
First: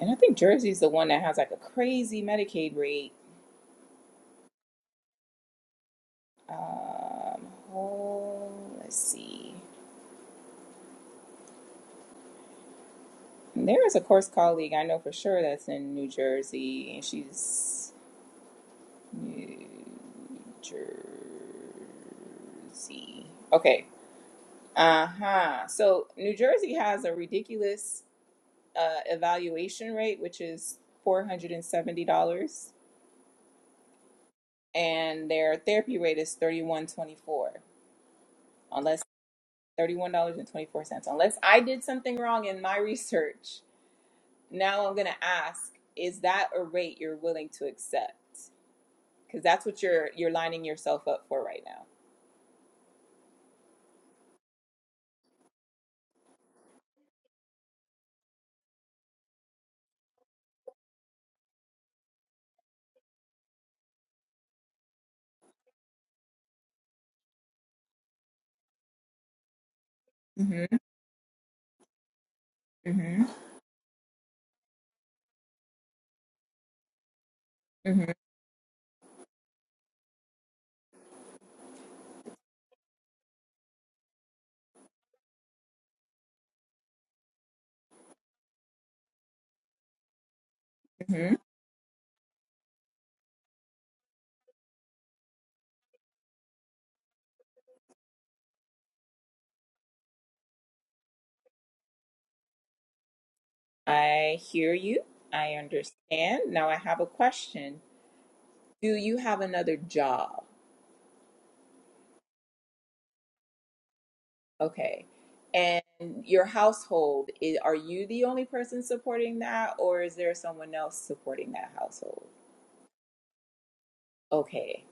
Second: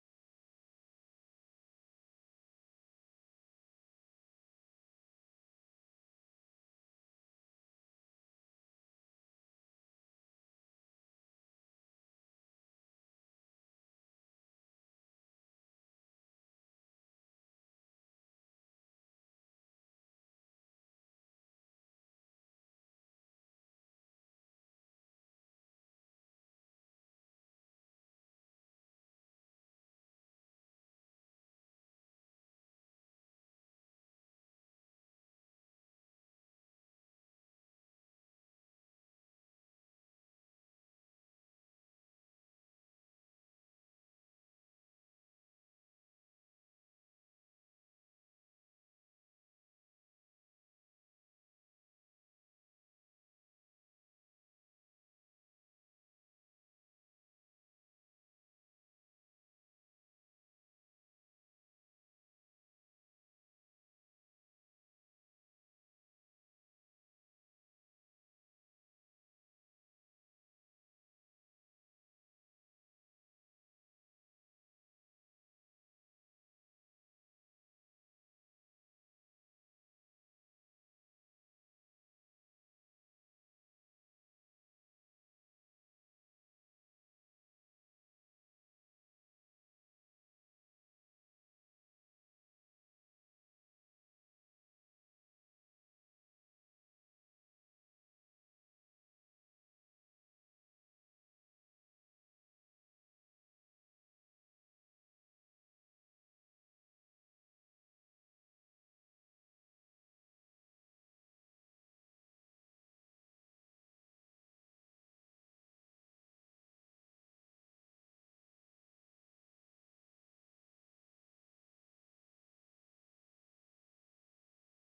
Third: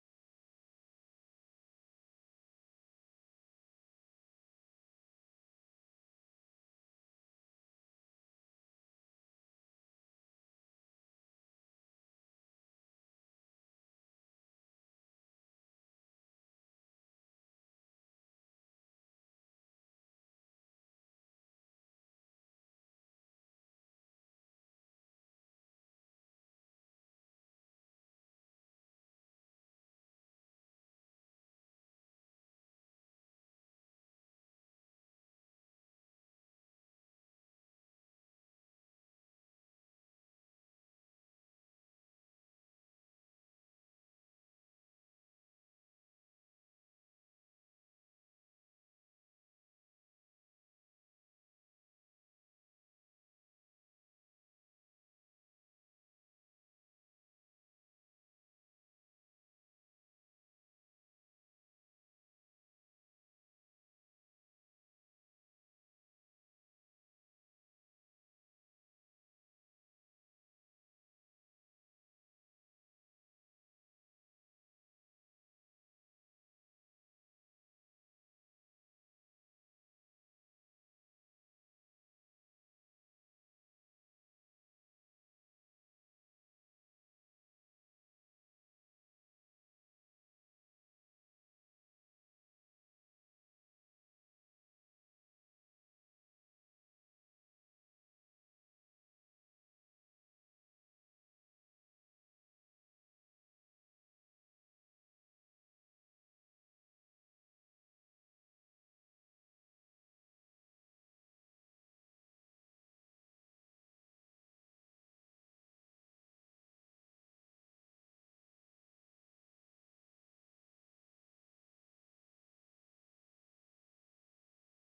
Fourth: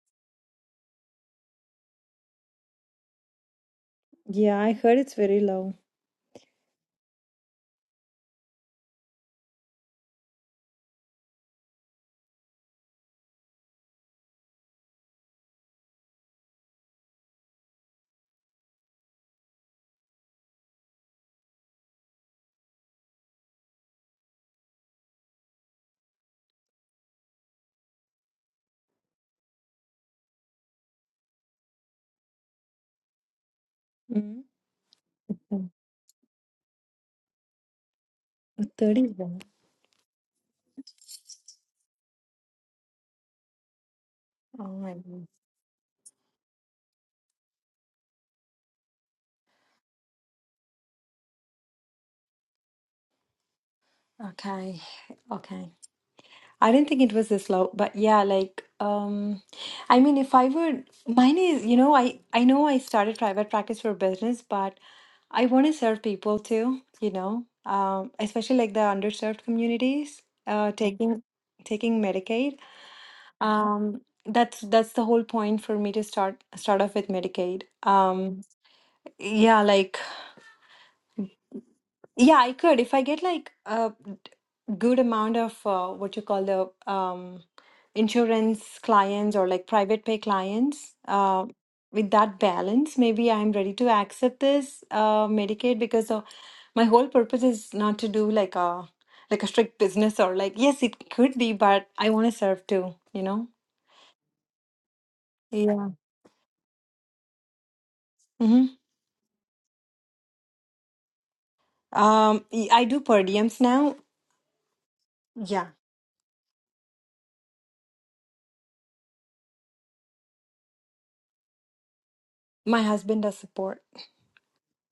[SPEAKER 1] and I think Jersey's the one that has like a crazy Medicaid rate.
[SPEAKER 3] Yeah, I heard it's very low.
[SPEAKER 1] Um, oh, let's see. And There is a course colleague I know for sure that's in New Jersey, and she's New Jersey. Okay. Uh huh. So New Jersey has a ridiculous uh, evaluation rate, which is four hundred and seventy dollars,
[SPEAKER 3] Mm-hmm.
[SPEAKER 1] and their therapy rate is thirty one twenty four, unless
[SPEAKER 3] 31.
[SPEAKER 1] thirty one dollars and twenty four cents. Unless I did something wrong in my research,
[SPEAKER 3] Oh
[SPEAKER 1] now
[SPEAKER 3] my
[SPEAKER 1] I'm gonna
[SPEAKER 3] goodness.
[SPEAKER 1] ask: Is that a rate you're willing to accept? Because that's what you're you're lining yourself up for right now.
[SPEAKER 3] Okay, okay. I didn't think it was this loud, but yeah, like um I mean if I were mine is, you know, I I know I started private practice for business, but I want to serve people too, you know. Um especially like the underserved communities, uh
[SPEAKER 1] Mm-hmm,
[SPEAKER 3] taking taking Medicaid.
[SPEAKER 1] mm-hmm,
[SPEAKER 3] Um that's that's the whole point for me to start start off with Medicaid.
[SPEAKER 1] mm-hmm,
[SPEAKER 3] Um yeah, like Yeah, I could. If I get like a good amount of uh, what you call the um, insurance clients or like private pay clients,
[SPEAKER 1] mm-hmm.
[SPEAKER 3] uh, with that balance, maybe I'm ready to accept this uh, Medicaid because uh, my whole purpose is not to do like a like a strict business or like yes, it could be, but I want to serve too, you know?
[SPEAKER 1] I hear you. I
[SPEAKER 3] Yeah.
[SPEAKER 1] understand. Now I have a question.
[SPEAKER 3] hmm
[SPEAKER 1] Do you have another job?
[SPEAKER 3] Um, y- I do per diems now.
[SPEAKER 1] Okay.
[SPEAKER 3] Yeah,
[SPEAKER 1] And your household, i are you the only person supporting that, or is there someone else supporting that household?
[SPEAKER 3] my husband does support.
[SPEAKER 1] Okay,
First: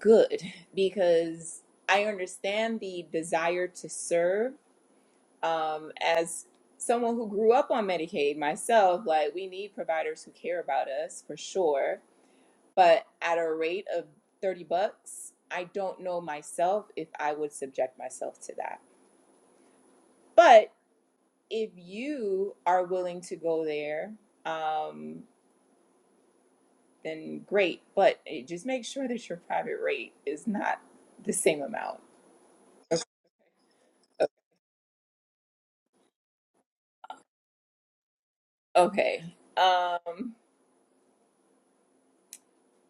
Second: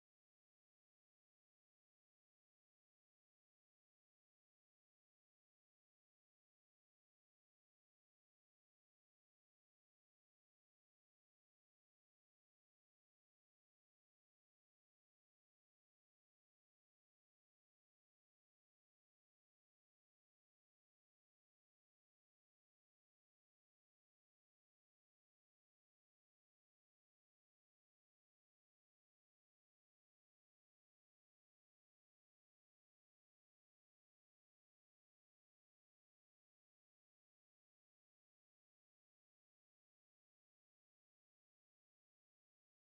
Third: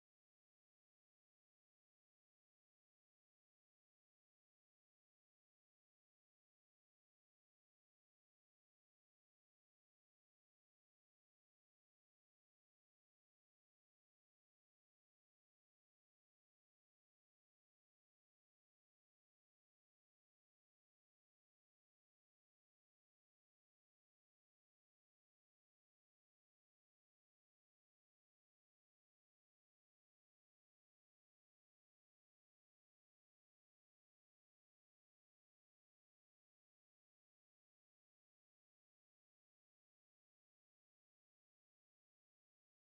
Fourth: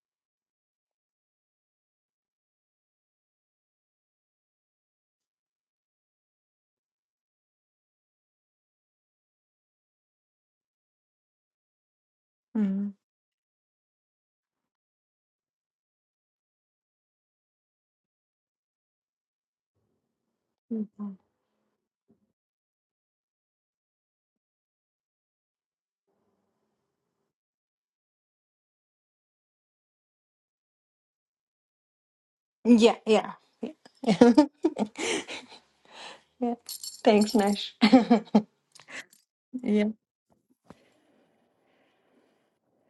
[SPEAKER 1] good. <laughs> Because I understand the desire to serve. Um, as someone who grew up on Medicaid myself, like we need providers who care about us for sure.
[SPEAKER 3] Mhm.
[SPEAKER 1] But at a rate of 30 bucks, I don't know myself if I would subject myself to that. But if you are willing to go there, um, then great. But it, just make sure that your private rate is not the same amount.
[SPEAKER 3] Yeah, yeah. yeah. <laughs> Yeah. Thanks, Nash. <laughs>
[SPEAKER 1] Okay.
[SPEAKER 3] yeah.
[SPEAKER 1] Um,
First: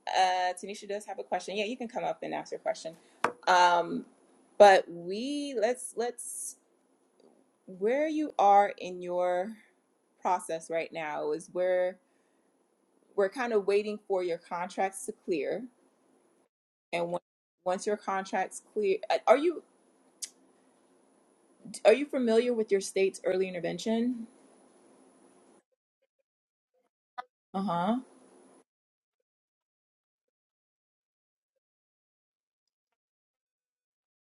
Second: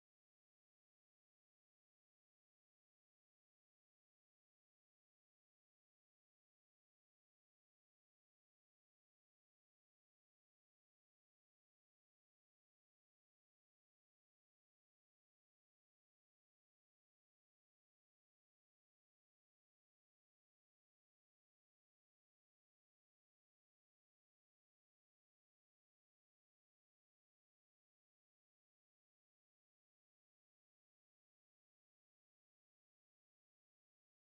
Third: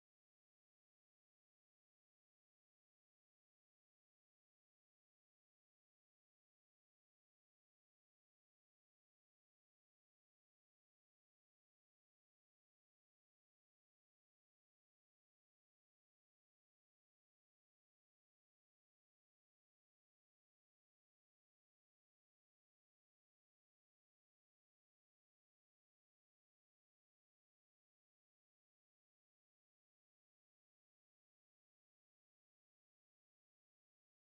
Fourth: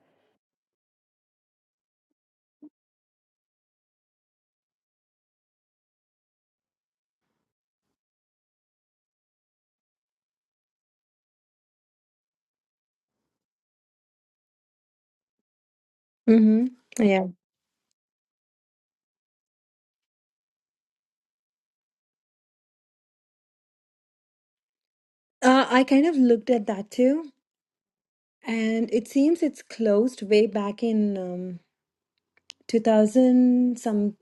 [SPEAKER 1] uh, Tanisha does have a question. Yeah, you can come up and ask your question. Um, but we let's let's where you are in your process right now is where we're kind of waiting for your contracts to clear.
[SPEAKER 3] hmm
[SPEAKER 1] And when,
[SPEAKER 3] Yeah.
[SPEAKER 1] once your contracts clear, uh, are you Are you familiar with your state's early intervention?
[SPEAKER 3] Uh, I kind of looked at that too,
[SPEAKER 1] Uh-huh.
[SPEAKER 3] and it seems it's closed way back in um, 2000 some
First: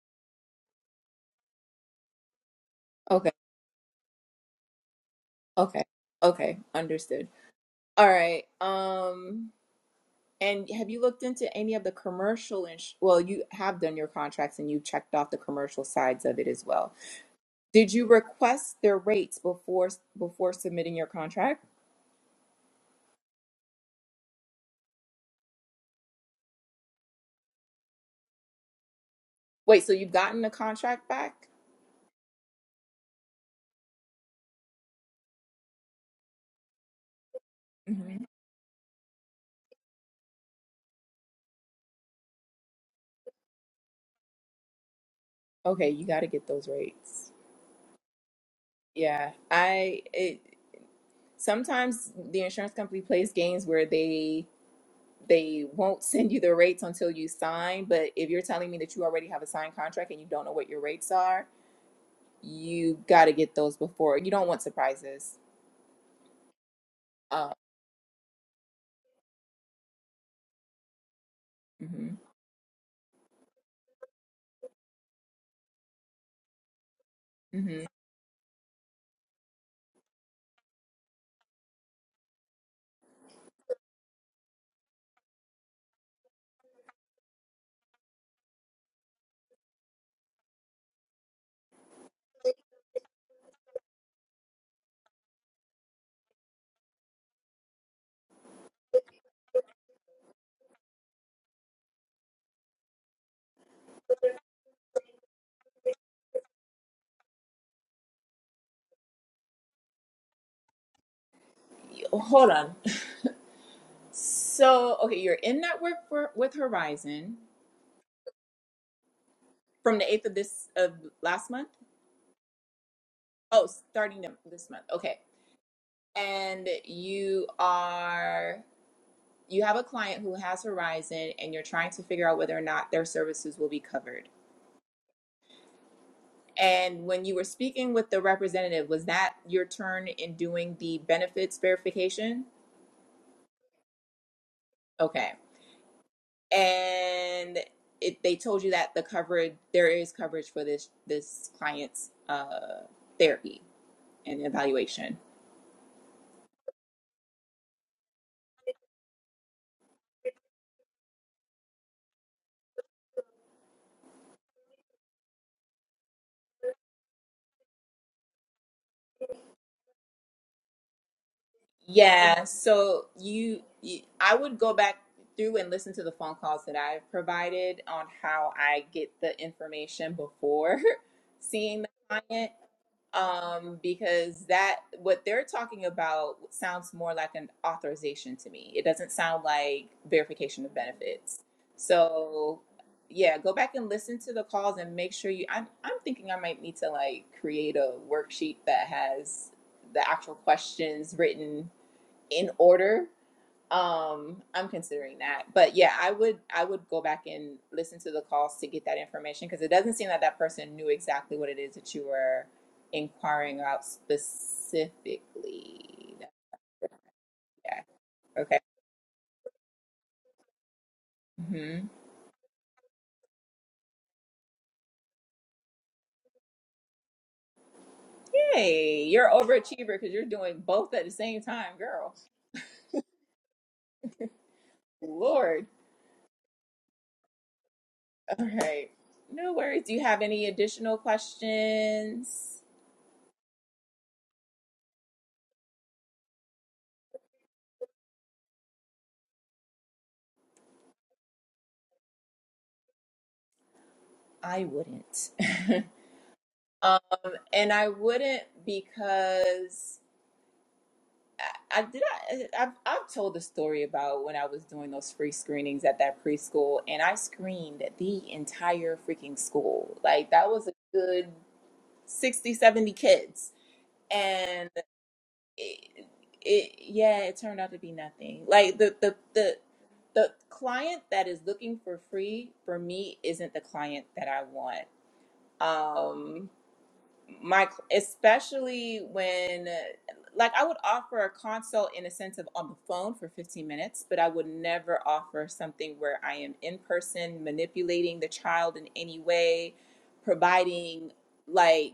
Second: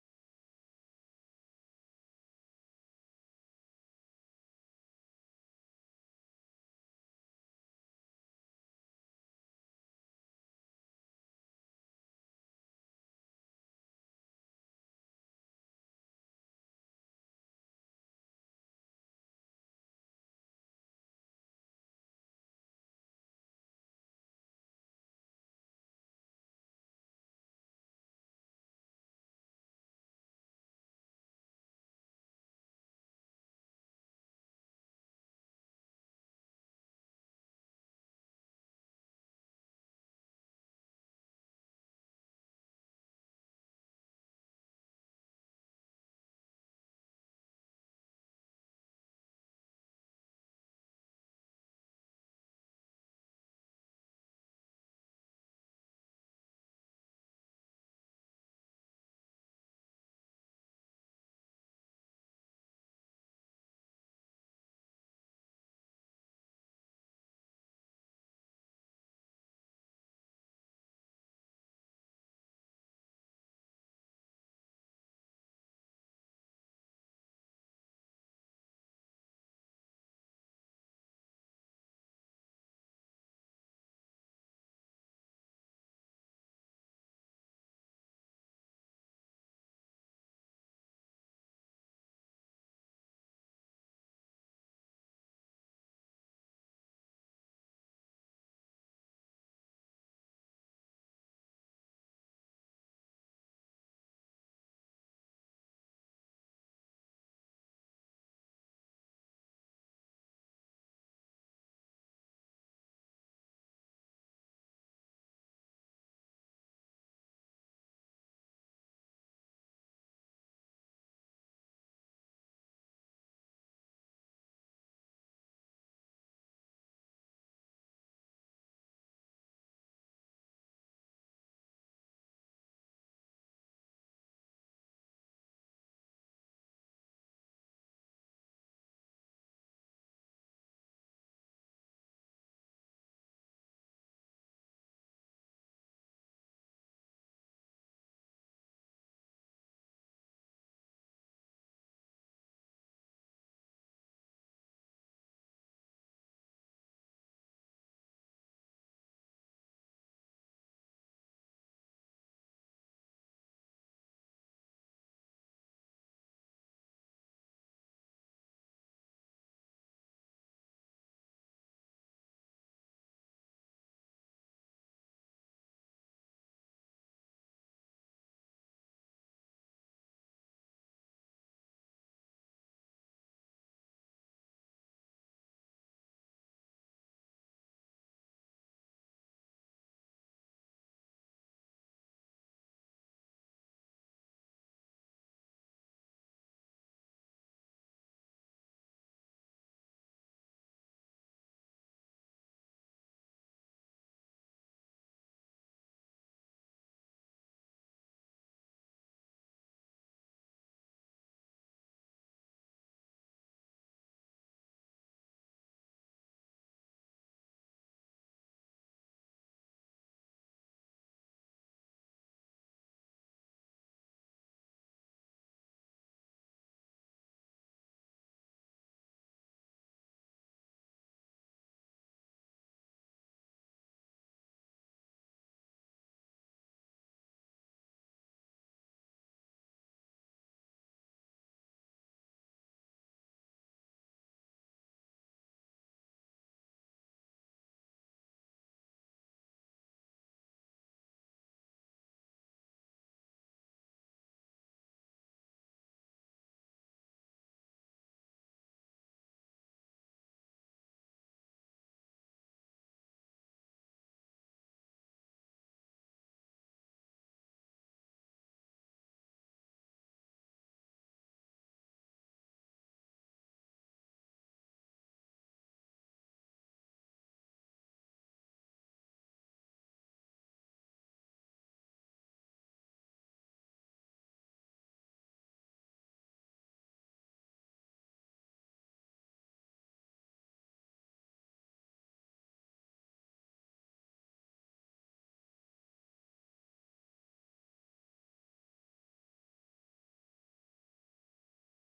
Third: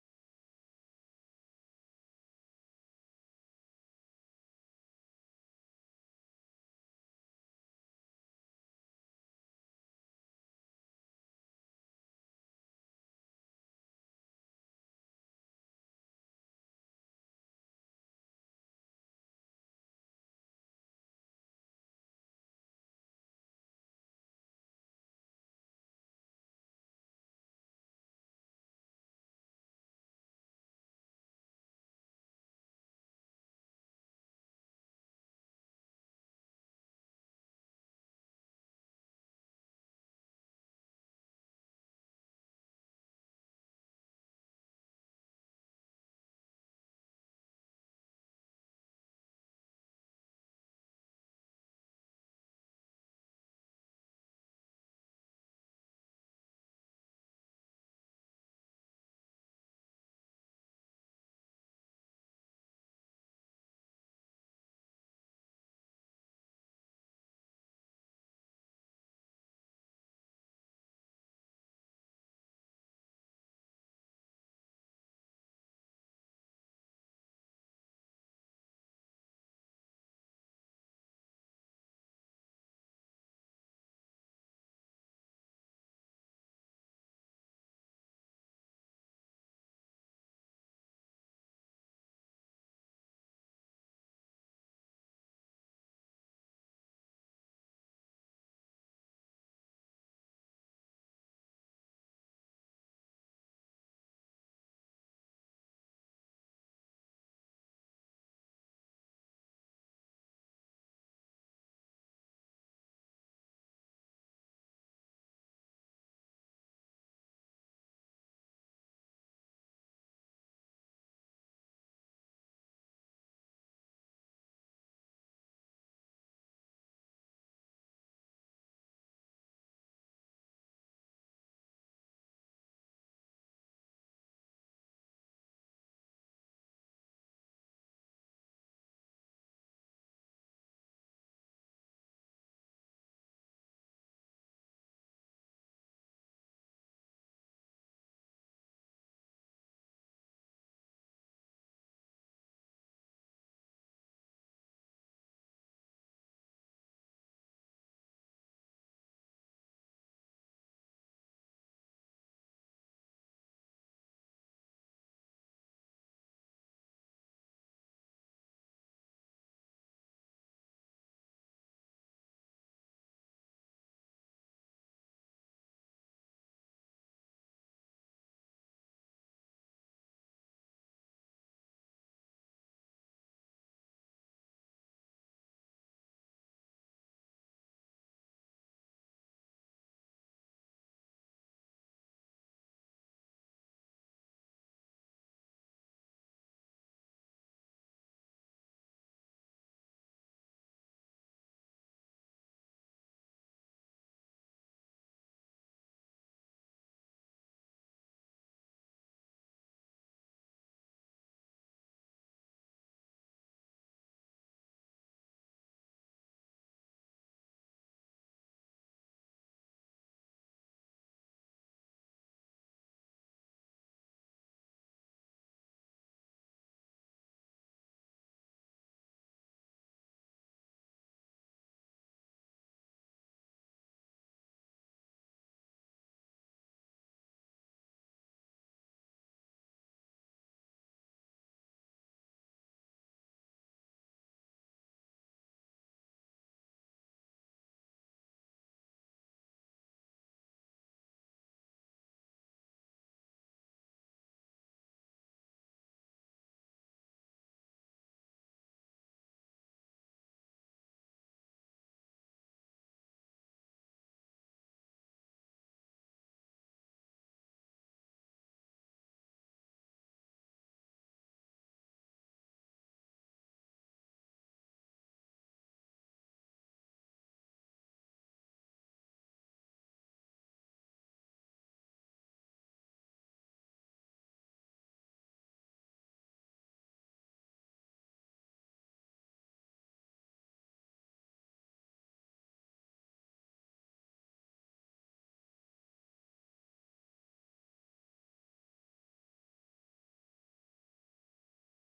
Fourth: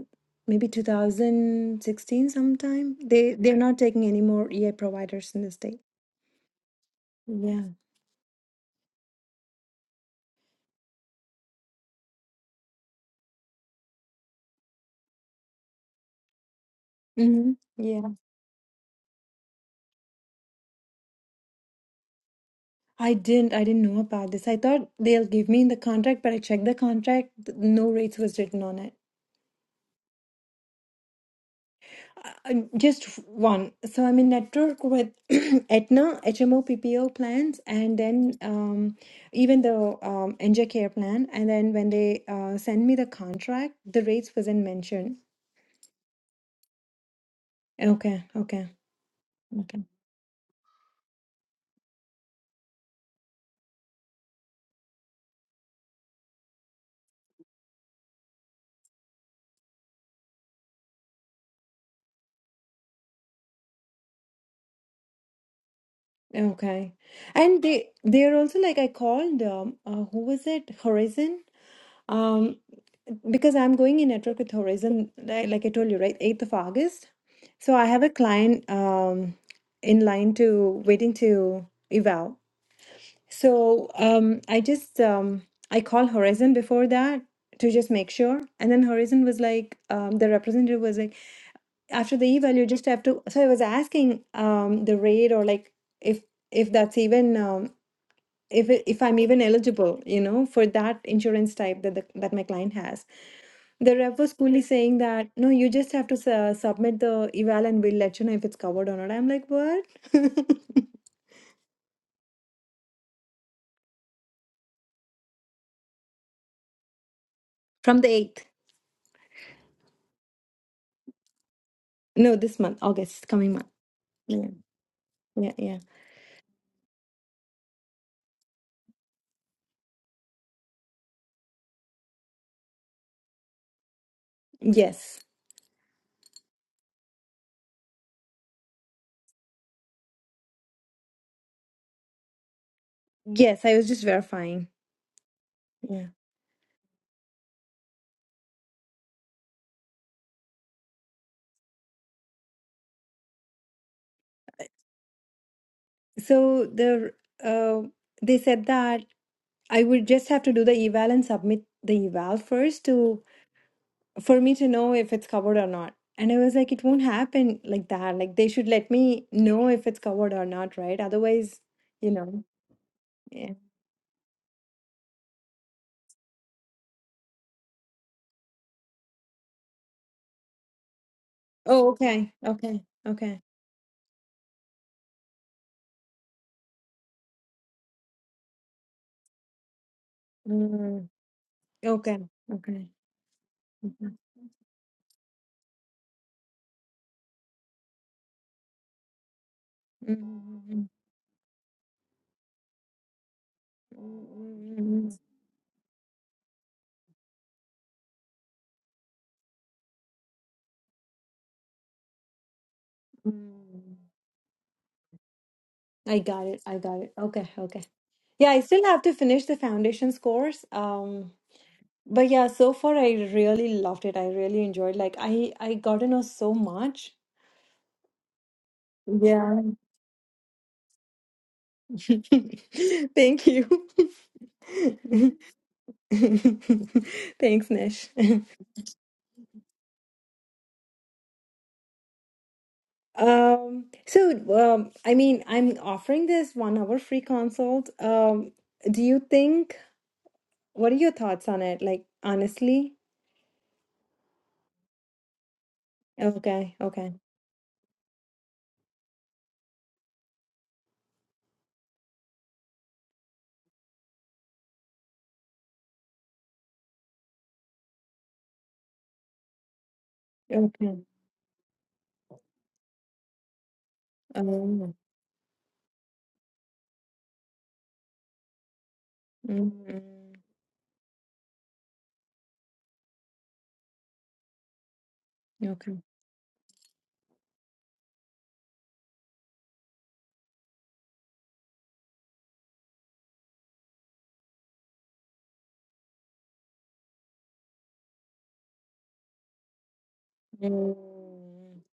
[SPEAKER 3] maybe 2016 sometime.
[SPEAKER 1] Okay.
[SPEAKER 3] They they're not taking any more EA providers in the state.
[SPEAKER 1] Okay. Okay. Understood.
[SPEAKER 3] Yeah.
[SPEAKER 1] All right. Um and have you looked into any of the commercial ins- well, you have done your contracts and you checked off the commercial sides of it as well.
[SPEAKER 3] hmm
[SPEAKER 1] Did you
[SPEAKER 3] Yeah.
[SPEAKER 1] request their rates before before submitting your contract?
[SPEAKER 3] I didn't I didn't know about this. I thought they'll give me in the contract, but I checked the contract. th- No rates was written on it.
[SPEAKER 1] Wait, so you've gotten the contract back?
[SPEAKER 3] Um, Just one. So I'm in network with <clears throat> Aetna, HMO, PPO plans, and
[SPEAKER 1] hmm
[SPEAKER 3] then um, even the um, NJ Care plan. And then when they uh, send me the contract, the rates wasn't mentioned.
[SPEAKER 1] Okay, you got to get those rates.
[SPEAKER 3] Okay, okay,
[SPEAKER 1] Yeah.
[SPEAKER 3] okay,
[SPEAKER 1] I it sometimes the insurance company plays games where they they won't send you the rates until you sign. But if you're telling me that you already have a signed contract and you don't know what your rates are, you got to get those before. You don't want surprises.
[SPEAKER 3] okay.
[SPEAKER 1] Uh,
[SPEAKER 3] And they they're also like I called um, uh, who was it? Horizon.
[SPEAKER 1] mhm,
[SPEAKER 3] Um, because I'm going in network with Horizon, li- like I told you, right, 8th of August. So I
[SPEAKER 1] mhm.
[SPEAKER 3] have a client um, in line to waiting to eval. So um, I just um, I call Horizon before that to just make sure, and then Horizon was like um, the representative was like after the eval you just have to. So I was asking um, the rate or like if if that's even um, if it- if I'm even eligible, you know, for that insurance type that the, that my client has. The rep was coolly saying that, no, you just have to su- submit the eval and we'll let you know if it's covered or not. I'm like, what? <laughs>
[SPEAKER 1] Hold on. So, okay, you're in network for, with Horizon
[SPEAKER 3] From the 8th.
[SPEAKER 1] from the 8th of this of last month.
[SPEAKER 3] No, this month, August, coming
[SPEAKER 1] Oh,
[SPEAKER 3] month.
[SPEAKER 1] starting th-
[SPEAKER 3] Yeah,
[SPEAKER 1] this month. Okay.
[SPEAKER 3] yeah, yeah.
[SPEAKER 1] And you are you have a client who has Horizon and you're trying to figure out whether or not their services will be covered
[SPEAKER 3] Yes.
[SPEAKER 1] And when you were speaking with the representative, was that your turn in doing the benefits verification?
[SPEAKER 3] Yes, I was just verifying.
[SPEAKER 1] Okay.
[SPEAKER 3] Yeah.
[SPEAKER 1] And it, they told you that the coverage there is coverage for this this client's uh, therapy and evaluation.
[SPEAKER 3] So the uh, they said that I would just have to do the eval and submit the eval first to for me to know if it's covered or not. And I was like, it won't happen like that. Like they should let me know if it's covered or not, right? Otherwise, you know.
[SPEAKER 1] Yeah. So
[SPEAKER 3] Yeah.
[SPEAKER 1] you, you, I would go back through and listen to the phone calls that I've provided on how I get the information before <laughs> seeing the
[SPEAKER 3] Oh, okay.
[SPEAKER 1] client
[SPEAKER 3] Okay. Okay.
[SPEAKER 1] um, because that what they're talking about sounds more like an authorization to me. It doesn't sound like verification of
[SPEAKER 3] Mm,
[SPEAKER 1] benefits.
[SPEAKER 3] okay.
[SPEAKER 1] So,
[SPEAKER 3] Okay.
[SPEAKER 1] yeah, go back and
[SPEAKER 3] Mhm.
[SPEAKER 1] listen to the calls and make sure you. I'm I'm thinking I might need to like create a worksheet that has the actual
[SPEAKER 3] Mm,
[SPEAKER 1] questions written in order um i'm
[SPEAKER 3] mm,
[SPEAKER 1] considering that but yeah i would i would go back and listen to the calls to get that information because it doesn't seem that that person knew exactly what it is that you were inquiring about
[SPEAKER 3] mm.
[SPEAKER 1] specifically
[SPEAKER 3] I got it. I got it. Okay.
[SPEAKER 1] yeah
[SPEAKER 3] Okay. Yeah,
[SPEAKER 1] okay
[SPEAKER 3] I still have to finish the foundations course. Um,
[SPEAKER 1] hmm
[SPEAKER 3] but yeah, so far I really loved it. I really enjoyed. Like I I got to know so much.
[SPEAKER 1] hey you're
[SPEAKER 3] Yeah.
[SPEAKER 1] overachiever because you're doing both at the same time girl
[SPEAKER 3] <laughs> Thank you. <laughs>
[SPEAKER 1] lord
[SPEAKER 3] <laughs> Thanks, Nish. <laughs>
[SPEAKER 1] all right no worries do you have any additional questions
[SPEAKER 3] Um, so, um, I mean, I'm offering this one hour free consult. Um, do you think, what are your thoughts on it? Like, honestly?
[SPEAKER 1] i wouldn't
[SPEAKER 3] Okay,
[SPEAKER 1] <laughs> um
[SPEAKER 3] okay,
[SPEAKER 1] and i wouldn't because I I did. I, I've, I've told the story about when I was doing those free screenings at that preschool, and I screened the entire freaking school. Like, that was a
[SPEAKER 3] okay.
[SPEAKER 1] good 60, 70 kids. And
[SPEAKER 3] Um,
[SPEAKER 1] it, it yeah, it turned out to be nothing. Like, the, the, the,
[SPEAKER 3] mm,
[SPEAKER 1] the client that is looking for free for me isn't the client that I want.
[SPEAKER 3] okay.
[SPEAKER 1] Um, my especially when like i would offer a consult in a sense of on the phone for 15 minutes but i would never offer something where i am in person manipulating the child in any way providing
[SPEAKER 3] Mm,
[SPEAKER 1] like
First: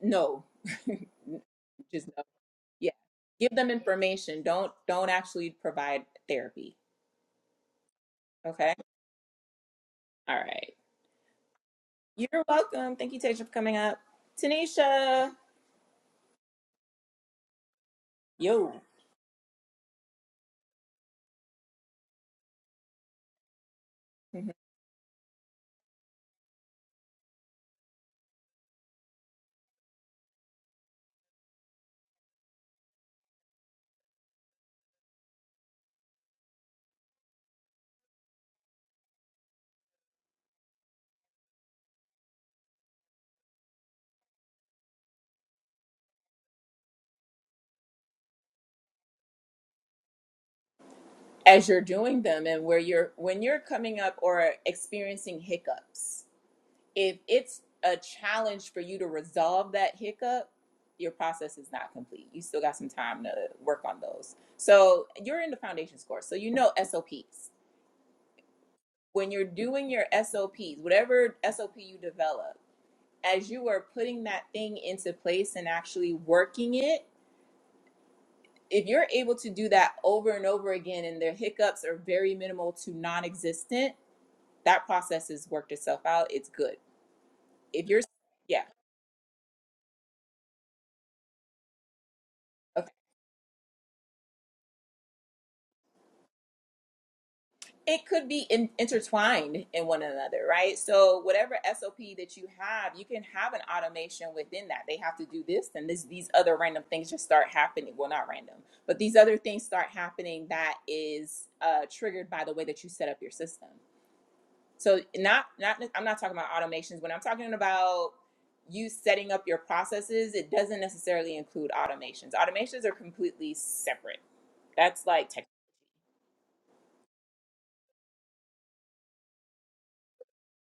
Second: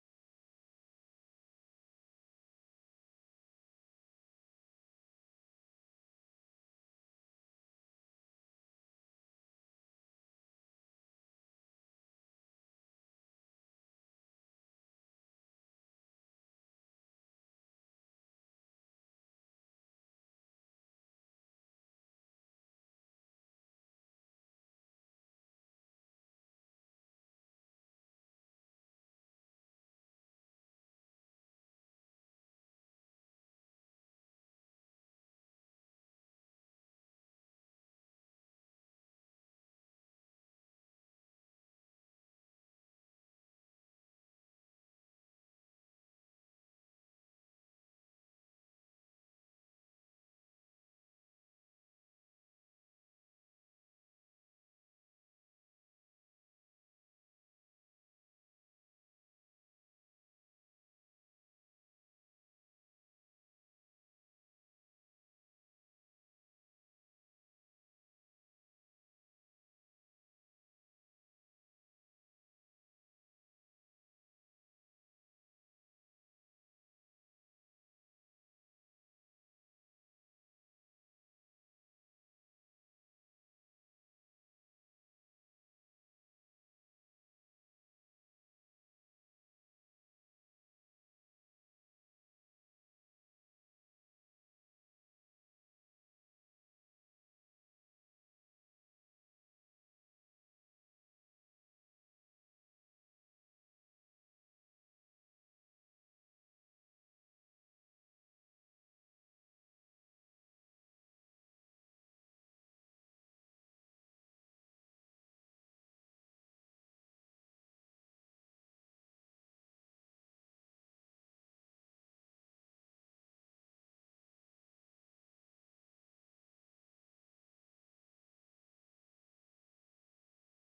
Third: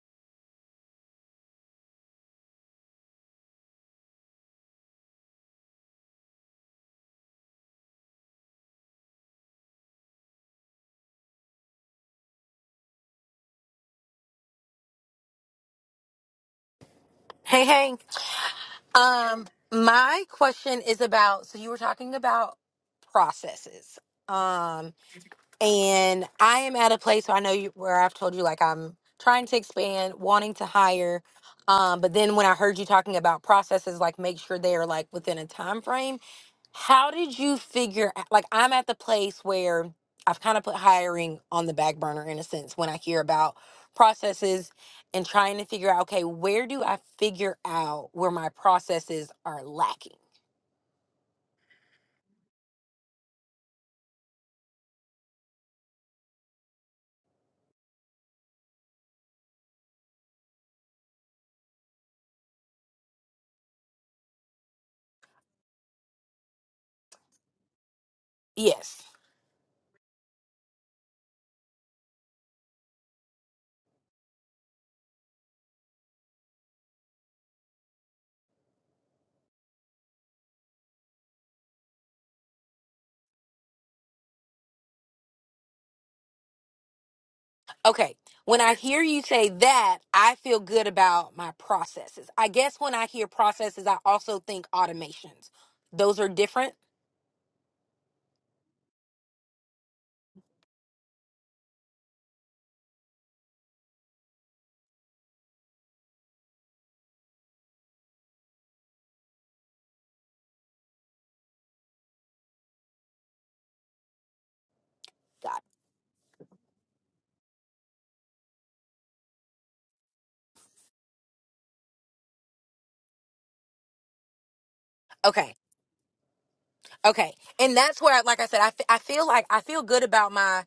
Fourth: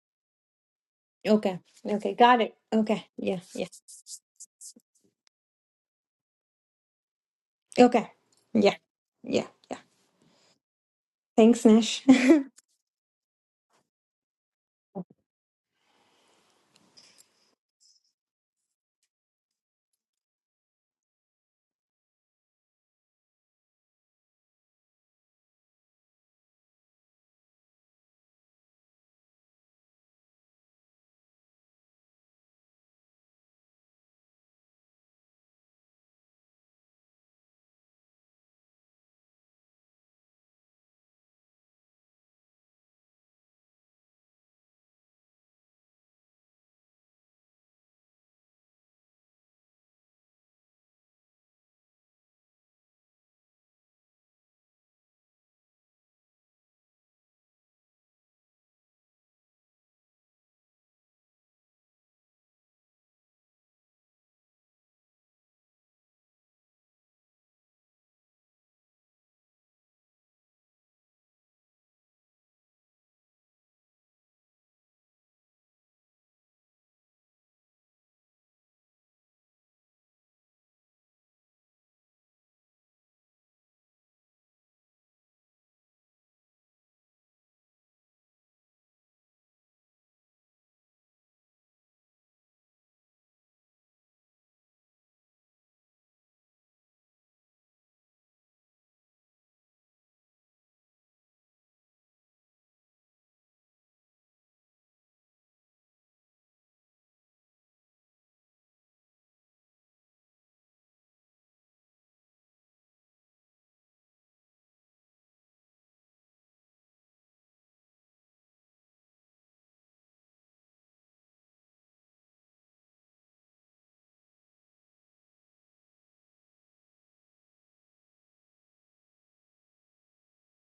[SPEAKER 1] no <laughs>
[SPEAKER 3] okay,
[SPEAKER 1] just
[SPEAKER 3] okay,
[SPEAKER 1] no
[SPEAKER 3] got it.
[SPEAKER 1] yeah
[SPEAKER 3] Okay, yeah,
[SPEAKER 1] give
[SPEAKER 3] yeah.
[SPEAKER 1] them information don't don't actually provide therapy
[SPEAKER 3] Okay, yeah,
[SPEAKER 1] okay
[SPEAKER 3] yeah, yeah.
[SPEAKER 1] all right
[SPEAKER 3] Thanks, Nash.
[SPEAKER 1] you're welcome thank you tasha for coming up tanisha
[SPEAKER 4] Hey, hey.
[SPEAKER 1] yo
[SPEAKER 4] Um, my question is about so you were talking about processes.
[SPEAKER 1] Mm-hmm.
[SPEAKER 4] Um, and I am at a place where I know you, where I've told you like I'm trying to expand, wanting to hire. Um, but then when I heard you talking about processes, like make sure they are like within a time frame. How did you figure like I'm at the place where I've kind of put hiring on the back burner in a sense when I hear about processes and trying to figure out okay, where do I figure out where my processes are lacking?
[SPEAKER 1] as you're doing them and where you're when you're coming up or experiencing hiccups if it's a challenge for you to resolve that hiccup your process is not complete you still got some time to work on those so you're in the foundations course so you know sops
[SPEAKER 4] Yes.
[SPEAKER 1] when you're doing your sops whatever sop you develop as you are putting that thing into place and actually working it if you're able to do that over and over again and their hiccups are very minimal to non-existent that process has worked itself out. It's good. If you're,
[SPEAKER 4] Okay. When
[SPEAKER 1] yeah,
[SPEAKER 4] I hear you say that, I feel good about my processes. I guess
[SPEAKER 1] okay.
[SPEAKER 4] when I hear processes, I also think automations. Those are different.
[SPEAKER 1] It could be in, intertwined in one another, right? So whatever SOP that you have, you can have an automation within that. They have to do this, and this these other random things just start happening. Well, not random, but these other things start happening that is uh, triggered by the way that you set up your system. So not
[SPEAKER 4] Got it.
[SPEAKER 1] not I'm not talking about automations. When I'm talking about you setting up your processes, it doesn't necessarily include automations. Automations are completely separate That's like tech.
[SPEAKER 4] Okay. Okay. And that's where, like I said, I, f- I feel like I feel good about my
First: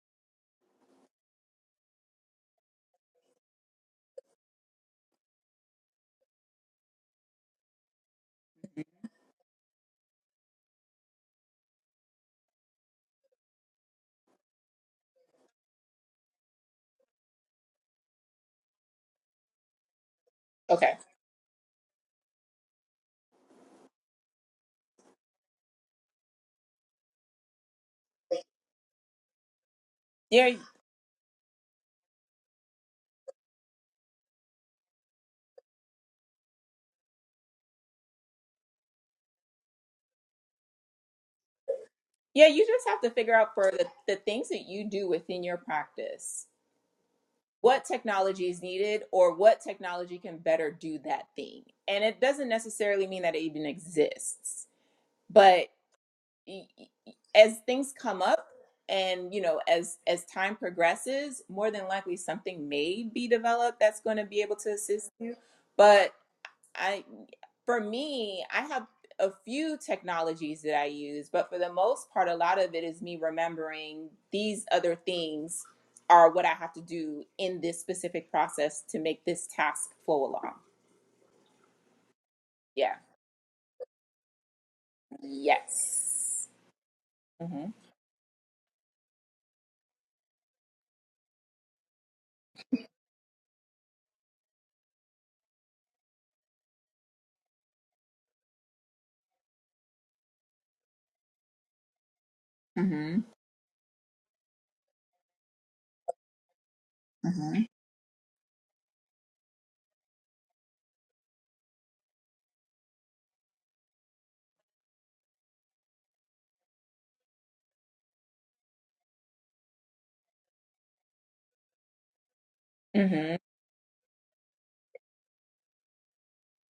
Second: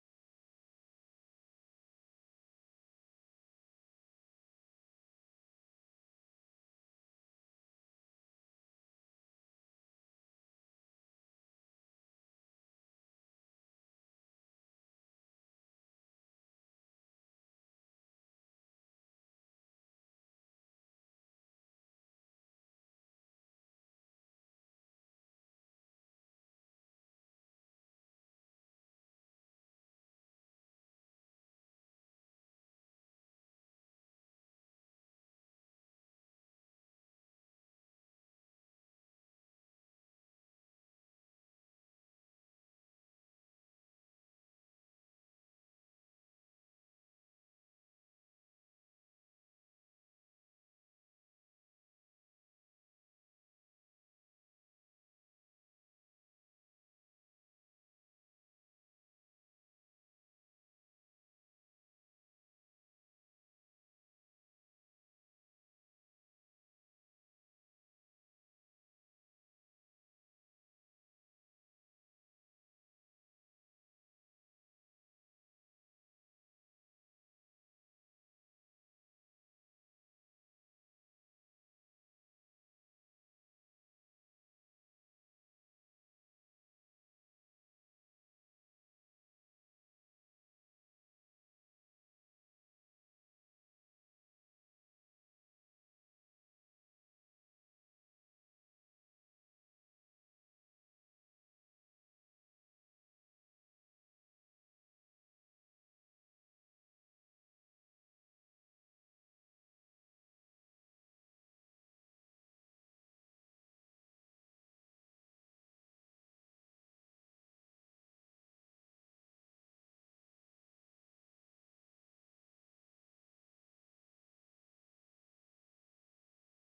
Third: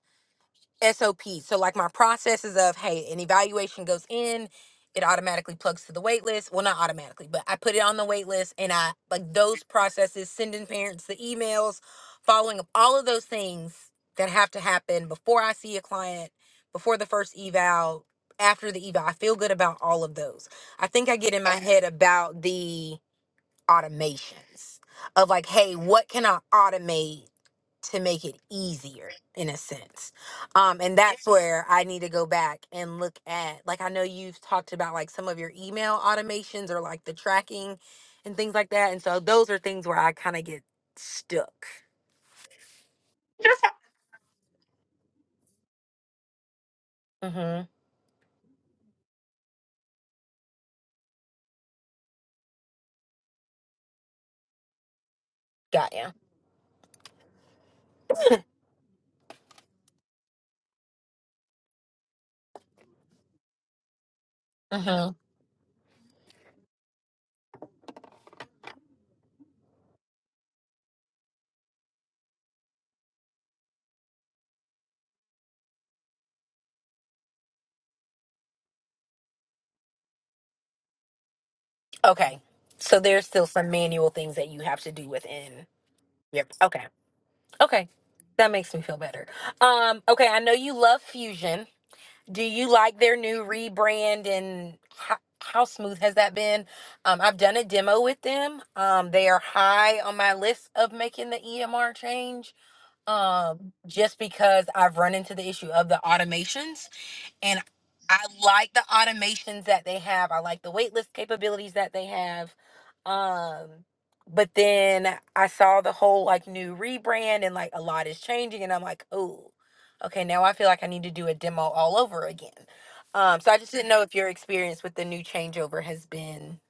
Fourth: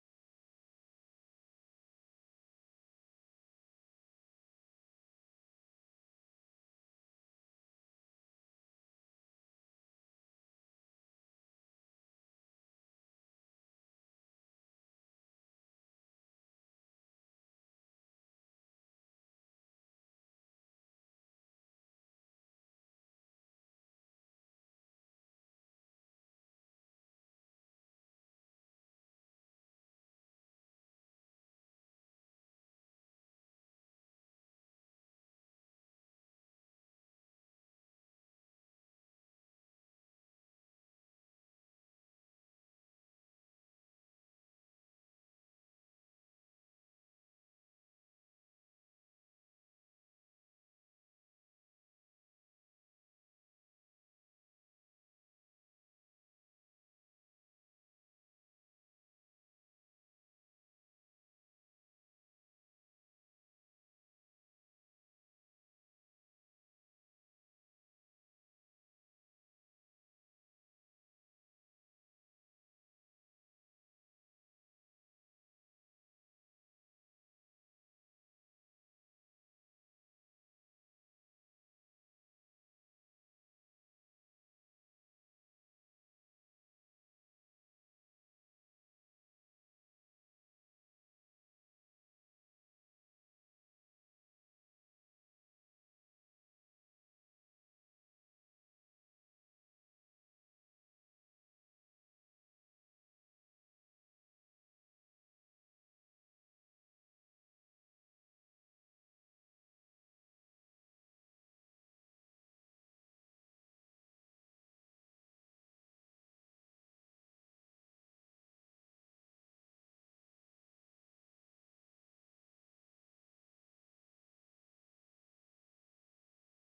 [SPEAKER 4] SOP. So like my processes of hey, an evaluation goes in, it automatically plugs to the wait list. Well, not automatically, but I put it on the wait list and I like those processes, sending parents the emails, following up, all of those things that have to happen before I see a client, before the first eval, after the eval. I feel good about all of those. I
[SPEAKER 1] Okay.
[SPEAKER 4] think I get in my head about the automations of like, hey, what can I automate? to make it easier in a sense.
[SPEAKER 1] Yeah.
[SPEAKER 4] Um, and that's where I need to go back and look at, like, I know you've talked about like some of your email automations or like the tracking and things like that. And so those are things where I kind of get stuck.
[SPEAKER 1] Yeah. You just have to figure out for the, the things that you do within your practice,
[SPEAKER 4] Mm-hmm.
[SPEAKER 1] what technology is needed or what technology can better do that thing. And it doesn't necessarily mean that it even exists, but
[SPEAKER 4] Got you.
[SPEAKER 1] as things come up and you know as as time progresses more than likely something may be developed that's going to be able to assist
[SPEAKER 4] Mm-hmm.
[SPEAKER 1] you but I for me, I have a few technologies that I use, but for the most part, a lot of it is me remembering these other things are what I have to do in this specific process to make this task flow along.
[SPEAKER 4] Okay.
[SPEAKER 1] Yeah.
[SPEAKER 4] So there's still some manual things that you have to do within.
[SPEAKER 1] Yes.
[SPEAKER 4] Yep. Okay.
[SPEAKER 1] Mhm.
[SPEAKER 4] Okay. That makes me feel better. Um, okay. I know you love fusion. Do you like their new rebrand and how, how smooth has that been? Um, I've done a demo with them. Um, they are high on my list of making the EMR change
[SPEAKER 1] Mhm.
[SPEAKER 4] um, just because I've run into the issue of the automations and
[SPEAKER 1] Mhm.
[SPEAKER 4] I like the automations that they have. I like the waitlist capabilities that they have. Um, but then I saw the whole like new rebrand and like a lot is changing, and I'm like, oh, okay, now I feel like I need to do a demo all over again.
[SPEAKER 1] Mhm.
[SPEAKER 4] Um, so I just didn't know if your experience with the new changeover has been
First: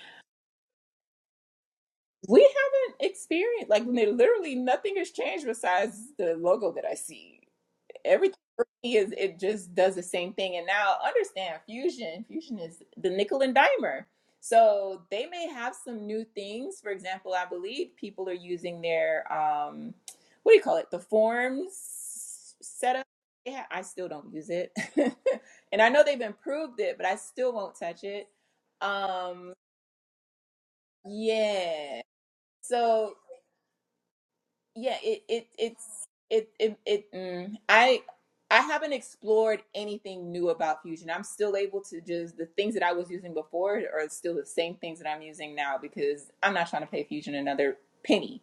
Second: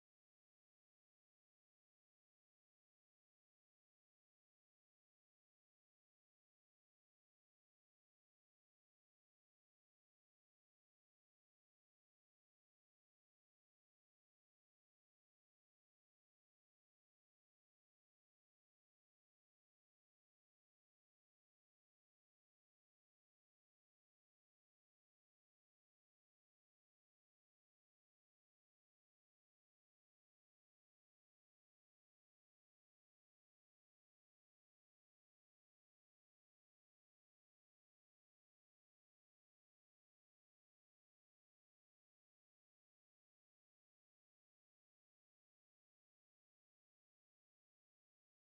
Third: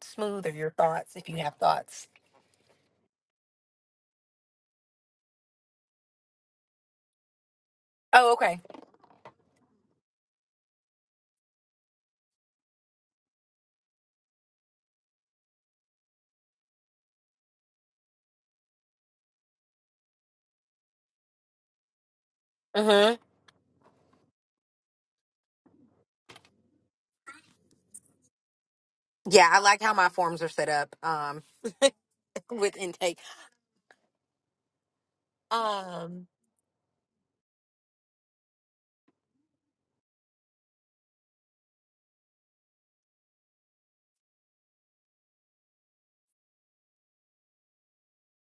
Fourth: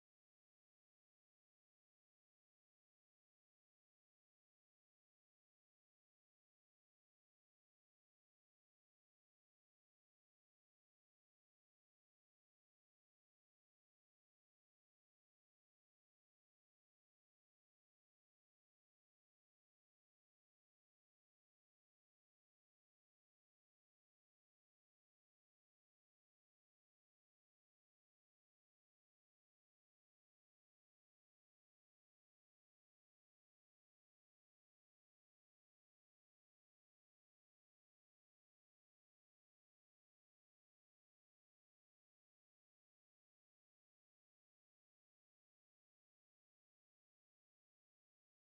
[SPEAKER 4] smooth or your thoughts, if you have thoughts.
[SPEAKER 1] We haven't experienced like literally nothing has changed besides the logo that I see.
[SPEAKER 4] Oh,
[SPEAKER 1] everything
[SPEAKER 4] okay.
[SPEAKER 1] for me is it just does the same thing. And now understand fusion. Fusion is the nickel and dimer. So they may have some new things. For example, I believe people are using their um, what do you call it? The forms setup.
[SPEAKER 4] Mm-hmm.
[SPEAKER 1] Yeah, I still don't use it, <laughs> and I know they've improved it, but I still won't touch it.
[SPEAKER 4] Yeah,
[SPEAKER 1] Um,
[SPEAKER 4] I like how my forms are set up um,
[SPEAKER 1] yeah.
[SPEAKER 4] <laughs> with
[SPEAKER 1] So
[SPEAKER 4] intake.
[SPEAKER 1] Yeah, it it it's
[SPEAKER 4] Um,
[SPEAKER 1] it it it mm, I I haven't explored anything new about Fusion. I'm still able to just the things that I was using before are still the same things that I'm using now because I'm not trying to pay Fusion another penny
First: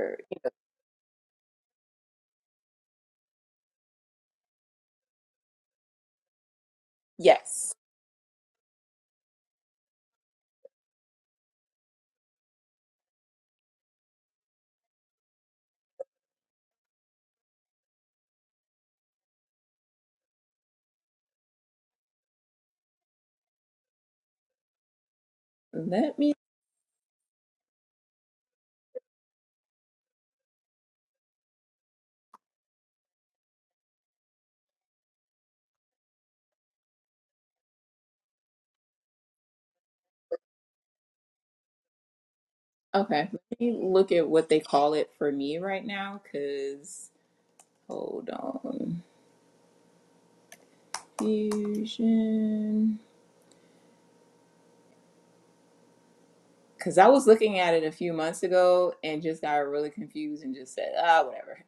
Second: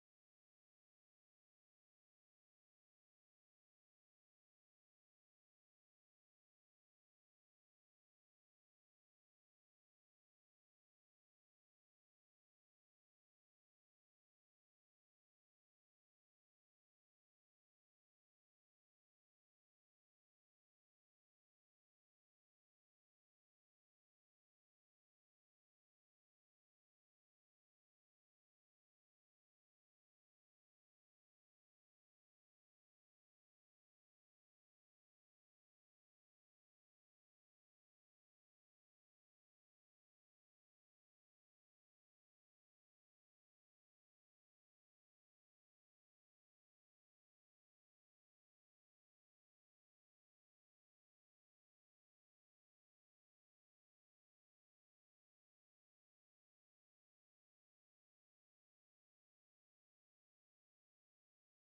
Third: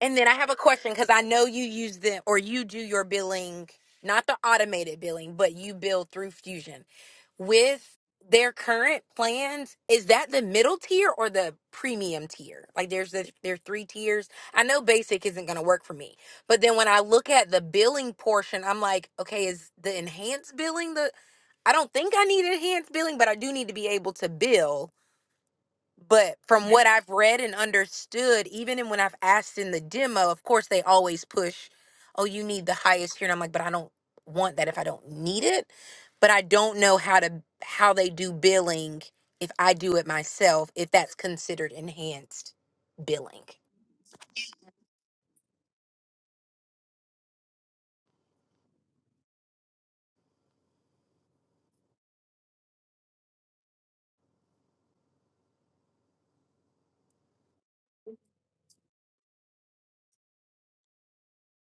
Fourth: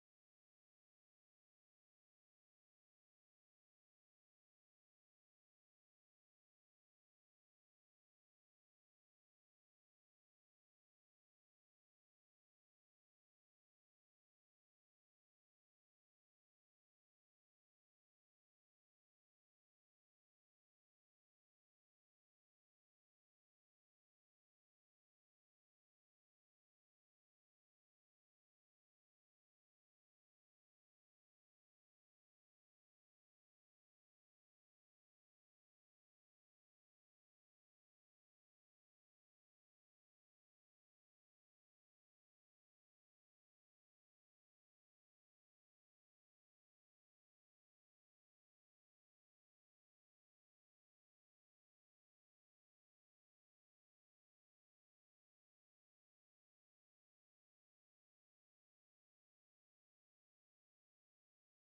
[SPEAKER 4] And then I have a question because I know you use them or you do your billing, not the automated billing, but you bill through Fusion.
[SPEAKER 1] yes.
[SPEAKER 4] With their current plans, is that the middle tier or the premium tier? Like there's the there are three tiers. I know basic isn't gonna work for me. But then when I look at the billing portion, I'm like, okay, is the enhanced billing the I don't think I need enhanced billing, but I do need to be able to bill.
[SPEAKER 1] Let me
[SPEAKER 4] But from what I've read and understood, even in when I've asked in the demo, of course they always push, oh, you need the highest here. And I'm like, but I don't want that if I don't need it. But I don't know how to how they do billing if I do it myself, if that's considered enhanced
[SPEAKER 1] okay,
[SPEAKER 4] billing.
[SPEAKER 1] let me look at what they call it for me right now cuz hold on. Fusion. Cause I was looking at it a few months ago and just got really confused and just said, ah, whatever.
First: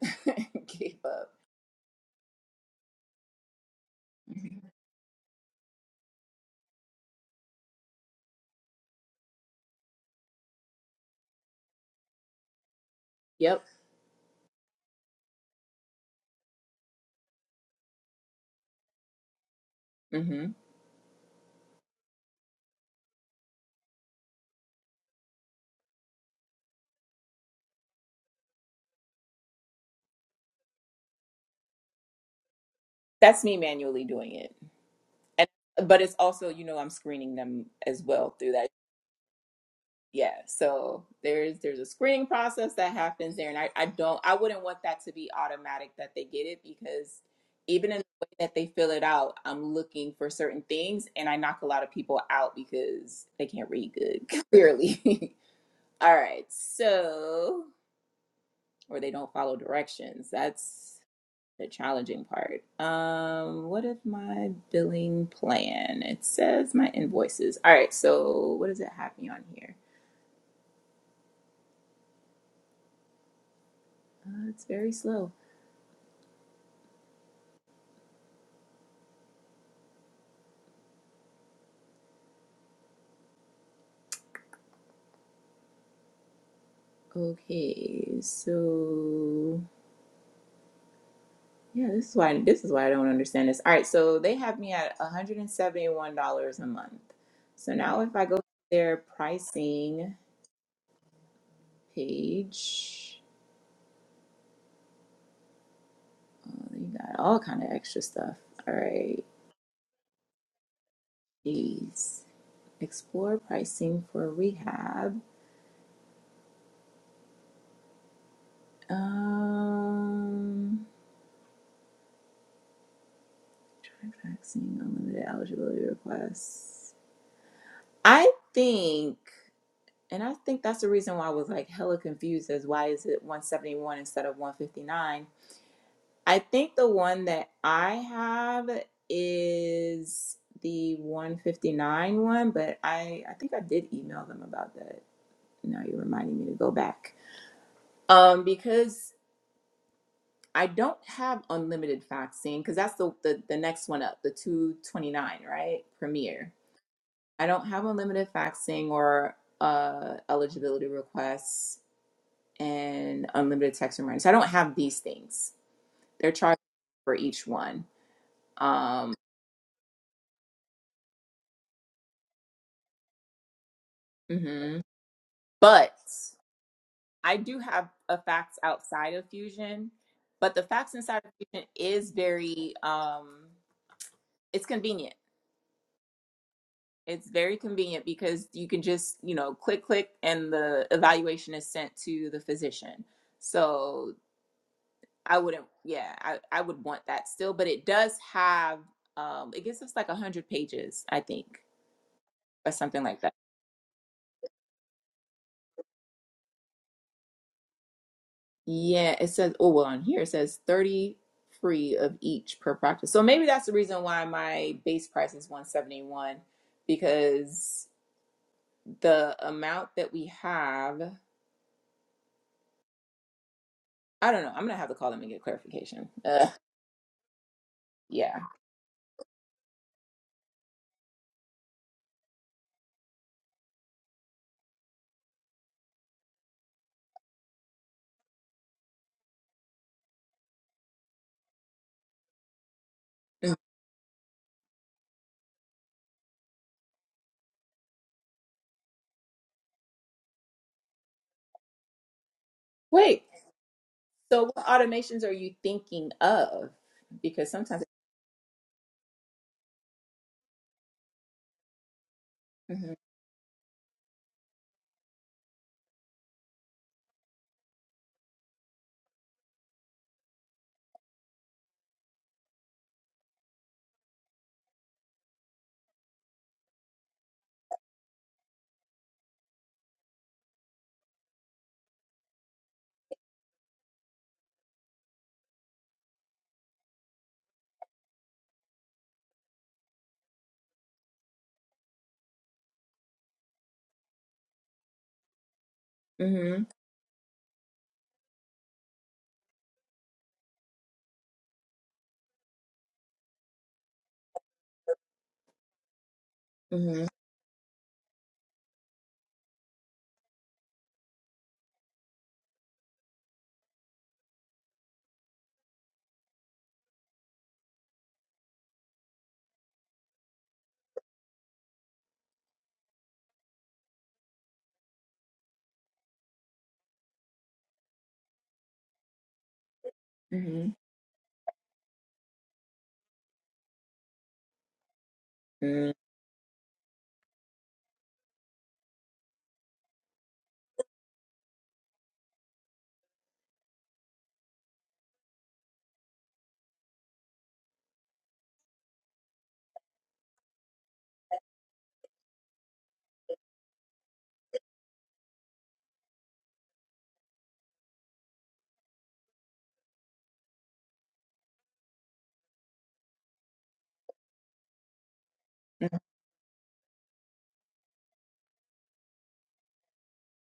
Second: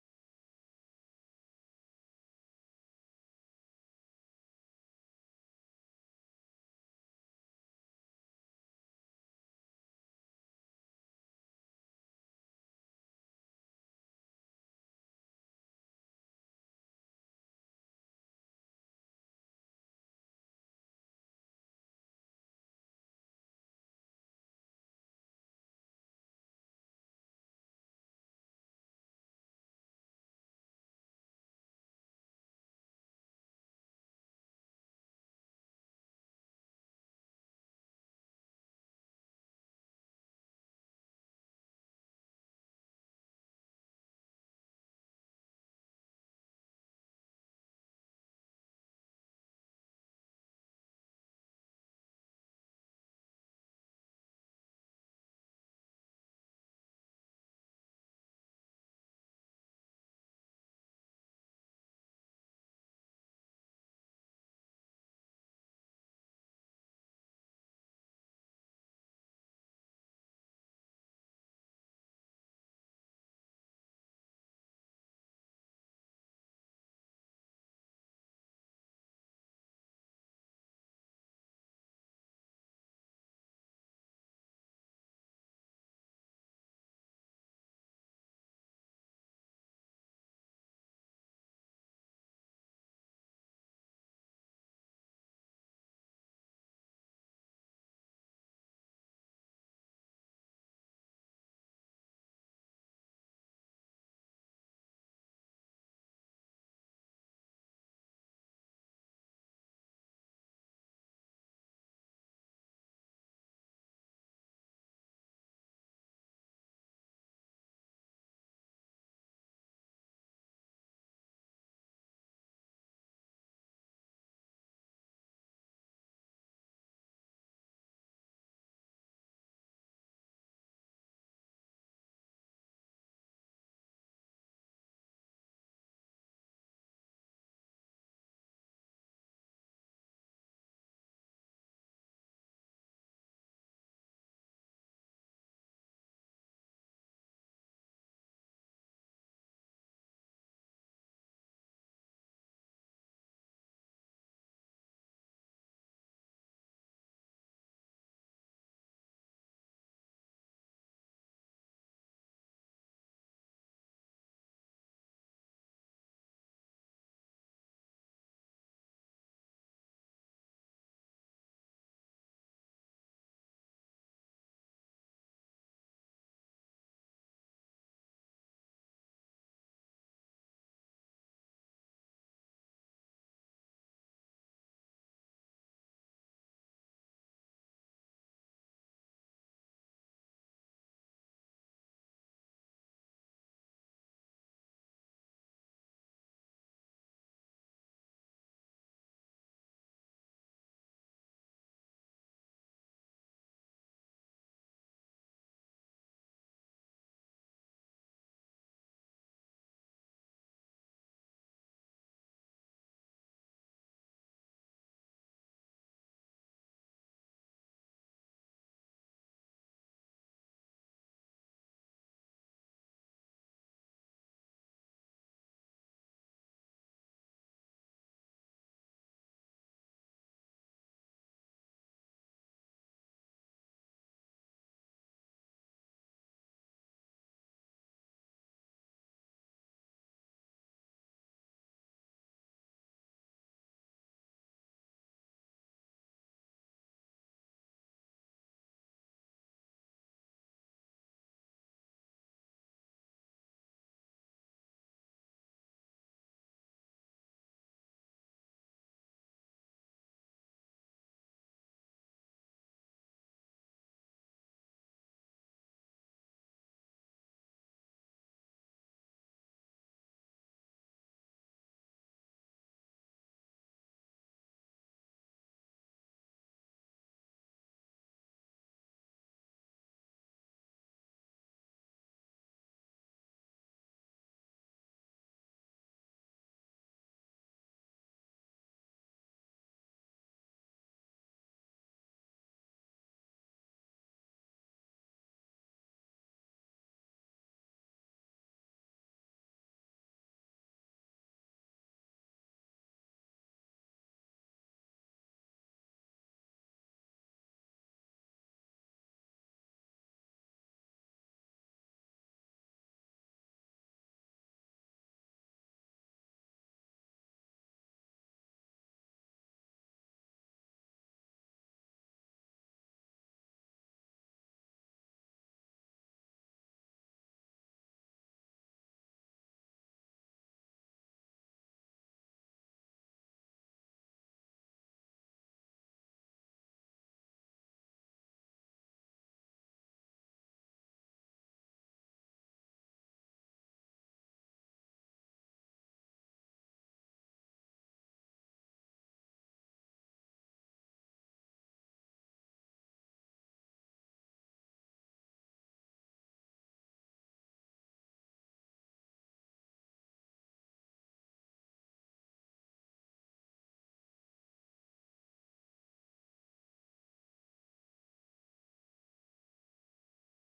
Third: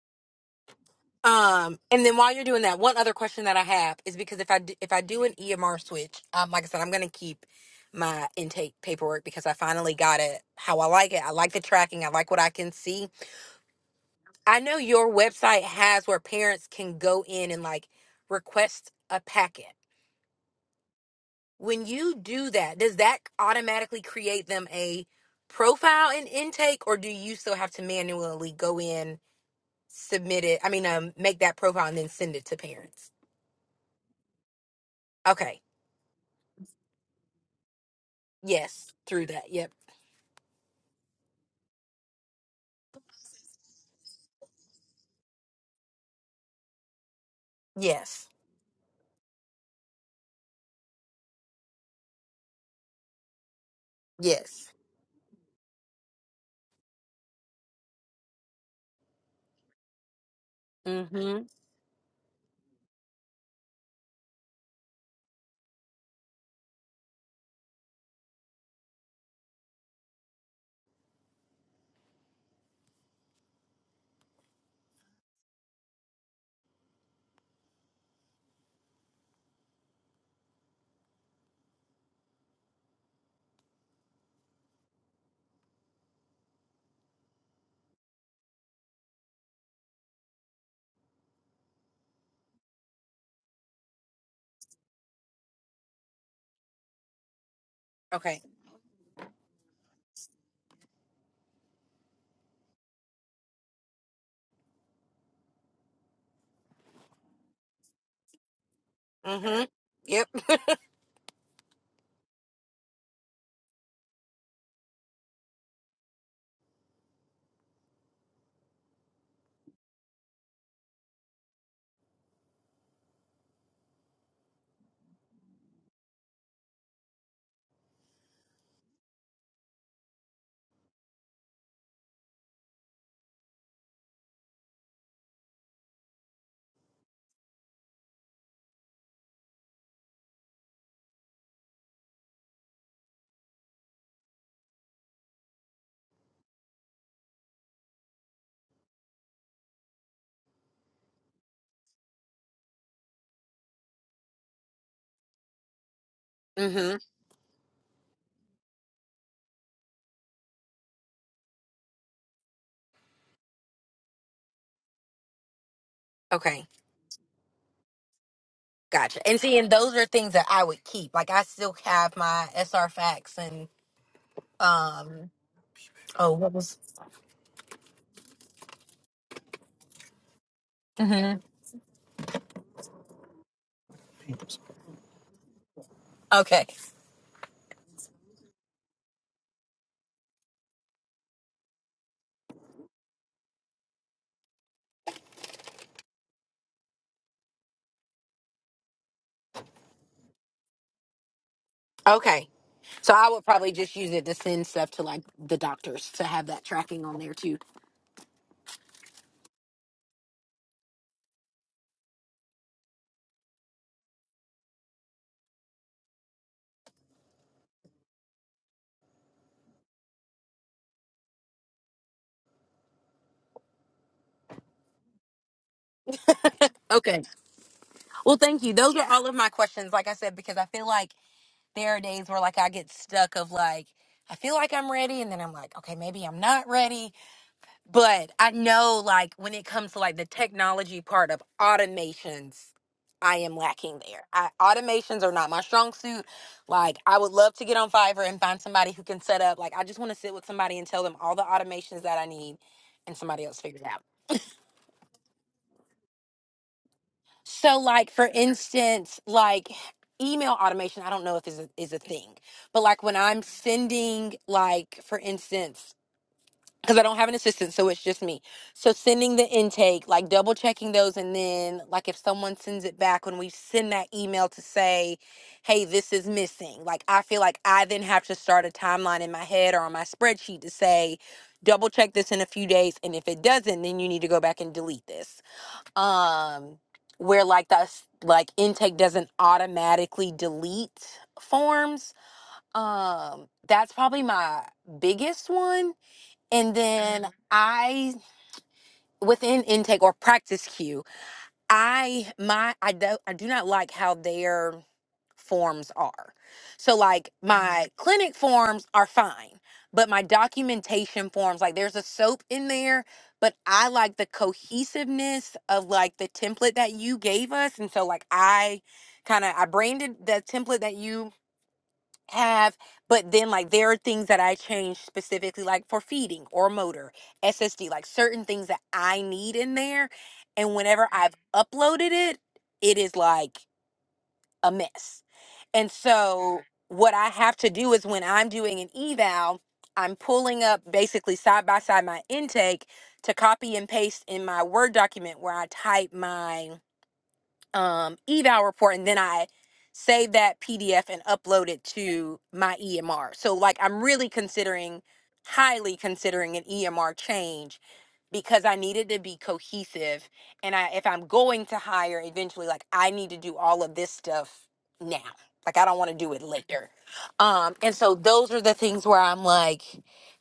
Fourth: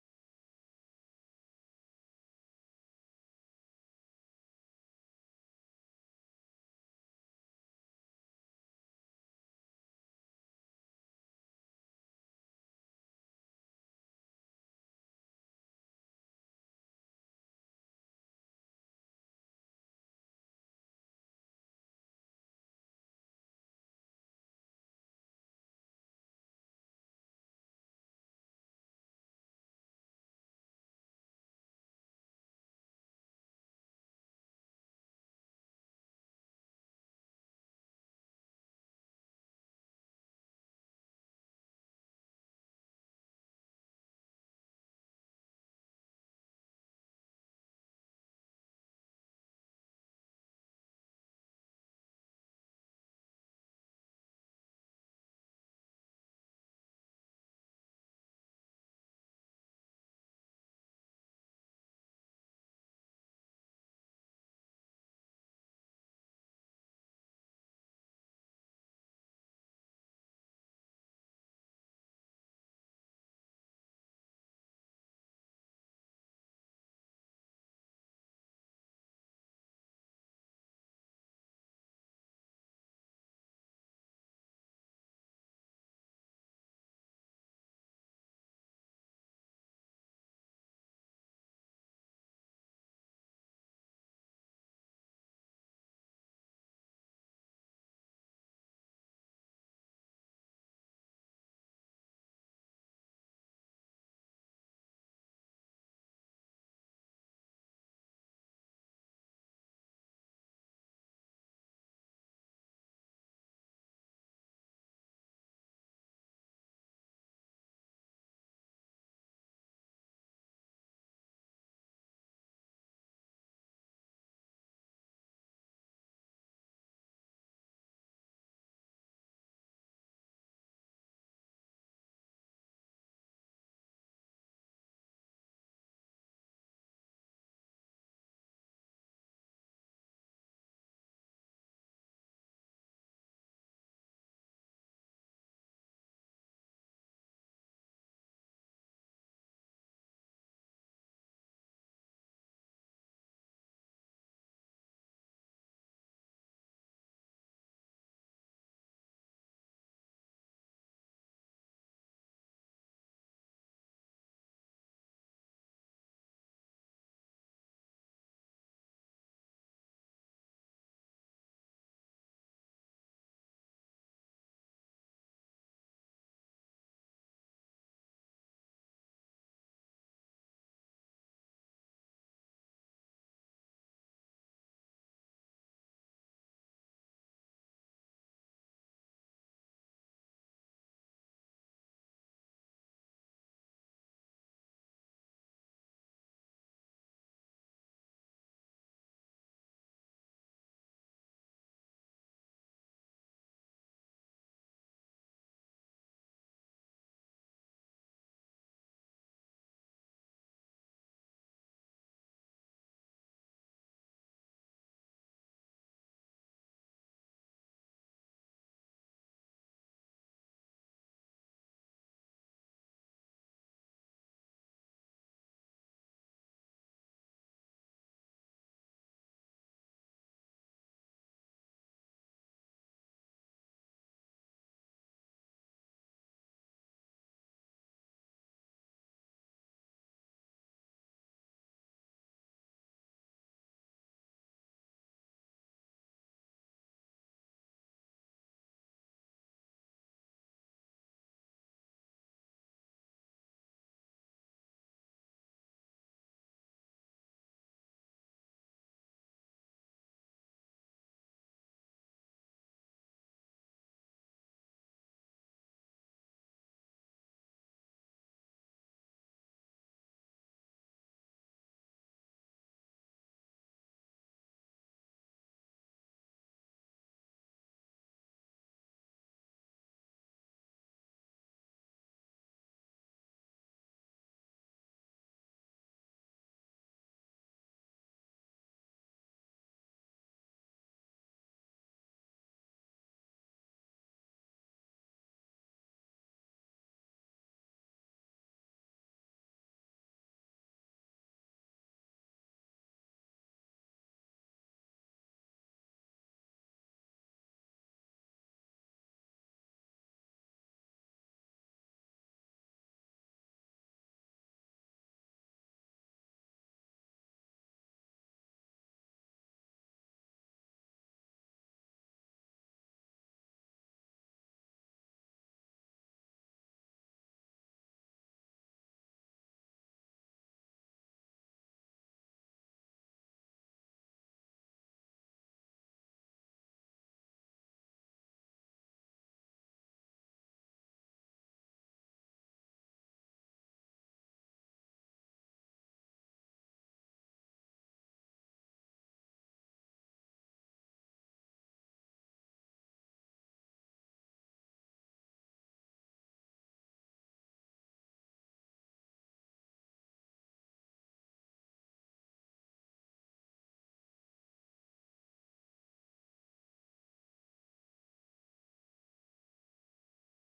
[SPEAKER 1] <laughs> Gave up.
[SPEAKER 4] Um, and then while you're doing that, one other question that I have is because if I
[SPEAKER 1] Mhm.
[SPEAKER 4] do, if I do an EMR switch, um, like I said, I'm gonna keep my intake paperwork because I finally got it how I like it. I like the tracking. I like what I can see
[SPEAKER 1] Yep.
[SPEAKER 4] I know your website has where parents can go in and like request a packet.
[SPEAKER 1] hmm
[SPEAKER 4] When you do that, does that automatically create them a profile and intake, or do you still have to manually go in, submit it? I mean, um, make that profile and then send it to parents.
[SPEAKER 1] That's me manually doing it. And
[SPEAKER 4] Okay.
[SPEAKER 1] but it's also, you know, I'm screening them as well through that.
[SPEAKER 4] Yes. Through that. Yep.
[SPEAKER 1] Yeah. So there's there's a screening process that happens there. And I, I don't I wouldn't want that to be automatic that they get it because even in the
[SPEAKER 4] Yes.
[SPEAKER 1] way that they fill it out, I'm looking for certain things and I knock a lot of people out because they can't read good, <laughs>
[SPEAKER 4] Yes.
[SPEAKER 1] clearly. All right. So, or they don't follow directions. That's
[SPEAKER 4] Mm-hmm.
[SPEAKER 1] the challenging part. Um, what if my billing plan? It says my invoices. All right. So, what does it have me on here? Uh, it's very slow. Okay. So, yeah, this is why this is why I don't understand this. All right. So, they have me at $171 a month. So, now if I go
[SPEAKER 4] Okay.
[SPEAKER 1] to their pricing page, oh, you got all kind of extra stuff. All right.
[SPEAKER 4] Mm-hmm. Yep.
[SPEAKER 1] Jeez. Explore pricing for rehab. Um, vaccine unlimited eligibility requests. I think, and I think that's the reason why I was like hella confused as why is it 171 instead of 159. I think the one that I have is the 159 one, but I I think I did email them about that. Now you're reminding me to go back um because I don't have unlimited vaccine because that's the, the the next one up, the 229, right? Premier.
[SPEAKER 4] Mm-hmm.
[SPEAKER 1] I don't have unlimited vaccine or uh, eligibility requests and unlimited text reminders. I don't have these things. They're charged
[SPEAKER 4] Okay.
[SPEAKER 1] for each one. Um,
[SPEAKER 4] Gotcha. And see, and those are things that I would keep. Like I still have my SR facts and
[SPEAKER 1] mhm.
[SPEAKER 4] Um.
[SPEAKER 1] But
[SPEAKER 4] Oh, what was?
[SPEAKER 1] I do have a fax outside of Fusion, but the fax inside of
[SPEAKER 4] hmm
[SPEAKER 1] Fusion is very um, it's convenient
[SPEAKER 4] Okay.
[SPEAKER 1] It's very convenient because you can just, you know, click, click, and the evaluation is sent to the physician. So I wouldn't, yeah, I, I would want that still, but it does have, um, it gives us like 100 pages, I think,
[SPEAKER 4] Okay.
[SPEAKER 1] or something
[SPEAKER 4] So
[SPEAKER 1] like
[SPEAKER 4] I
[SPEAKER 1] that.
[SPEAKER 4] would probably just use it to send stuff to like the doctors to have that tracking on there too.
[SPEAKER 1] Yeah, it says, oh, well, on here it says 30 free of each per practice. So maybe that's the reason why my base price is 171 because the amount that we have, I don't know, I'm gonna have to call them and get clarification. Uh,
[SPEAKER 4] Okay.
[SPEAKER 1] yeah.
[SPEAKER 4] Well, thank you. Those are all of my questions. Like I said, because I feel like there are days where like I get stuck of like I feel like I'm ready, and then I'm like, okay, maybe I'm not ready. But I know like when it comes to like the technology part of automations, I am lacking there. I, automations are not my strong suit. Like I would love to get on Fiverr and find somebody who can set up. Like I just want to sit with somebody and tell them all the automations that I need and
[SPEAKER 1] Wait,
[SPEAKER 4] somebody else figures it out.
[SPEAKER 1] so what automations are you thinking of? Because
[SPEAKER 4] So
[SPEAKER 1] sometimes.
[SPEAKER 4] like for instance, like email automation, I don't know if is a, is a thing. But
[SPEAKER 1] Mhm,
[SPEAKER 4] like when I'm sending like for instance because I don't have an assistant, so it's just me. So sending the intake, like double checking those, and then like if someone sends it back, when we send that email to say, "Hey, this is missing," like I feel like I then have to start a timeline in my head or on my spreadsheet to say, double check this in a few days, and if it doesn't, then you need to go back and delete this. Um, where like that's like intake doesn't automatically delete forms. Um, that's probably my biggest one
[SPEAKER 1] mhm,
[SPEAKER 4] and then Mhm. i within intake or practice cue i my i do i do not like how their forms are so
[SPEAKER 1] mhm,
[SPEAKER 4] like Mhm. my clinic forms are fine but my documentation forms like there's a soap in there but i like the cohesiveness of like the template that you gave us and so like i kind of i branded the template that you have but then like there are things that i change specifically like for feeding or motor ssd like certain things that i need in there and
[SPEAKER 1] mhm,
[SPEAKER 4] whenever i've uploaded it it is like a mess and
[SPEAKER 1] mm,
[SPEAKER 4] so what i have to do is when i'm doing an eval i'm pulling up basically side by side my intake to copy and paste in my word document where i type my um, eval report and then I save that PDF and upload it to my EMR. So like I'm really considering highly considering an EMR change because I needed to be cohesive and I if I'm going to hire eventually like I need to do all of this stuff now. Like I don't want to do it later. Um and so those are the things where I'm like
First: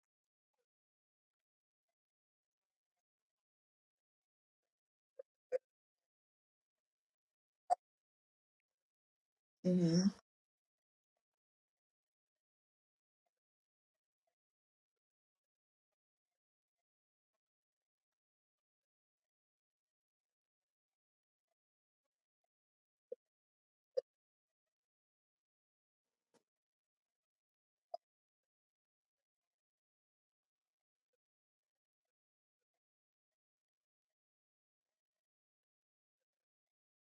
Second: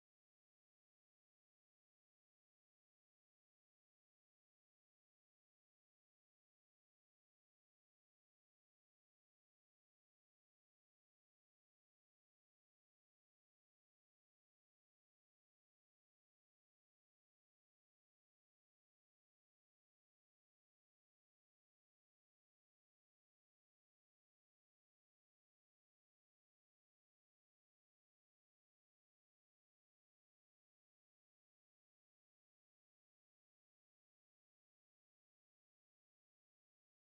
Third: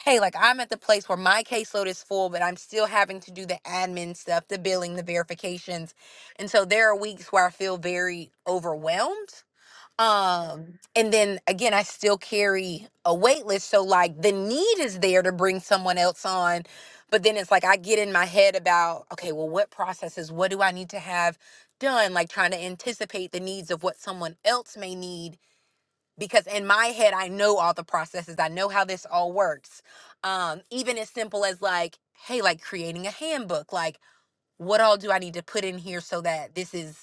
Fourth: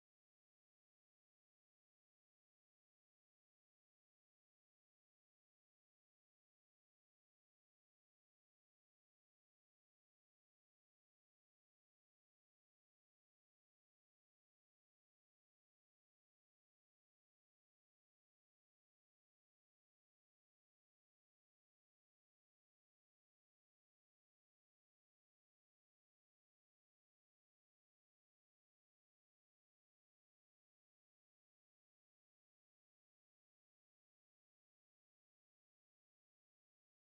[SPEAKER 4] hey like I'm at the place where my caseload is full but I'm still having to do the admin stuff, the billing, the verifications and so there are weeks where I feel very overwhelmed.
[SPEAKER 1] mhm,
[SPEAKER 4] Um, and then again, I still carry a wait list. So like the need is there to bring someone else on. But then it's like I get in my head about, okay, well, what processes, what do I need to have done? Like trying to anticipate the needs of what someone else may need. Because in my head, I know all the processes. I know how this all works. Um, even as simple as like, hey, like creating a handbook, like what all do I need to put in here so that this is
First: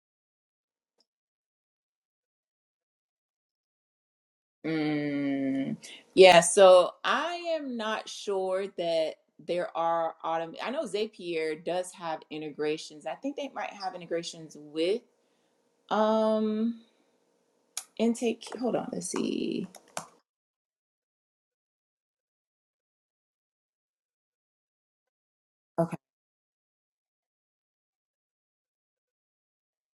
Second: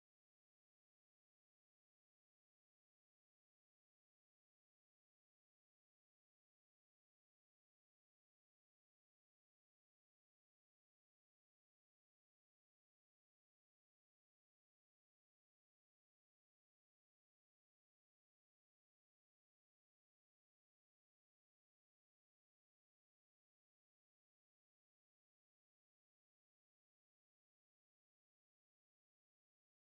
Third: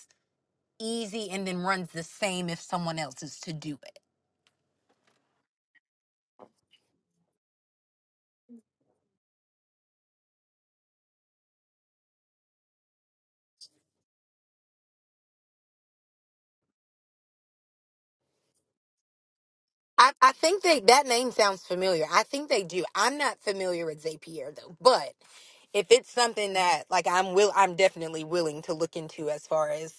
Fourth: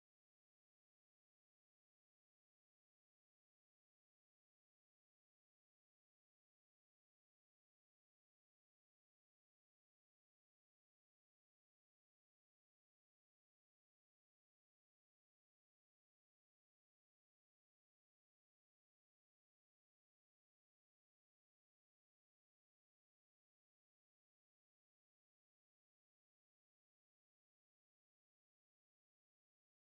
[SPEAKER 4] easy and then runs the same if someone else is to do it.
[SPEAKER 1] mm. Yeah, so I am not sure that there are autom. I know Zapier does have integrations. I think they might have integrations with um intake. Hold on, let's see.
[SPEAKER 4] I, I think they that name sounds familiar. I think they do. I'm not familiar with Zapier though, but if
[SPEAKER 1] Okay.
[SPEAKER 4] it's something that like I'm will I'm definitely willing to look into as far as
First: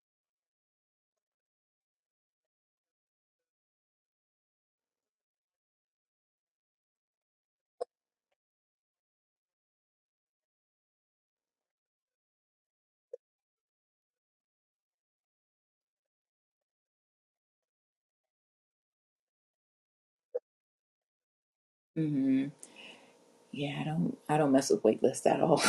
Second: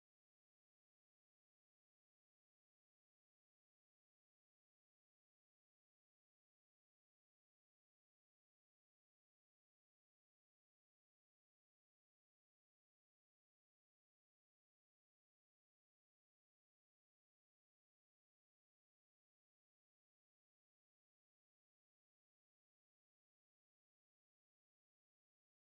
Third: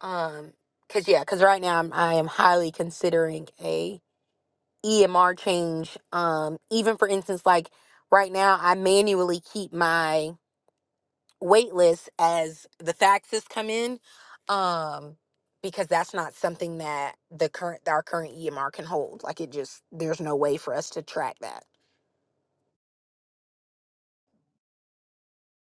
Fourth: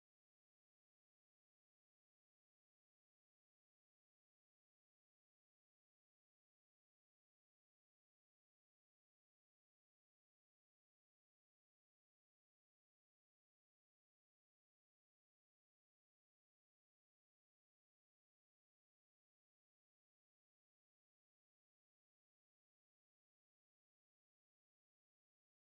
[SPEAKER 4] um cuz yeah, cuz right now I'm I am highly considering a EMR change um even for instance like right now I manually keep my wait lists as the faxes come in um because that's not something that the current our current EMR can hold like it just there's no way for us to track that
[SPEAKER 1] mm-hmm. Yeah, I don't I don't mess with wait lists at all. <laughs>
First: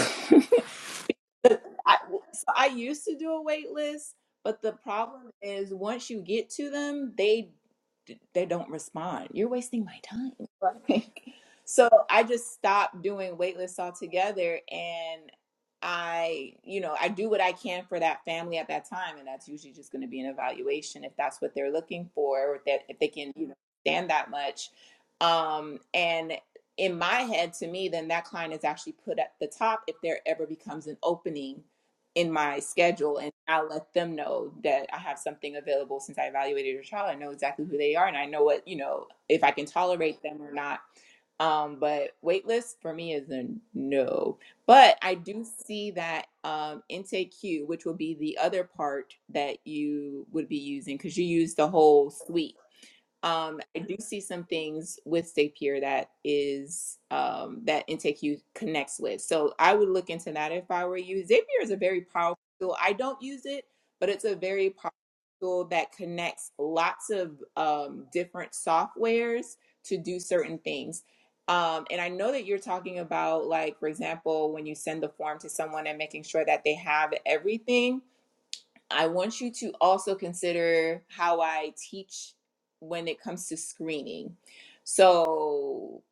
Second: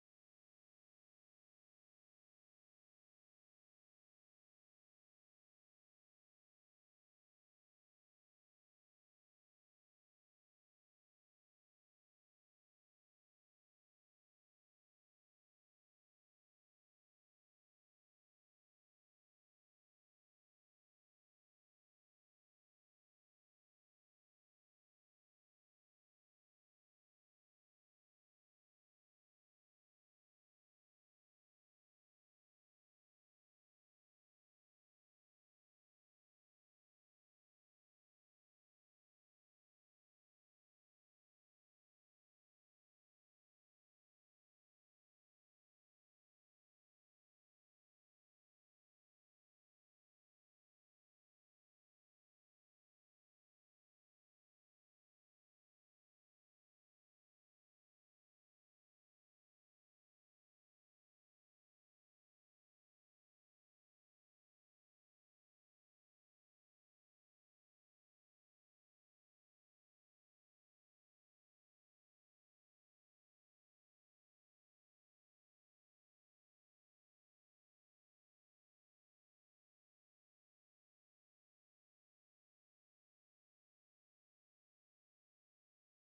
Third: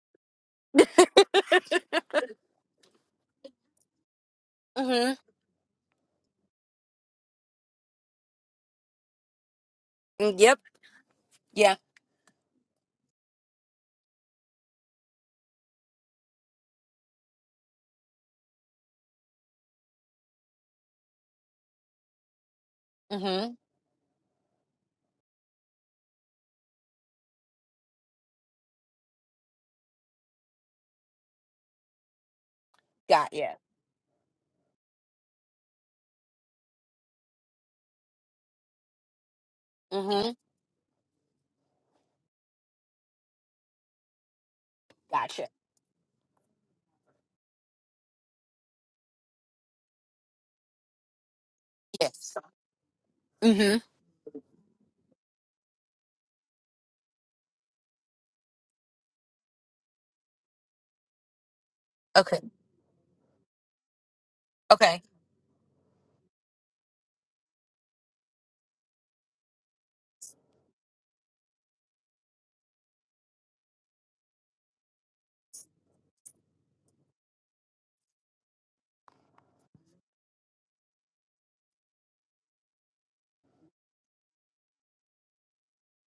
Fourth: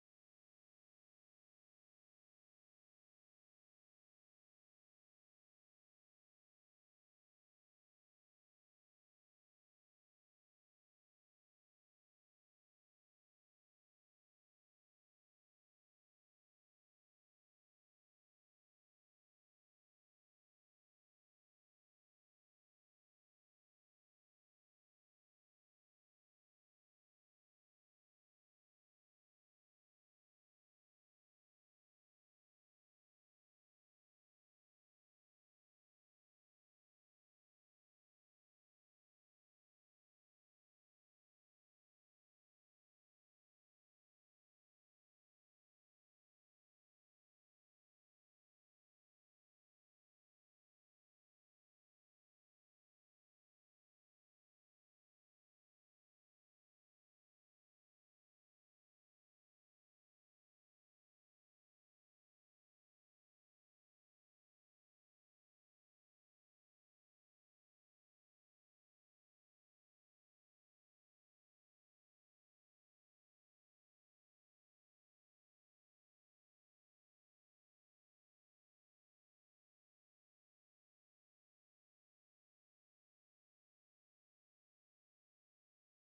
[SPEAKER 1] I, so I used to do a wait list, but the
[SPEAKER 4] mhm
[SPEAKER 1] problem is once you get to them, they they don't respond. You're wasting my time.
[SPEAKER 4] Mm,
[SPEAKER 1] <laughs>
[SPEAKER 4] yep
[SPEAKER 1] Like,
[SPEAKER 4] yeah
[SPEAKER 1] so I just stopped doing wait lists altogether and I, you know, I do what I can for that family at that time and that's usually just going to be an evaluation if that's what they're looking for or if that if they can, you know,
[SPEAKER 4] mhm
[SPEAKER 1] stand that much. Um and in my head to me then that client is actually put at the top if there ever becomes an opening in my schedule and
[SPEAKER 4] got yeah
[SPEAKER 1] i let them know that i have something available since i evaluated your child i know exactly who they are and i know what you know if i can tolerate
[SPEAKER 4] mhm
[SPEAKER 1] them or not um but waitlist for me is a no but i do
[SPEAKER 4] gotcha
[SPEAKER 1] see that um intake queue which will be the other part that you would be using because you use the whole
[SPEAKER 4] yes
[SPEAKER 1] suite um, I
[SPEAKER 4] mhm
[SPEAKER 1] do see some things with Zapier that is um, that Intake You connects with. So I would look into that if I were you. Zapier is a very
[SPEAKER 4] okay
[SPEAKER 1] powerful tool. I don't use it, but it's a very powerful
[SPEAKER 4] okay
[SPEAKER 1] tool that connects lots of um, different softwares to do certain things. Um, and I know that you're talking about, like, for example, when you send the form to someone and making sure that they have everything I want you to also consider how I teach when it comes to screening. So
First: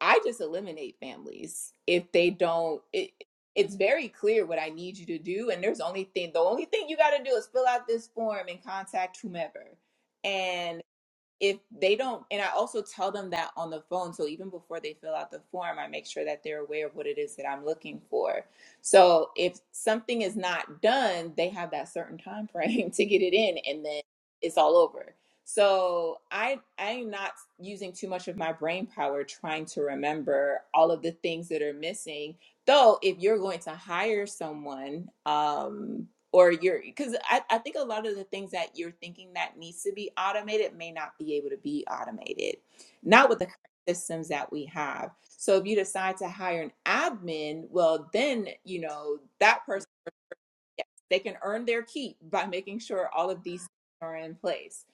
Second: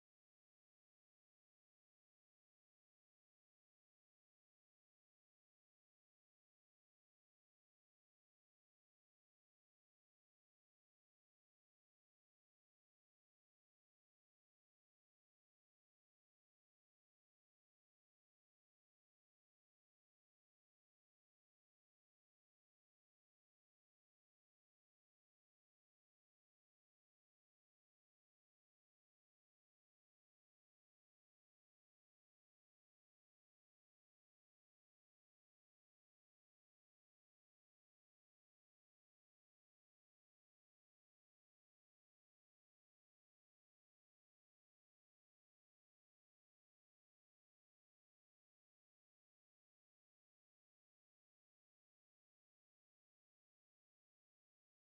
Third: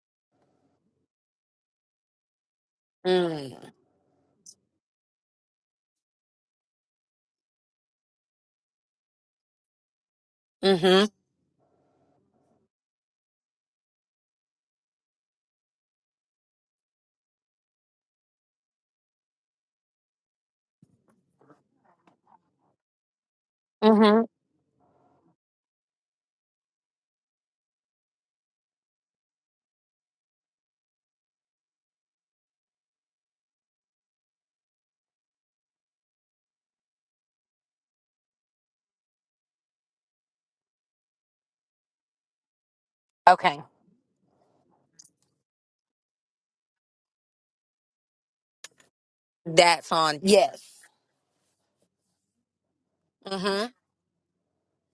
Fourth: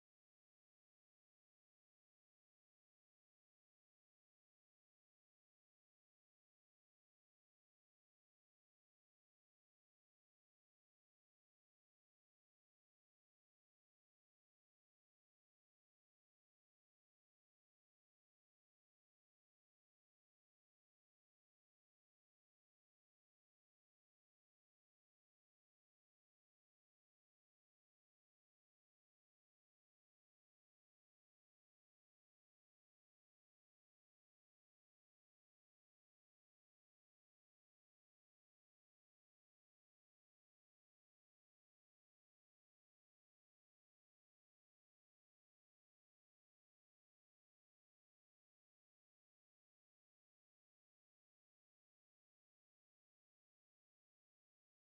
[SPEAKER 1] I just eliminate families if they don't. It,
[SPEAKER 4] mm
[SPEAKER 1] it's very clear what I need you to do, and there's only thing the only thing you got to do is fill out this form and contact whomever. And
[SPEAKER 4] mhm
[SPEAKER 1] if they don't and i also tell them that on the phone so even before they fill out the form i make sure that they're aware of what it is that i'm looking for so if something is not done they have that certain time frame <laughs> to get it in and then
[SPEAKER 4] mhm
[SPEAKER 1] it's all over so i i'm not using too much of my brain power trying to remember all of the things that are missing though if you're going to hire someone um or you're because I, I think a lot of the things that you're thinking that needs to be automated may not be able to be automated not with the current
[SPEAKER 4] okay
[SPEAKER 1] systems that we have so if you decide to hire an admin well then you know that person
[SPEAKER 4] that's on yes
[SPEAKER 1] yes, they can earn their keep by making sure all of
[SPEAKER 4] mhm
[SPEAKER 1] these are in place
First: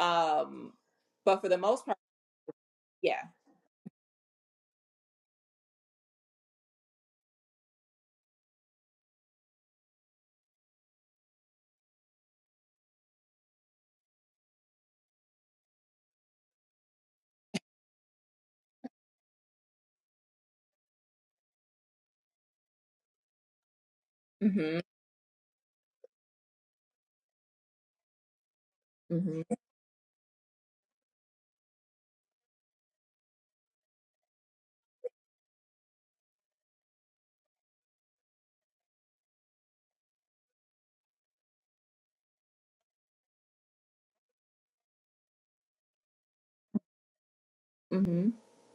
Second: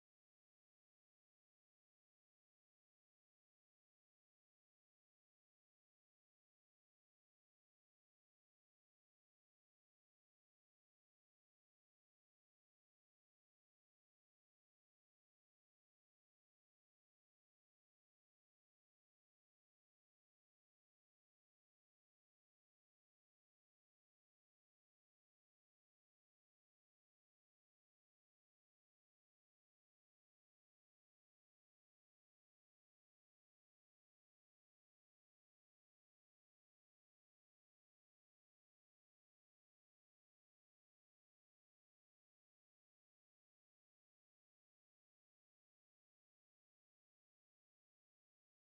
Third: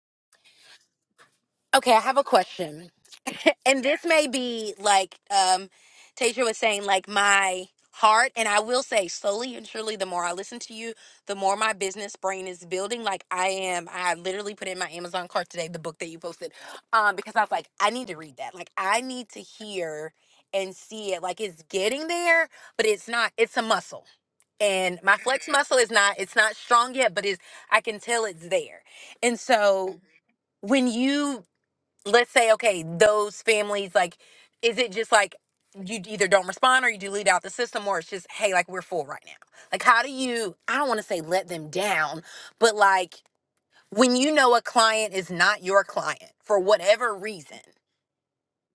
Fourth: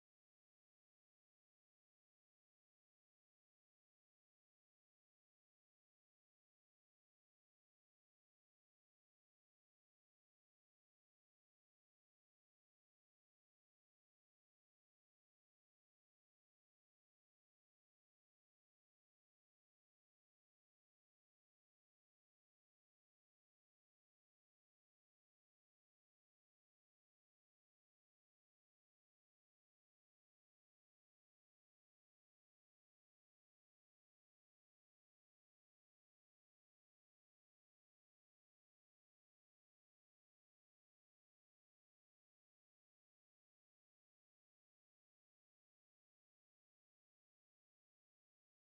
[SPEAKER 1] um but for the most
[SPEAKER 4] Okay,
[SPEAKER 1] part
[SPEAKER 4] I have a question.
[SPEAKER 1] yeah
[SPEAKER 4] <laughs> and this may be like um Tasia was saying, like my heart, and I will say slowly and surely, the more I listen to you, the more my business brain is building. Like I am, I literally put in my Amazon cart today the book that you posted, um, because I was like, I need to read that. Like I need to hear and see it. Like it's getting there, but it's not. It's a muscle,
[SPEAKER 1] hmm
[SPEAKER 4] and my flex muscle is not. It's not strong yet, but is. I can tell it's there, and
[SPEAKER 1] hmm
[SPEAKER 4] so when you let's say okay those families like is it just like you either don't respond or you delete out the system or it's just hey like we're full right now like how do you i don't want to say let them down but like when you know a client is not your client for whatever reason
[SPEAKER 1] hmm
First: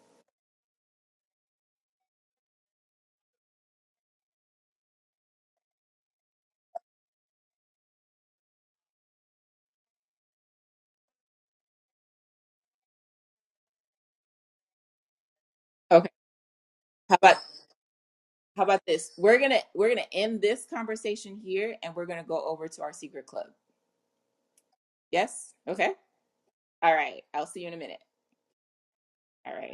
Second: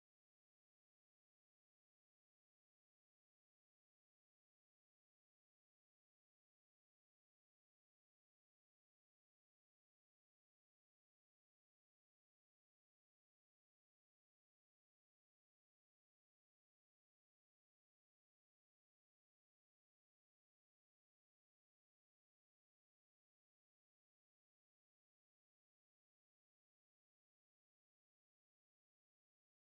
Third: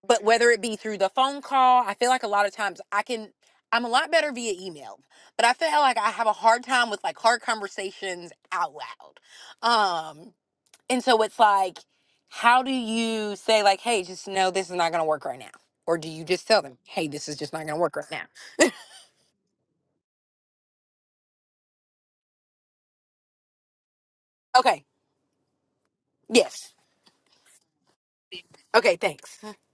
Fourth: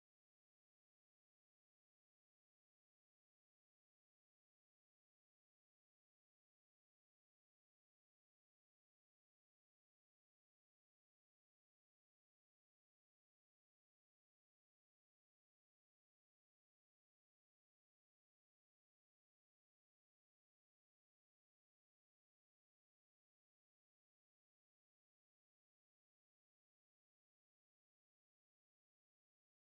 [SPEAKER 4] but whether it be through the phone call i feel like a lot of times i can i'm a lot better via email but i feel like i have a hard time with like hard conversations out loud Um, and so it's like, how do you say like, hey, just know this is not gonna work right now? Or do
[SPEAKER 1] okay
[SPEAKER 4] you just tell them, hey,
[SPEAKER 1] how
[SPEAKER 4] this
[SPEAKER 1] about
[SPEAKER 4] is just not gonna work right now?
[SPEAKER 1] how about this we're gonna we're gonna end this conversation here and we're gonna go over to our secret club
[SPEAKER 4] Okay.
[SPEAKER 1] Yes? Okay.
[SPEAKER 4] Yes.
[SPEAKER 1] All right. I'll see you in a minute.
[SPEAKER 4] Okay, thanks.
[SPEAKER 1] All right.